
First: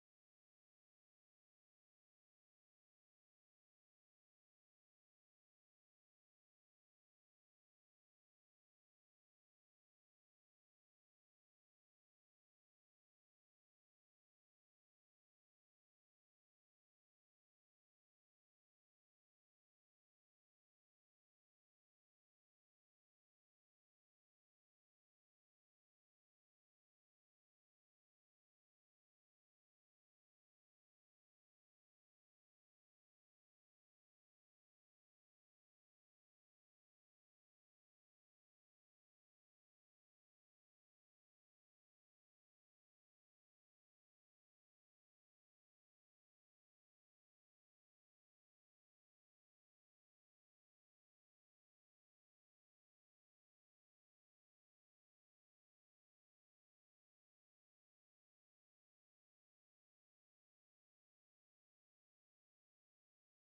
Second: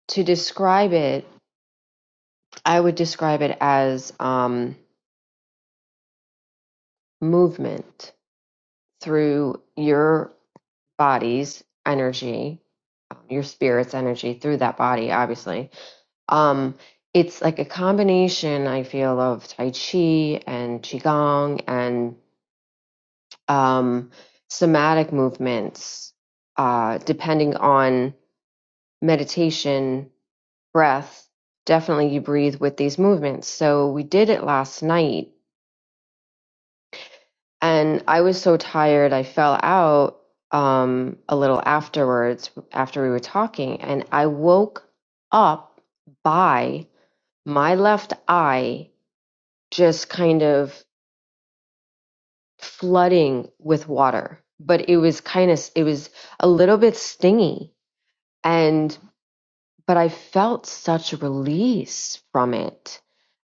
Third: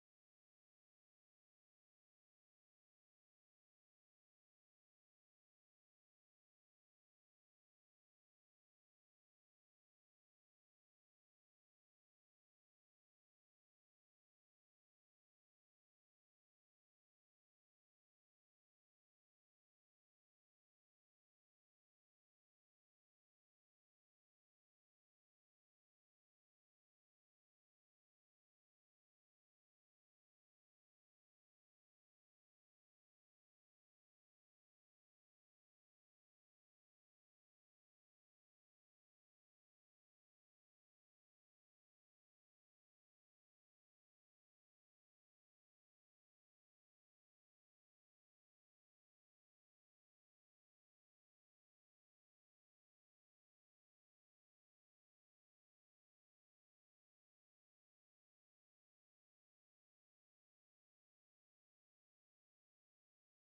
C: to describe it, I would describe it as um, movement. through your body's energy, um, your spirit's energy through that body, obviously. Um, it's like a combination, I feel, of Tai Chi and Qigong and um, somatic movements, uh, depending on meditation, breath. Definitely, you breathe with these movements. So, we did it last night And I was so tired, I fell out um, a little afterwards, after we were talking, and I woke up by my left eye just kind of flooding with water. But it was kind of, it was a little bit stingy. And, but I felt such release from it.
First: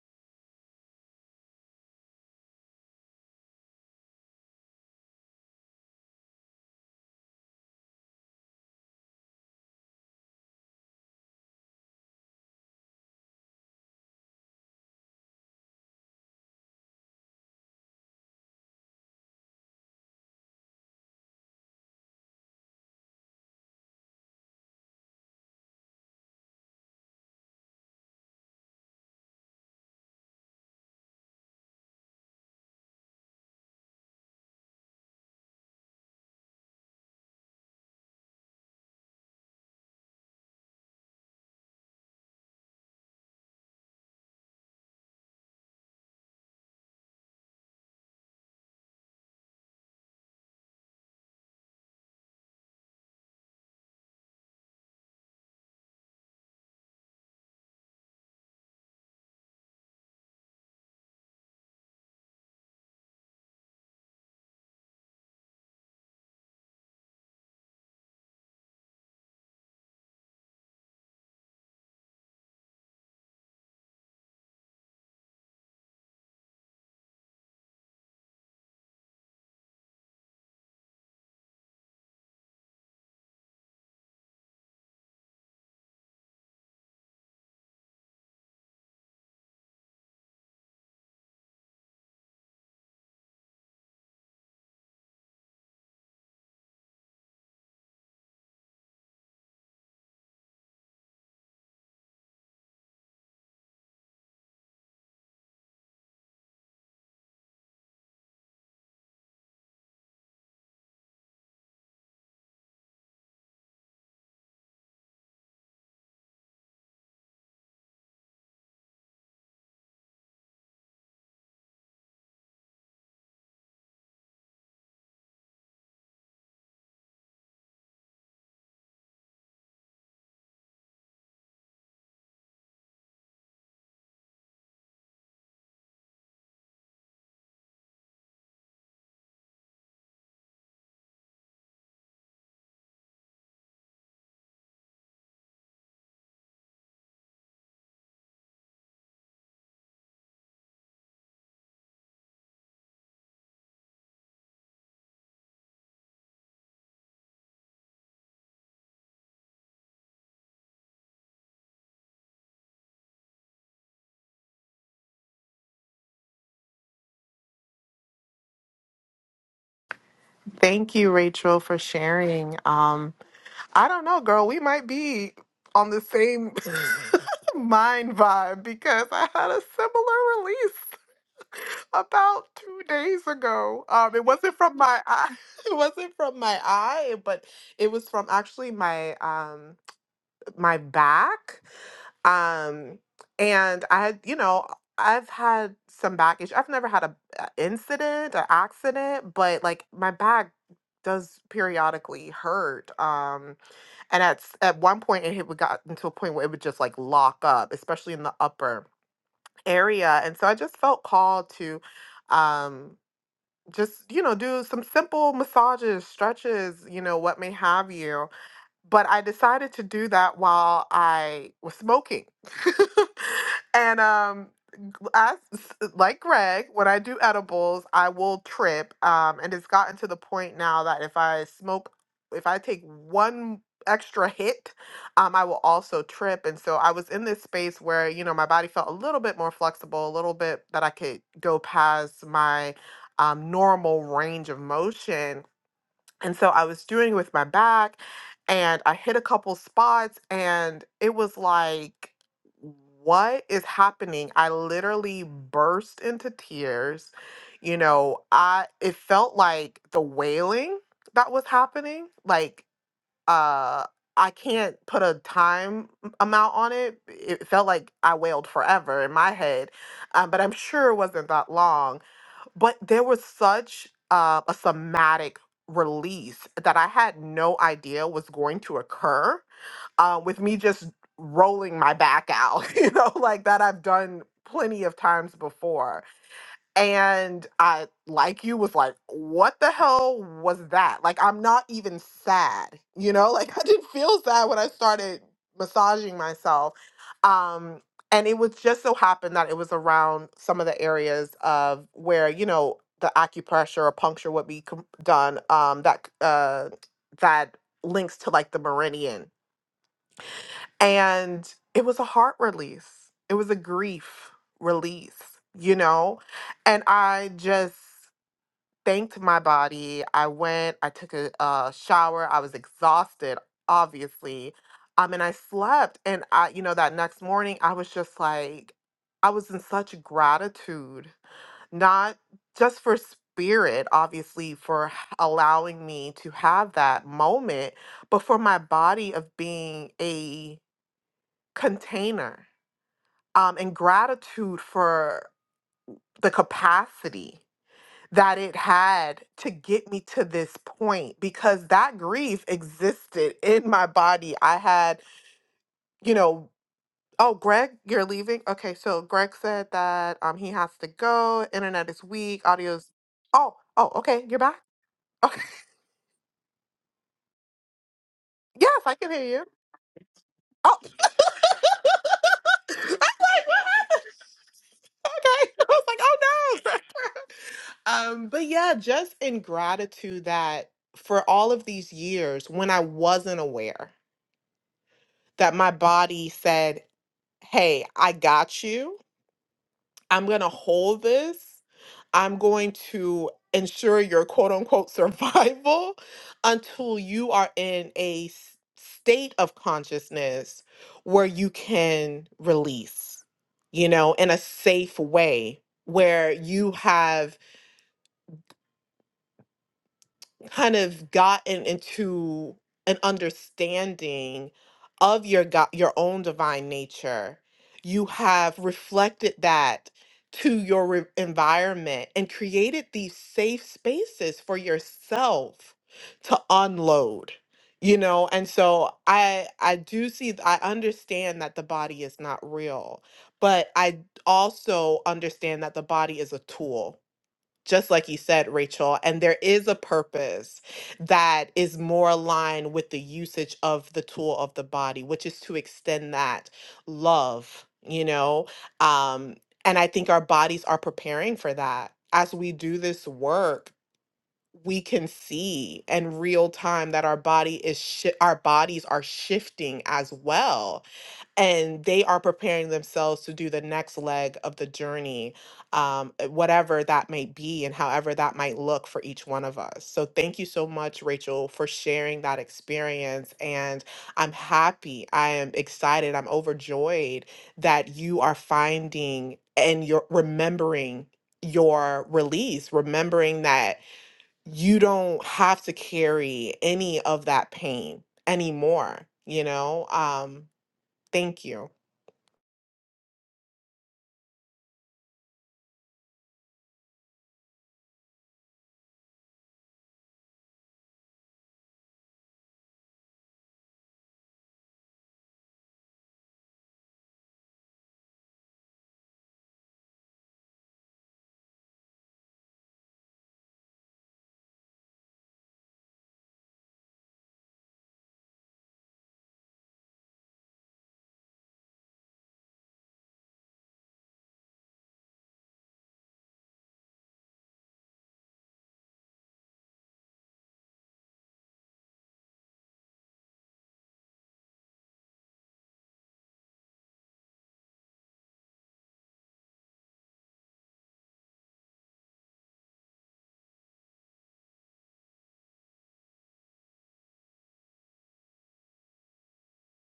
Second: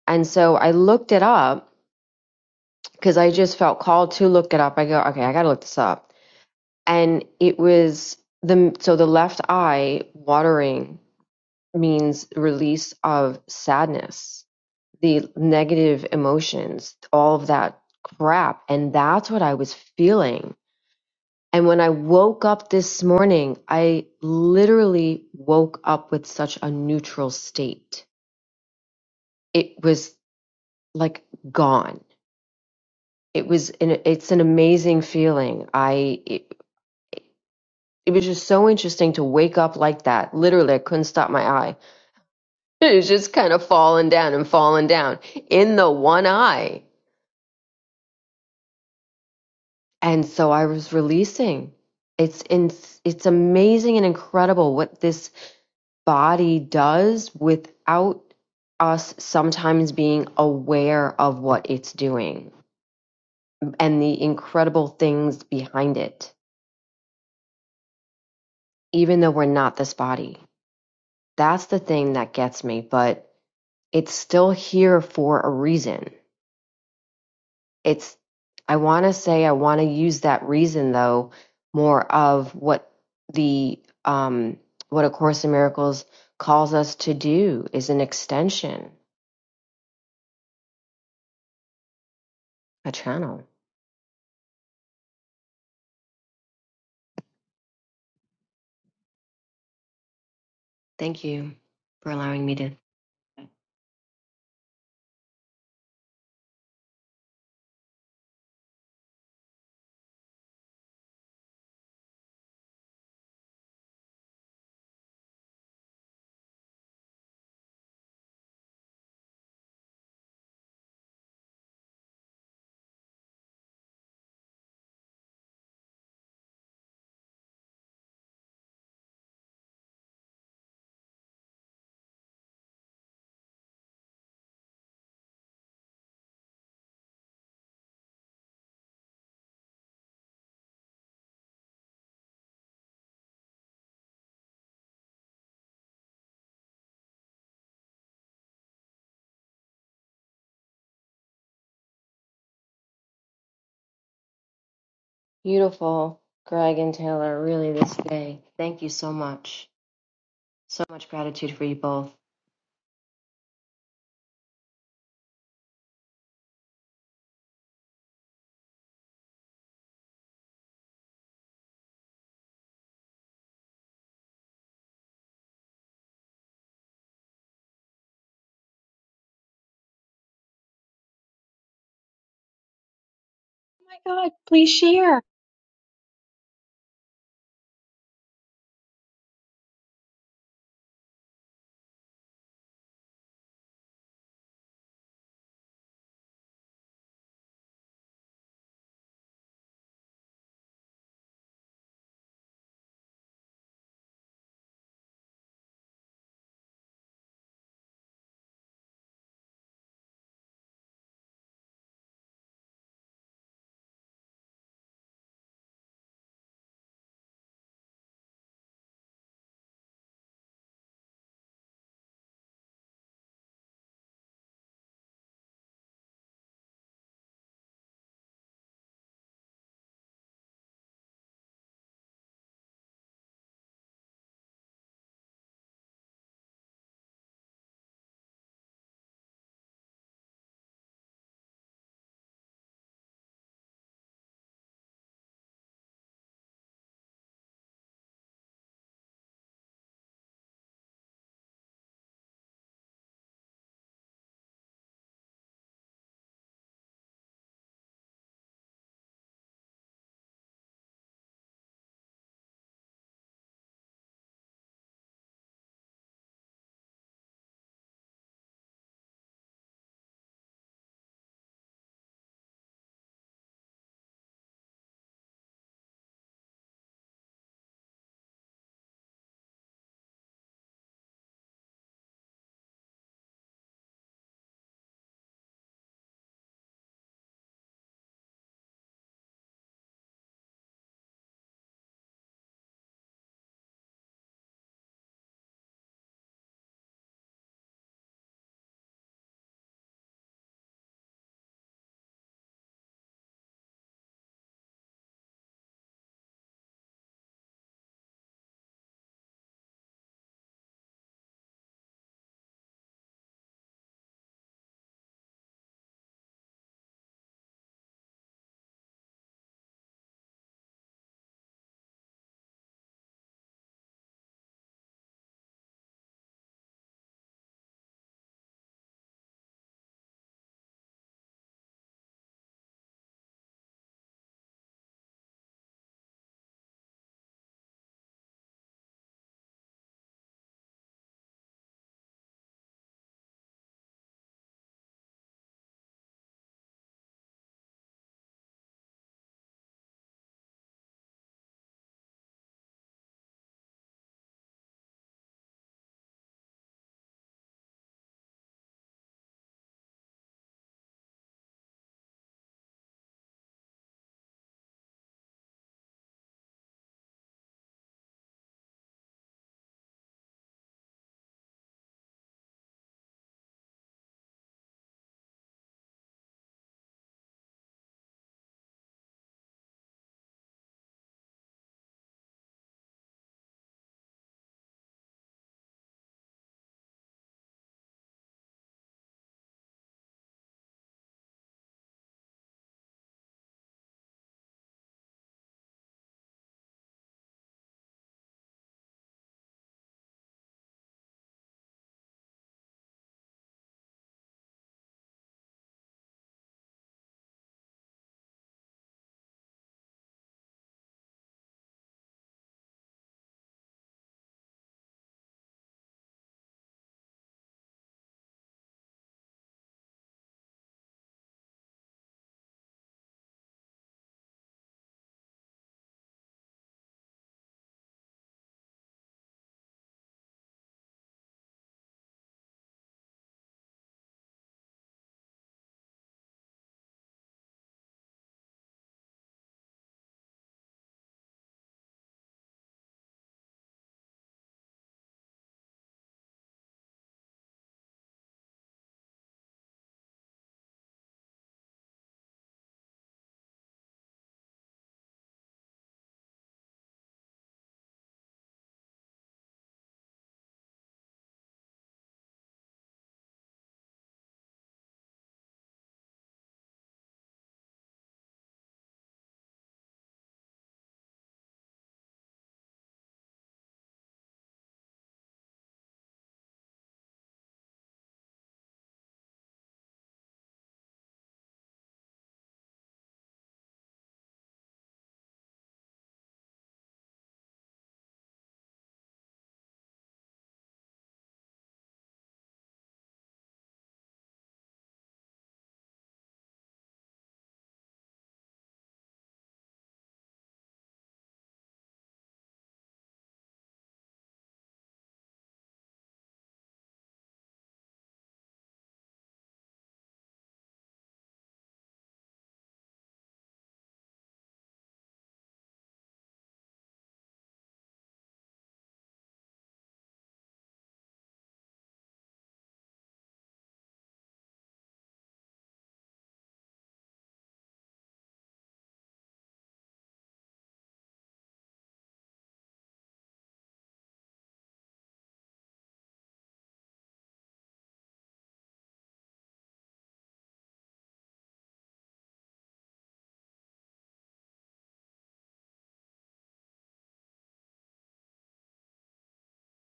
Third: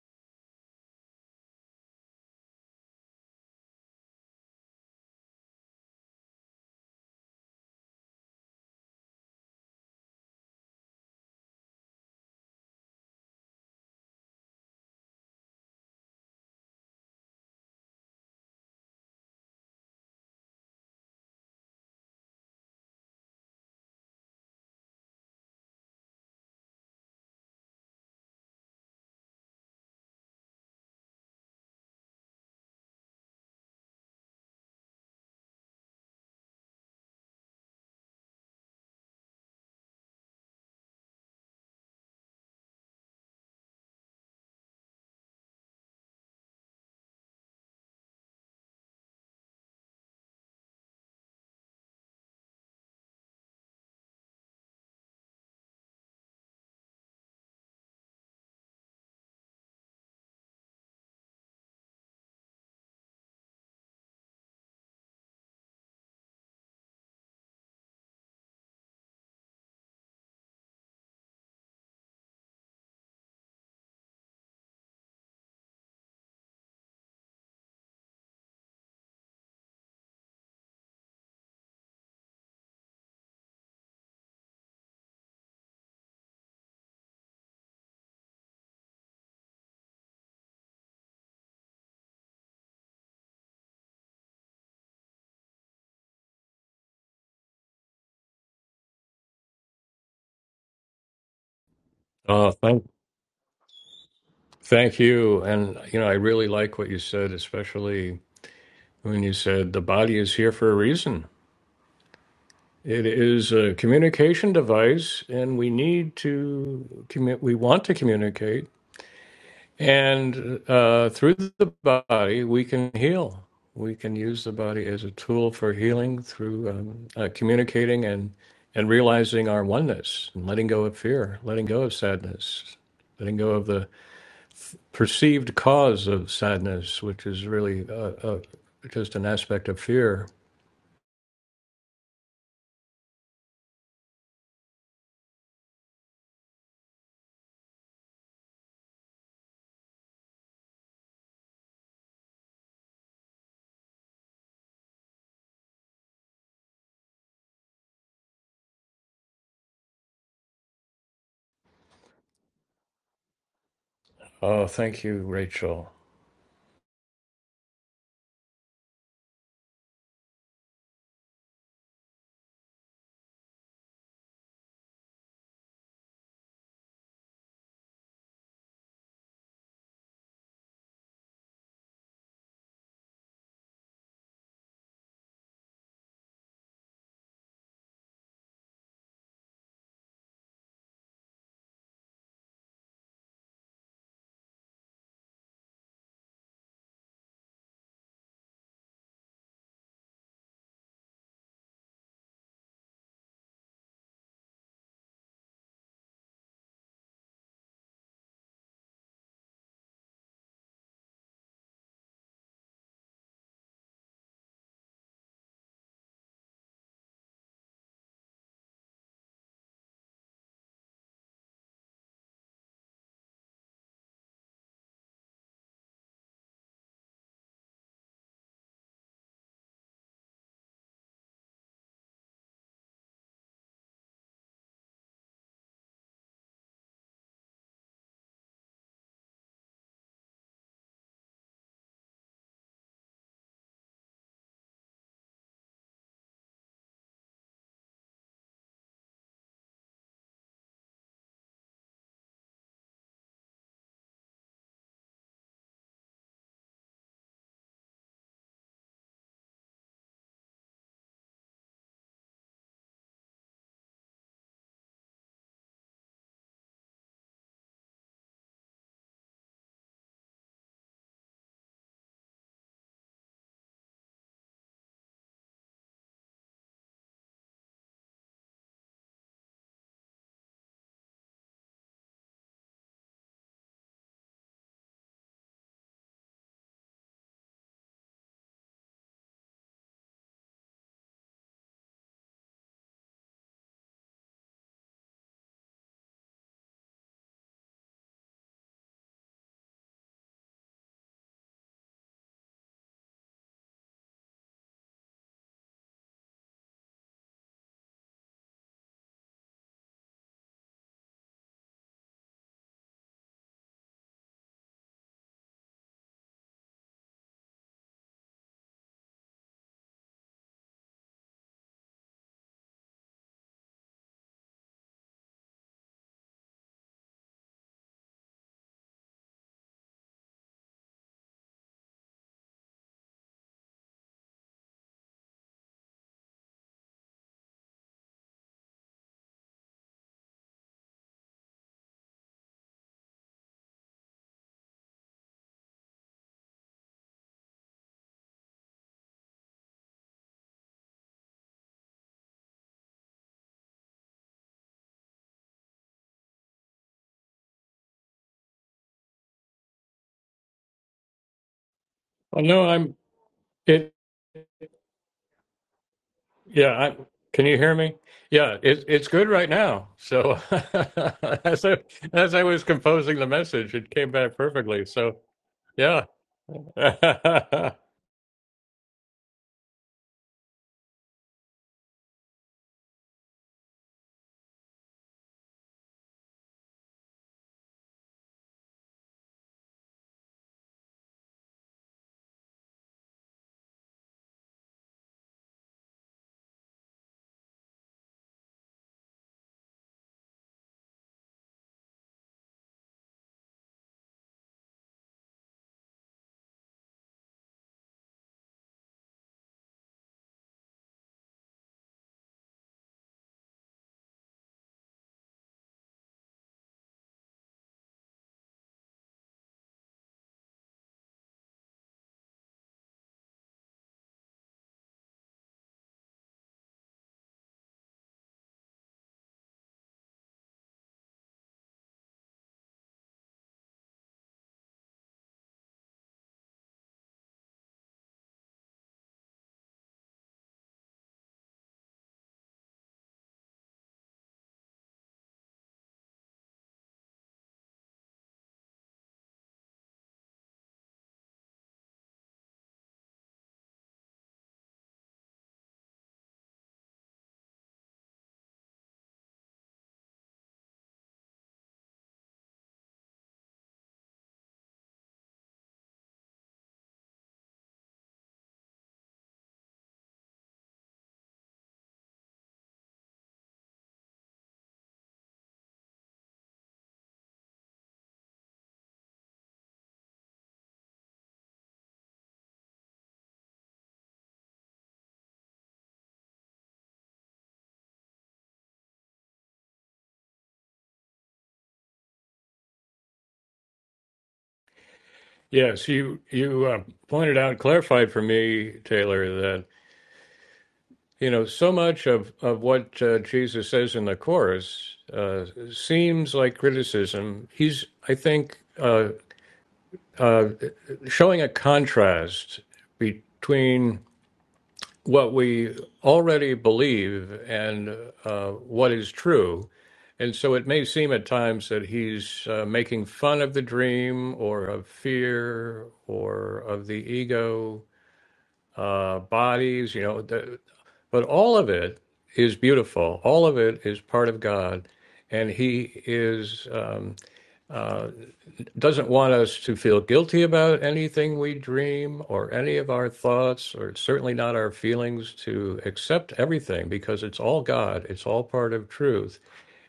C: And so I looked it up because I just felt called to look it up. I go, okay, I got to look this up. and it was the so the left eye watering means release of sadness the negative emotions all of that crap and that's what i was feeling and when i woke up this morning i literally woke up with such a neutral state it was like gone it was an, it's an amazing feeling i it, it was just so interesting to wake up like that literally i couldn't stop my eye It was just kind of falling down and falling down in the one eye. And so I was releasing. It's in, it's amazing and incredible what this body does without us sometimes being aware of what it's doing and the incredible things behind it, even though we're not this body. That's the thing that gets me, but it's still here for a reason it's i want to say i want to use that reason though more of what the um what a course in miracles calls us to do is an extension a channel thank you for allowing
A: Oh,
C: me to
A: thank, thank you. And, you know, I really like what you said, especially when you said the body is here for a reason. It is a communication device, and we need to commu- We want to communicate. And uh, through the body, we can heal. We can use the body as a tool for healing through um, uh, communicating and, and realizing our oneness and letting go of fear, letting go of sadness, letting go of the perceived cause of sadness, which is really uh, uh, just an aspect of fear.
C: beautiful greg and taylor really this day thank you so much so much gratitude for you both
A: Oh, thank you, Rachel.
B: Thank you, Rachel, for sharing. Um, I don't know, girl. We might be on the same mind vibe because I had a similar release about two days ago. Um,
C: Oh my
B: it
C: God,
B: wasn't
C: please
B: from my
C: share.
B: eye. It wasn't from my eye, but it was from actually my um my back. Um, and I had you know I've had some back issues. I've never had a, a incident, an accident, but like my back does periodically hurt. Um and at s- at one point, it had gotten to a point where it would just like lock up, especially in the upper area. And so I just felt called to, um, just you know, do some simple massages, stretches, you know, what may have you but I decided to do that while I was smoking. and um g- I, s- like Greg, when I do edibles, I will trip. Um, and it's gotten to the point now that if I smoke, if I take one extra hit, um, I will also trip. And so I was in this space where, you know, my body felt a little bit more flexible, a little bit that I could go past my um, normal range of motion and so I was doing it with my back and I hit a couple spots and it was like, what is happening? I literally burst into tears. You know, I it felt like the wailing that was happening. Like uh I can't put a time m- amount on it. It felt like I wailed forever in my head, um, but I'm sure it wasn't that long but there was such uh, a somatic release that I had no idea was going to occur uh, with me just rolling my back out, you know, like that I've done plenty of times before. And I, like you, was like, what the hell was that? Like, I'm not even sad, you know? Like, I didn't feel sad when I started massaging myself. Um, and it was just so happened that it was around some of the areas of where, you know, the acupressure or puncture would be com- done um, that, uh, that links to like the meridian and it was a heart release. It was a grief release, you know? And I just thanked my body. I went, I took a, a shower. I was exhausted, obviously. Um, and I slept. And I, you know, that next morning, I was just like, I was in such gratitude, not just for spirit, obviously, for h- allowing me to have that moment, but for my body of being a container um, and gratitude for the capacity that it had to get me to this point because that grief existed in my body. I had, you know, oh, Greg, you're leaving? Okay, so Greg said that um, he has to go. Internet is
A: Oh
B: weak.
A: no,
B: Audio's.
A: I'm
B: Oh, oh,
A: it.
B: okay, you're back? Okay.
A: Yeah, I, can you hear me? Yeah,
B: Yes,
A: it's
B: I
A: it's
B: can hear
A: good
B: you.
A: right now. So
B: Oh.
A: as I, as I was
B: I'm
A: composing the
B: like, what
A: message, it came
B: happened?
A: back perfectly. So
B: Okay. I was like,
A: yeah,
B: oh no. Um, but yeah, just in gratitude that for all of these years when I wasn't aware that my body said, Hey, I got you. I'm going to hold this. I'm going to ensure your quote unquote survival until you are in a s- state of consciousness where you can release, you know, in a safe way where you have kind of gotten into an understanding of your God, your own divine nature, you have reflected that to your re- environment and created these safe spaces for yourself to unload you know and so i i do see i understand that the body is not real but i also understand that the body is a tool just like you said, Rachel, and there is a purpose that is more aligned with the usage of the tool of the body, which is to extend that love, you know? Um, and I think our bodies are preparing for that. As we do this work, we can see in real time that our body is shi our bodies are shifting as well and they are preparing themselves to do the next leg of the journey, um, uh, whatever that may be and however that might look for each one of us. So, thank you so much, Rachel, for sharing that experience. And I'm happy, I am excited, I'm overjoyed that you are finding and you're remembering your release, remembering that you don't have to carry any of that pain anymore, you know? Um, thank you.
A: yes, you you uh, pointed out, clarified for me, Taylor, that you know so much of of what uh, Jesus says in the chorus uh, seems like criticism. He's, I think, uh, uh, showing a contrast between. what we already believe and uh, what is true. And so it may seem at times that he's uh, making fun of the dream or of fear or of the ego, uh, bodies, you know, the, but all of it is beautiful. All of it is part of God. And he is. um, doesn't want us to feel guilty about anything we dream or any of our thoughts or certainly not our feelings to accept everything because it's all god it's all part of truth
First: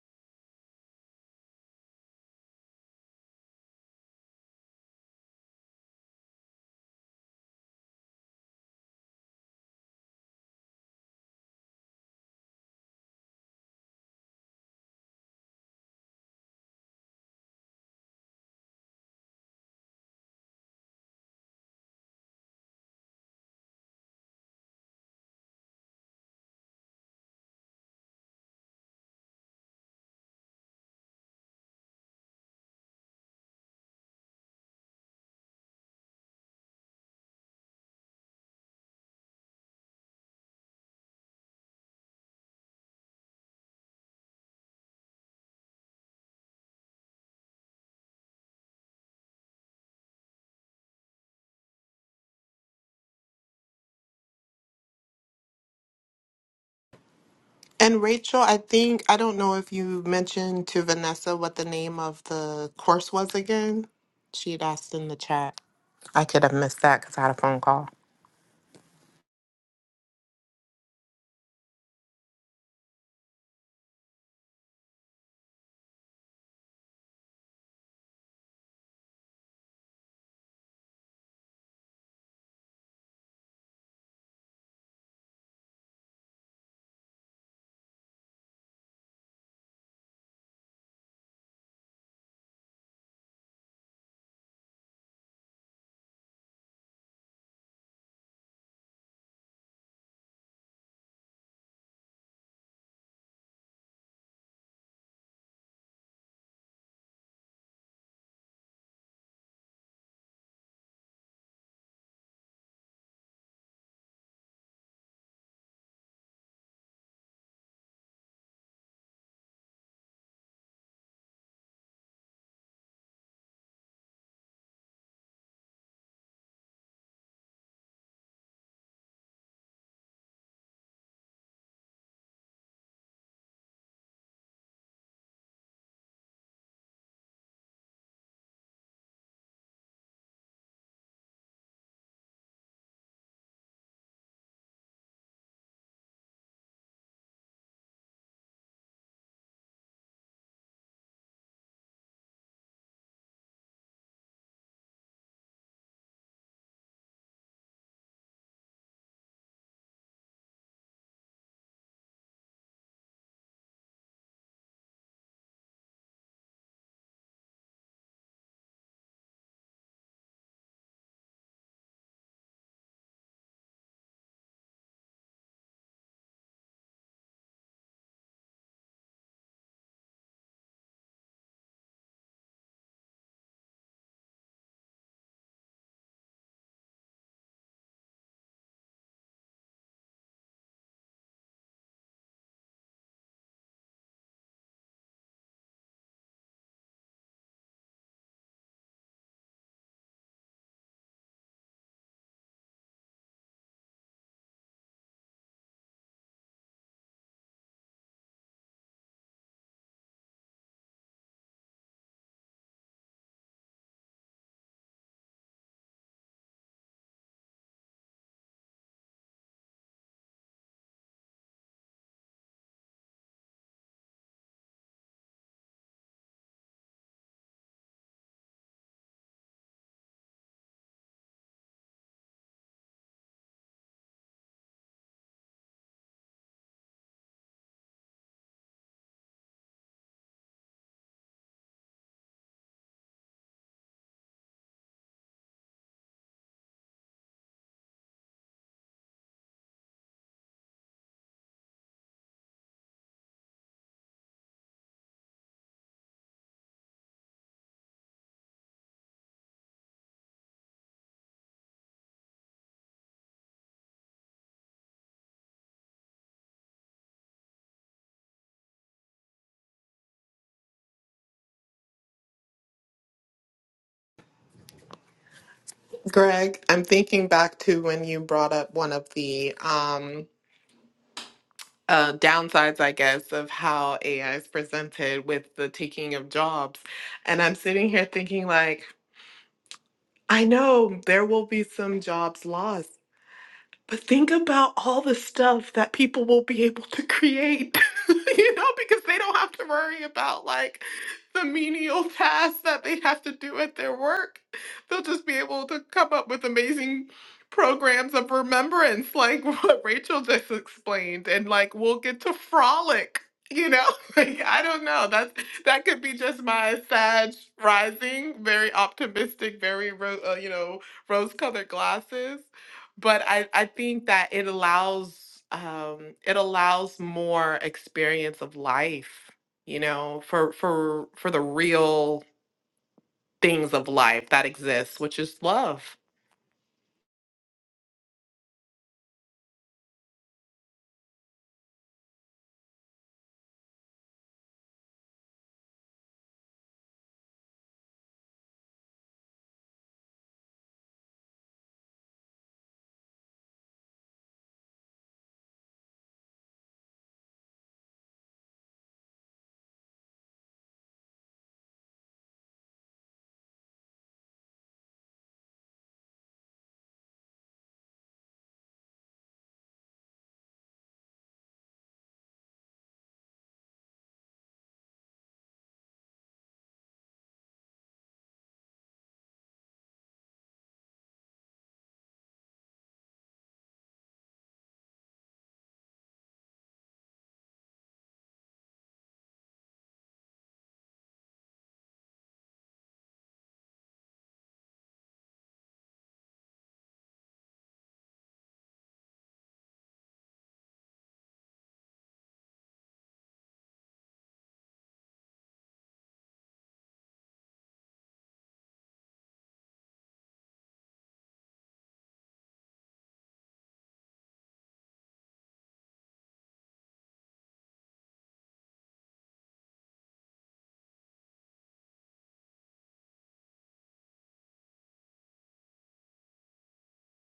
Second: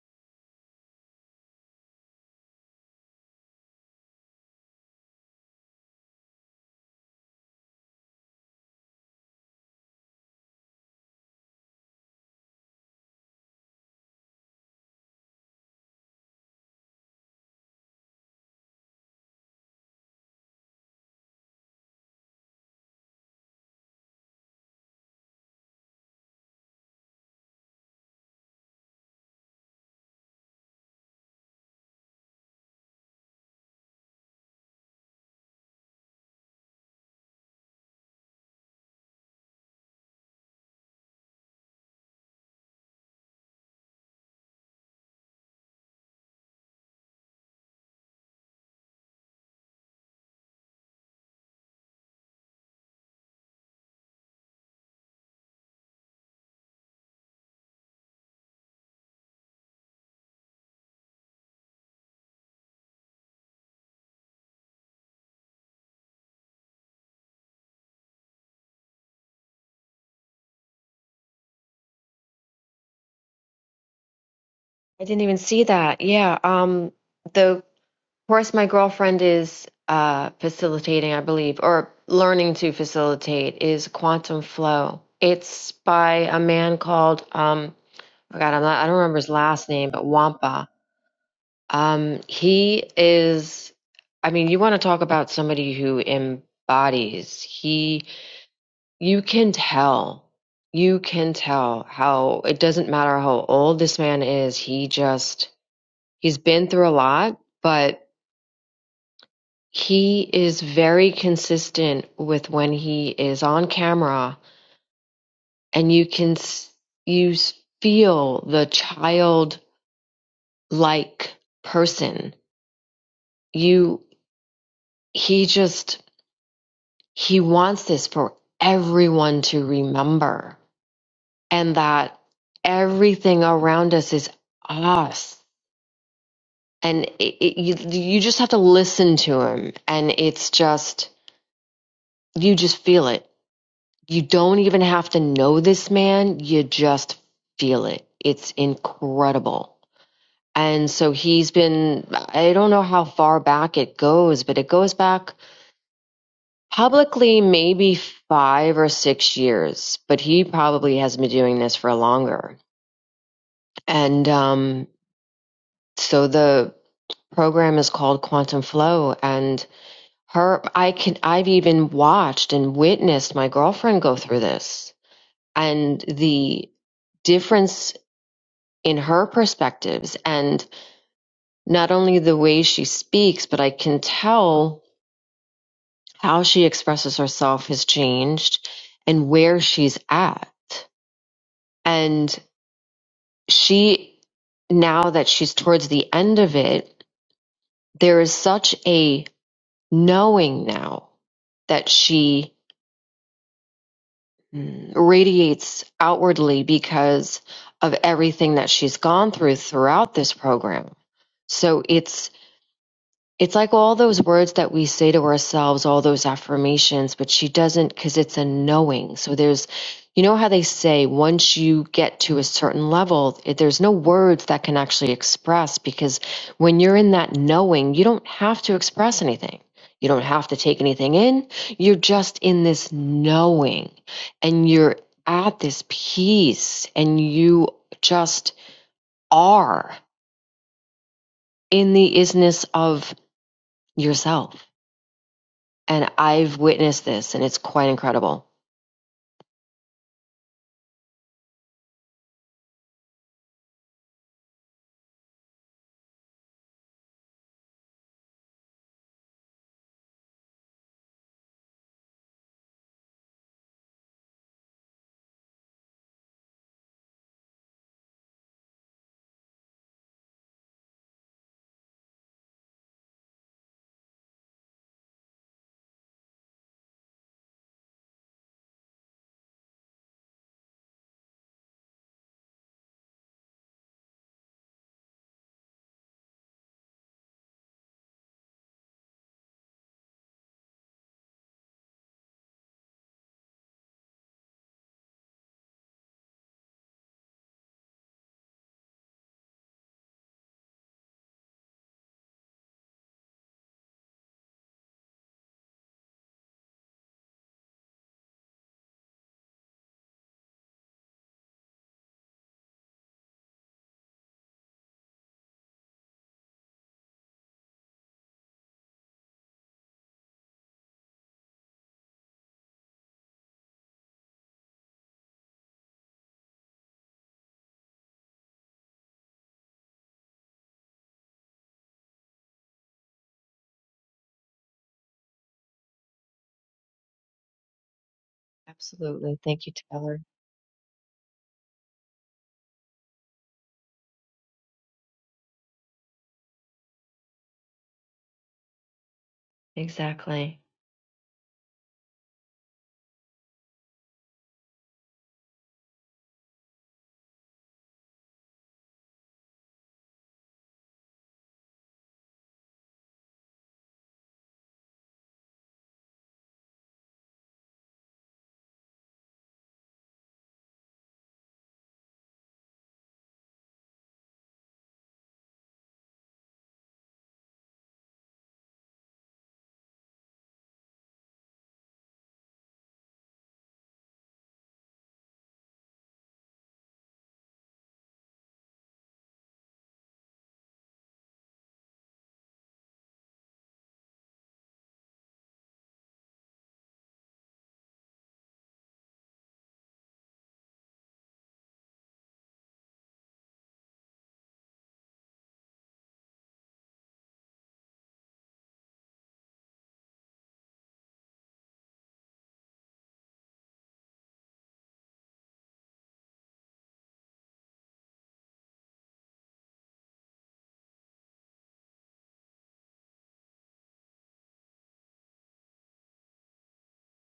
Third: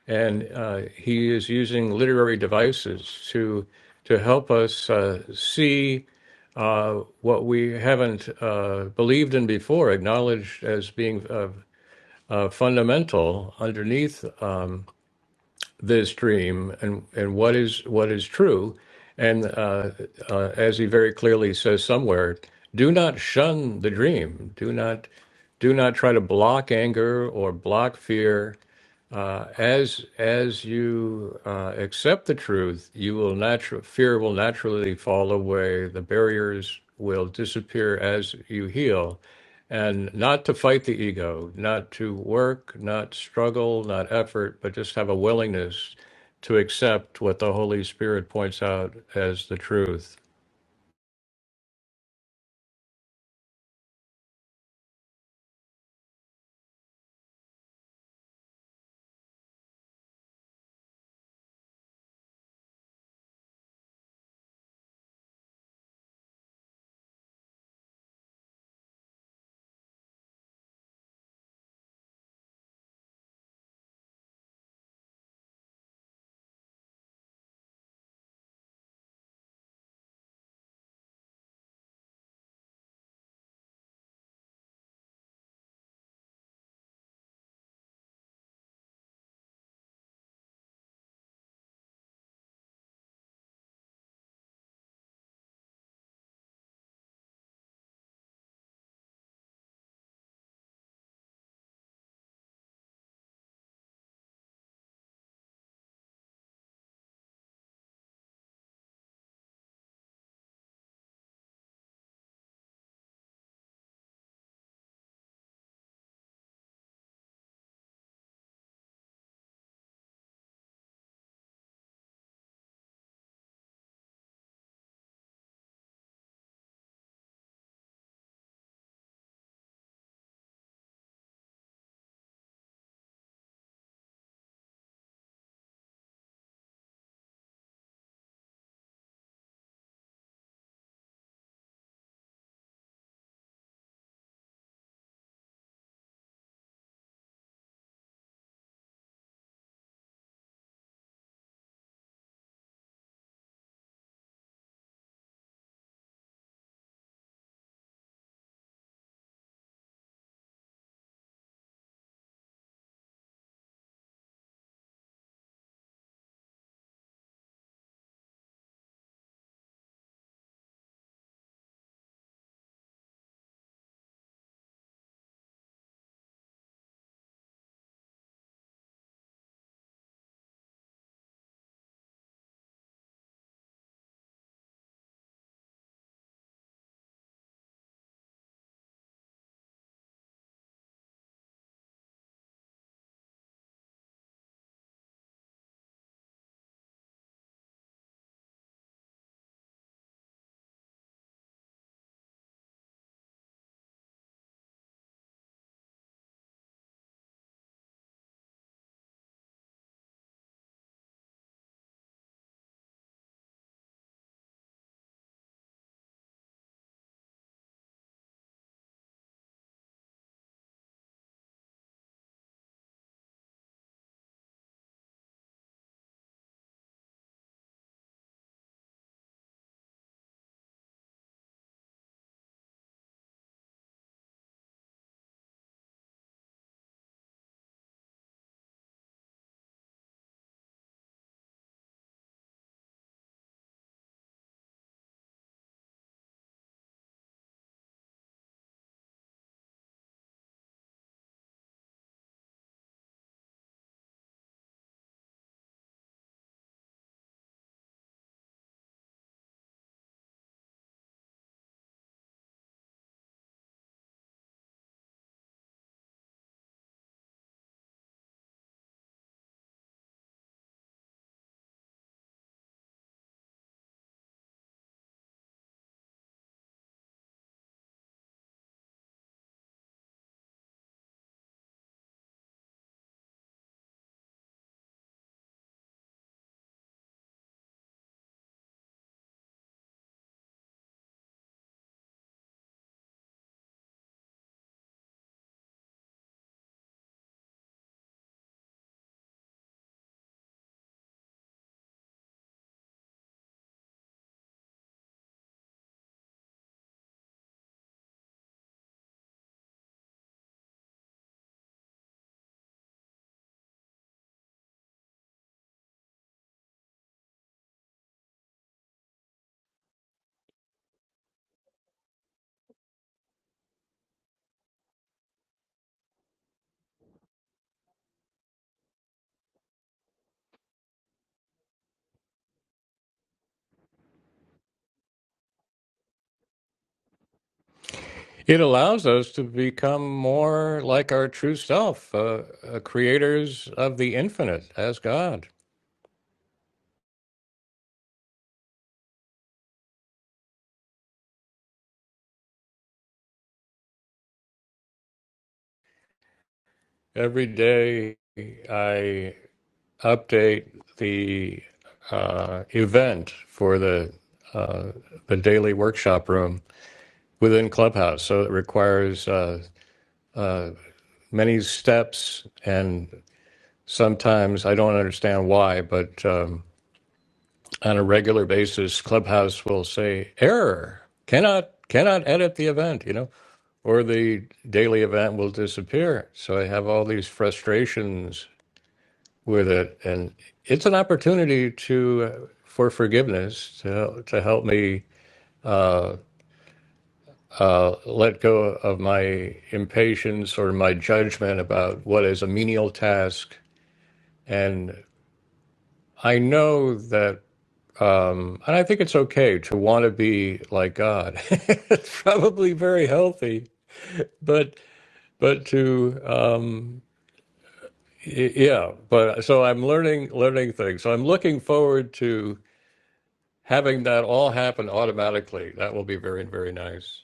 A: and uh, he is using literary devices to to help us uh, see uh, what we haven't uh, believed in before, acknowledged as being uh, uh, fundamental underneath this dream and, and what is what is true. And uh, uh, as he very clearly says somewhere, do not shun the dream. Do not do not try to block anger or block fear as as you uh, accept the truth, you will natural fear will naturally fall away. The barriers will disappear as you heal, and not to fight the ego, not to work, not struggle, not effort, but just have a willingness to accept what the Holy Spirit points out as the truth.
B: And Rachel, I think, I don't know if you mentioned to Vanessa what the name of the course was again. She'd asked in the chat. I could have missed that because I had a phone call.
C: i didn't even see that yeah um the Of course, my girlfriend is uh, facilitating, I believe, or learning to facilitate, is Quantum Flow. It's by a man called um, I forgot, I'm not, I don't remember his last name, but Wampa. Um, he is, I mean, you want to talk about somebody who embodies. He, you can tell, you can tell how it doesn't matter how old this man is. He just, he's been through a lot, but He is very consistent with when he is on camera, and you can you feel the childlike person. You he just he wants this for everyone to remember, and that everything around us is us. And it, it, you, you just have to listen to him, and it's just you just feel it you don't even have to know this man, you just feel it. It's incredible. And so he's been, I don't know how far back it goes, but it goes back publicly maybe five or six years, but he probably has been doing this for longer. And um, so the program is called Quantum Flow and her I can I've even watched and witnessed my girlfriend go through this and the difference in her perspectives and not only the way she speaks but i can tell how she expresses herself has changed and where she's at and she now that she's towards the end of it there is such a knowing now that she mm, radiates outwardly because of everything that she's gone through throughout this program so it's It's like all those words that we say to ourselves, all those affirmations, but she doesn't because it's a knowing. So there's, you know how they say once you get to a certain level, it, there's no words that can actually express because when you're in that knowing, you don't have to express anything. You don't have to take anything in. You're just in this knowing and you're at this peace and you just are in the isness of yourself And I've witnessed this, and it's quite incredible.
B: Greg, I'm thinking back to when you brought up one of the um, uh, downsides, I guess, of how AI is presented with the taking of jobs. And I'm sitting here thinking, like, I know there will be some jobs lost. But think about all the stuff that people will be able to create, you know, because they don't have to worry about like the menial tasks that they have to do at their work. They'll just be able to come up with amazing programs of remembrance, like what Rachel just explained, and like we'll get to frolic. You know, like I don't know. That's that could be just my Sag rising, very optimistic, very ro- uh, you know rose-colored glasses but I, I think that it allows um, it allows more experience of life, you know, for for for the real things of life that exists, which is love.
A: It allows us
C: Absolutely.
A: to
C: Thank you,
A: become
C: Taylor.
A: more like our true self, uh, uh, creators of the infinite as God.
C: Exactly.
A: Every day I update the uh, event for the uh, the daily workshop room within Clubhouse. So it requires uh, uh, many steps, and sometimes I don't understand why, but um, on a regular basis, Clubhouse will say error cannot cannot edit the event, you know, or the daily event will disappear. So I have all these frustrations with it, and it's an opportunity to uh, for forgiveness to to help me uh, uh, let go of my impatience or my judgment about what is a menial task, and I know that. Um, and I think it's okay to want to be like God. it's probably very healthy, but but to um, y- yeah. But so I'm learning learning things. So I'm looking forward to having that all happen automatically that will be very very nice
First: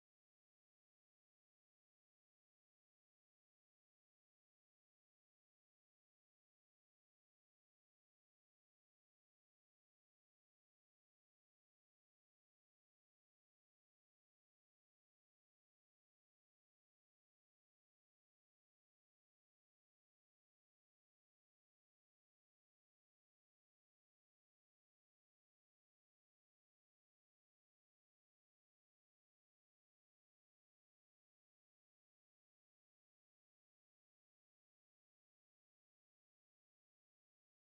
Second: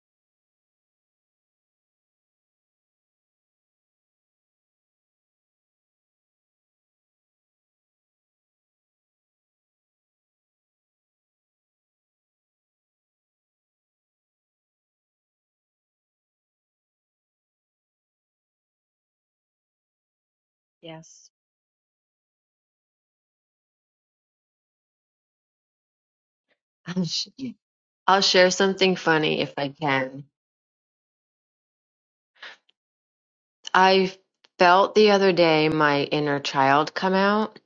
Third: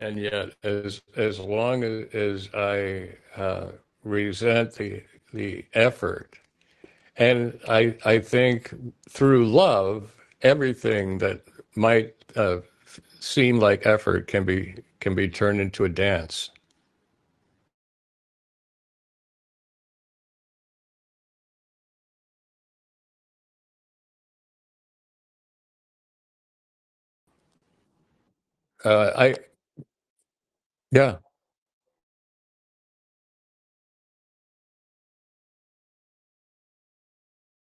A: and yet as as long as, as i uh, resent the the effort and i i think through love everything that might uh, seem like effort can be can be turned into a dance
C: Yes. I'll sh- I'll share something
A: uh, i
C: funny if I can.
A: yeah
C: I felt the other day my inner child come out,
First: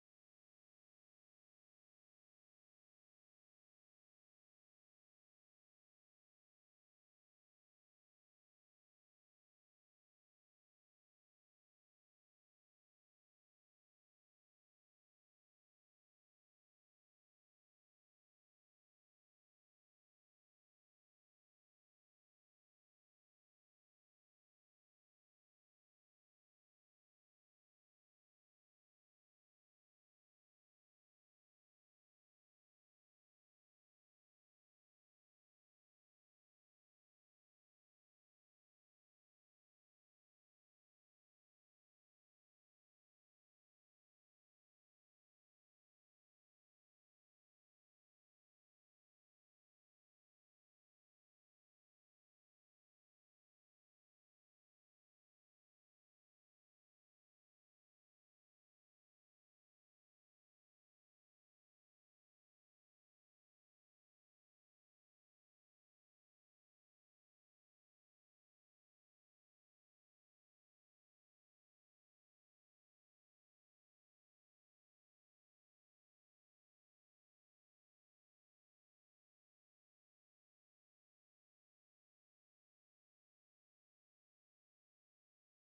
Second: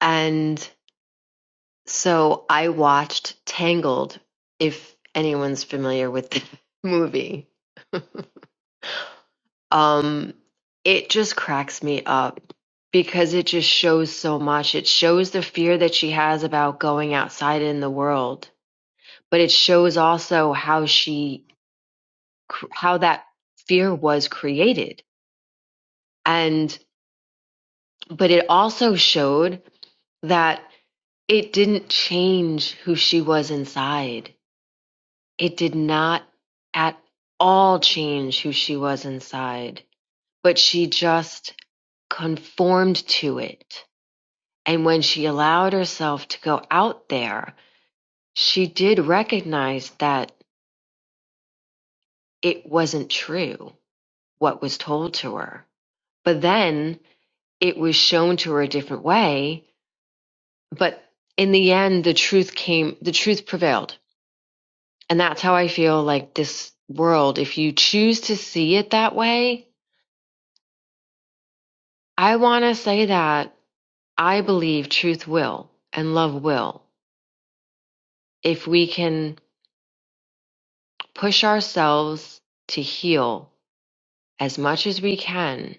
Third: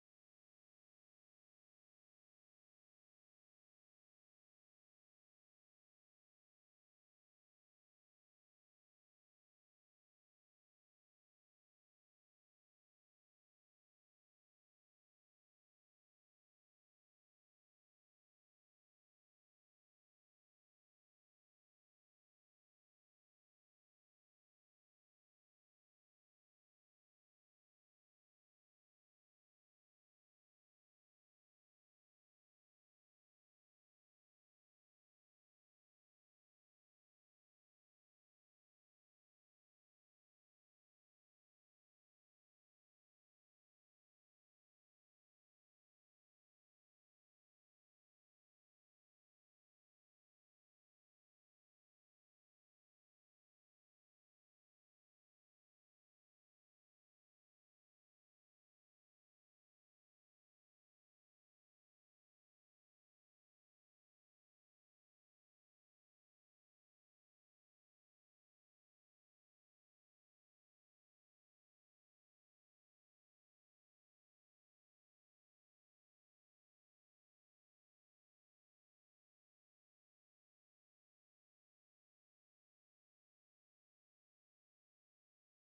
C: and so I watched Tangled, if anyone's familiar with the movie. um it just cracks me up because it just shows so much it shows the fear that she has about going outside in the world but it shows also how she cr- how that fear was created and but it also showed that it didn't change who she was inside it did not at all change who she was inside but she just conformed to it And when she allowed herself to go out there, she did recognize that it wasn't true what was told to her. But then it was shown to her a different way. But in the end, the truth came, the truth prevailed. And that's how I feel like this world, if you choose to see it that way, I want to say that I believe truth will and love will. If we can push ourselves to heal as much as we can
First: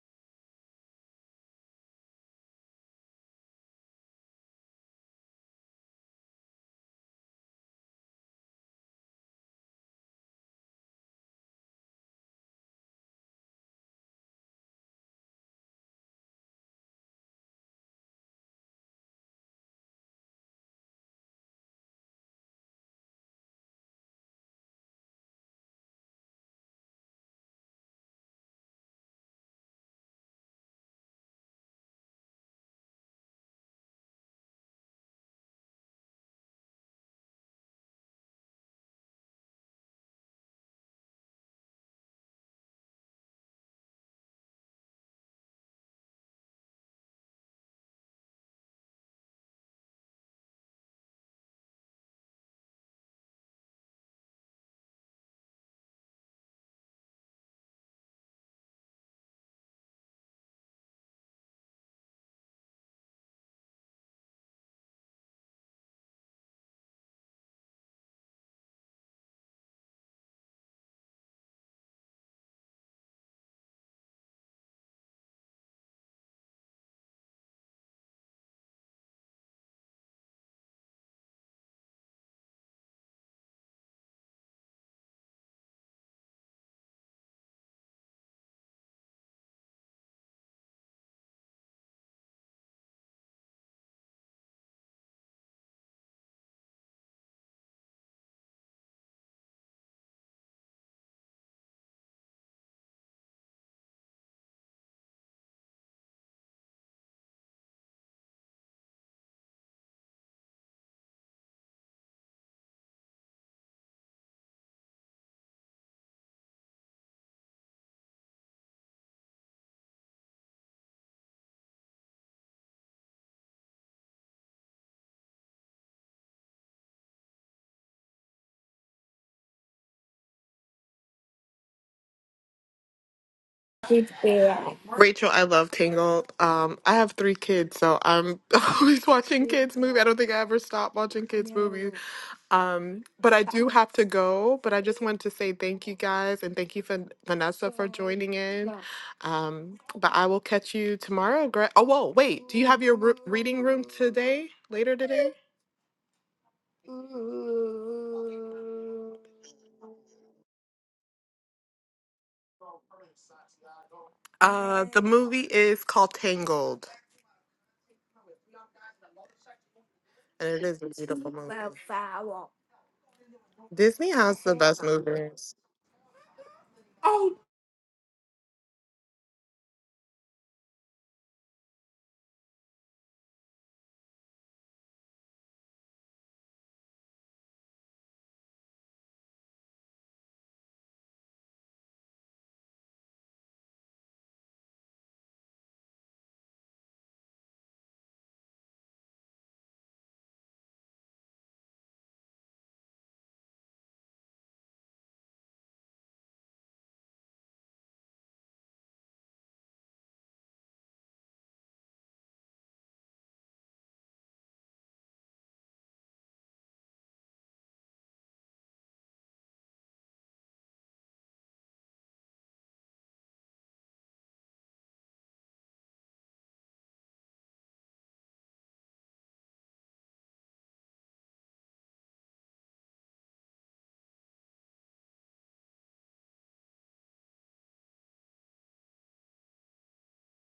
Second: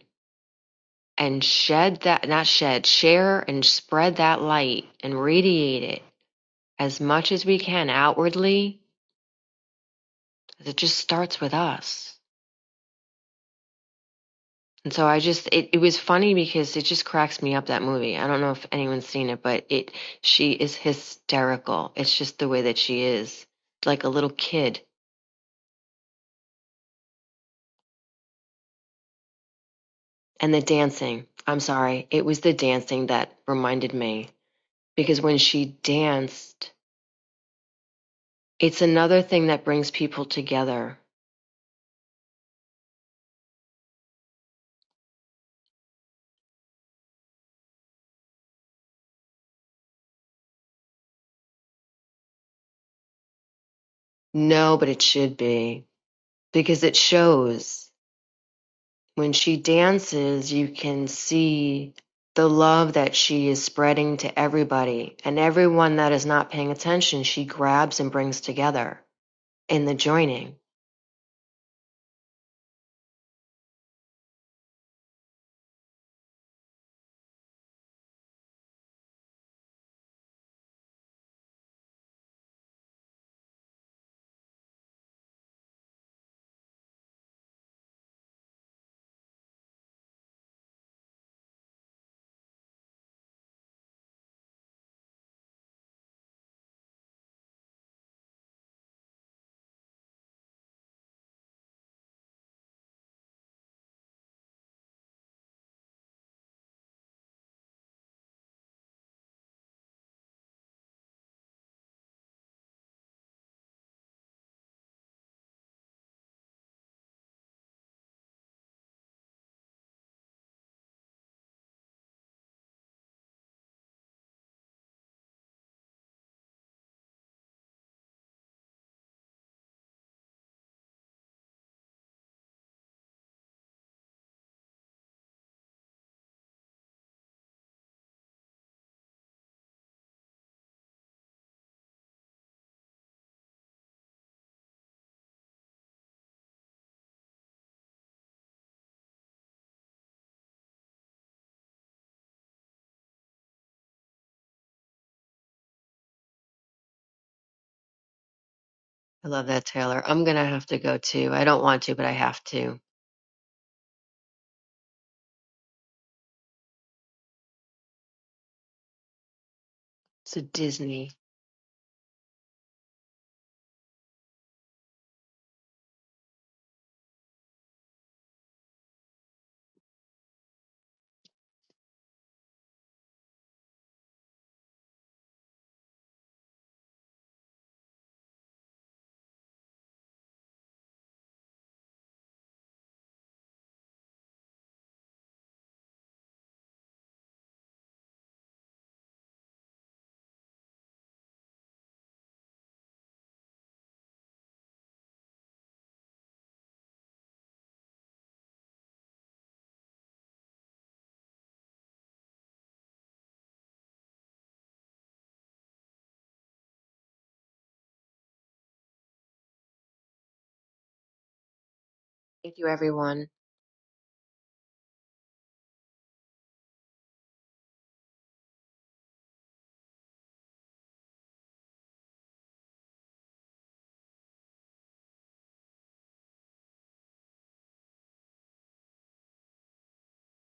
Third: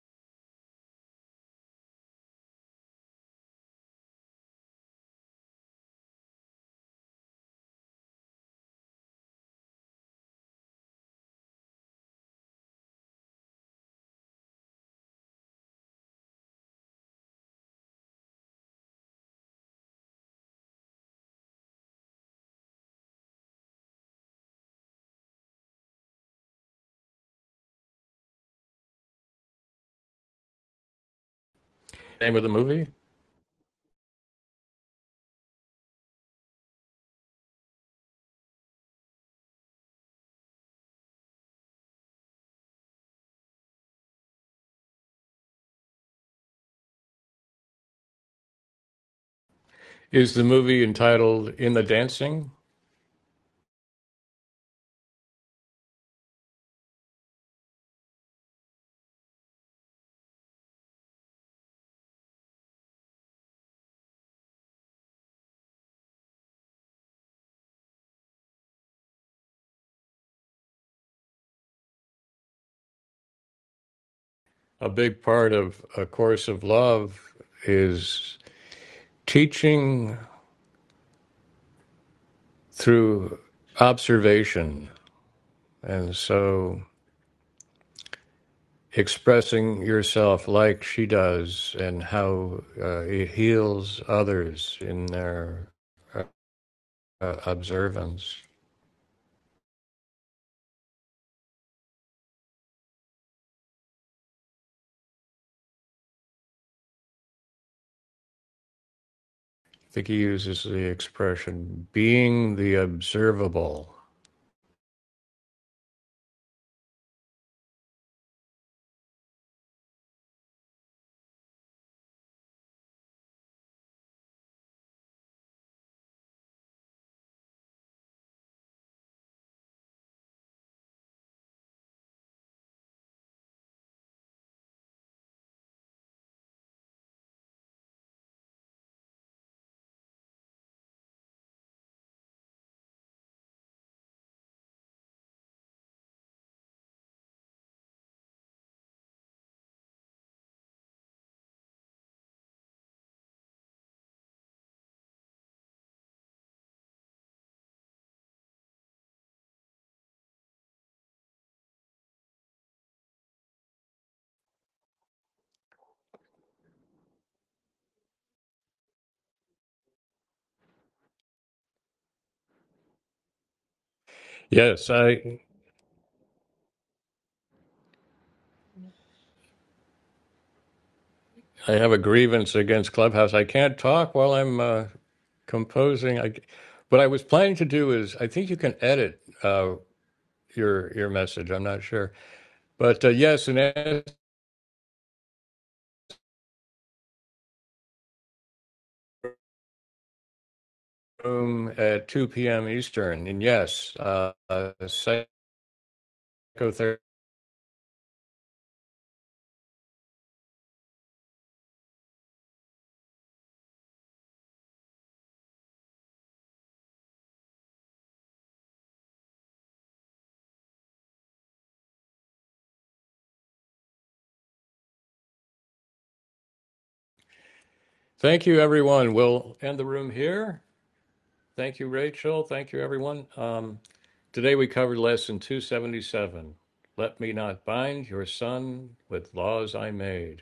C: and shed that, not shed, share and spread that light and radiate it as much as we can outwardly. It just starts with us. And so I just, it, it was funny because it just cracks me up that movie. I don't know if anyone's seen it, but it, she is hysterical. It's just the way that she is, like a little kid. And the dancing, I'm sorry, it
A: name
C: was
A: of the
C: the
A: movie
C: dancing that reminded me because when she danced, It's another thing that brings people together.
A: is the movie entitled in the dancing
C: No, but it should be because it shows when she dances, you can see the love that she is spreading to everybody and everyone that is not paying attention, she grabs and brings together in the joining.
A: a big part of a course of love is teaching through observation. And so expressing yourself like she does and how uh, it heals others in their uh, uh, observance. I think he uses the expression being the observable.
B: Rachel, I love Tangled. Um, I have three kids, so I'm always watching kids' movie. I don't think I ever stop watching kids' movies. Um, but I do have to go, but I just wanted to say thank you guys and thank you for Vanessa for joining in. Um, but I will catch you tomorrow. Gra- Oh, whoa, wait. Do you have your ru- reading room today, later today?
C: I love that, Taylor. I'm going to have to go too. I don't want to, but I have to.
B: Uh, the movie is called Tangled,
C: So,
B: and it is a
C: Disney.
B: beautiful movie. Disney has the best
A: Yes, I
B: movies.
A: I have a grievance against Clubhouse. I can't talk while I'm uh, composing. I, what I was planning to do is I think you can edit uh, your your message. I'm not sure, but uh, yes, in room at 2 p.m. Eastern. And yes, uh, uh, psychotherapy.
C: Thank you, everyone.
A: Thank you, everyone. We'll end the room here. Thank you, Rachel. Thank you, everyone. Um, today we covered lesson 277. Let me not bind your son with laws I made.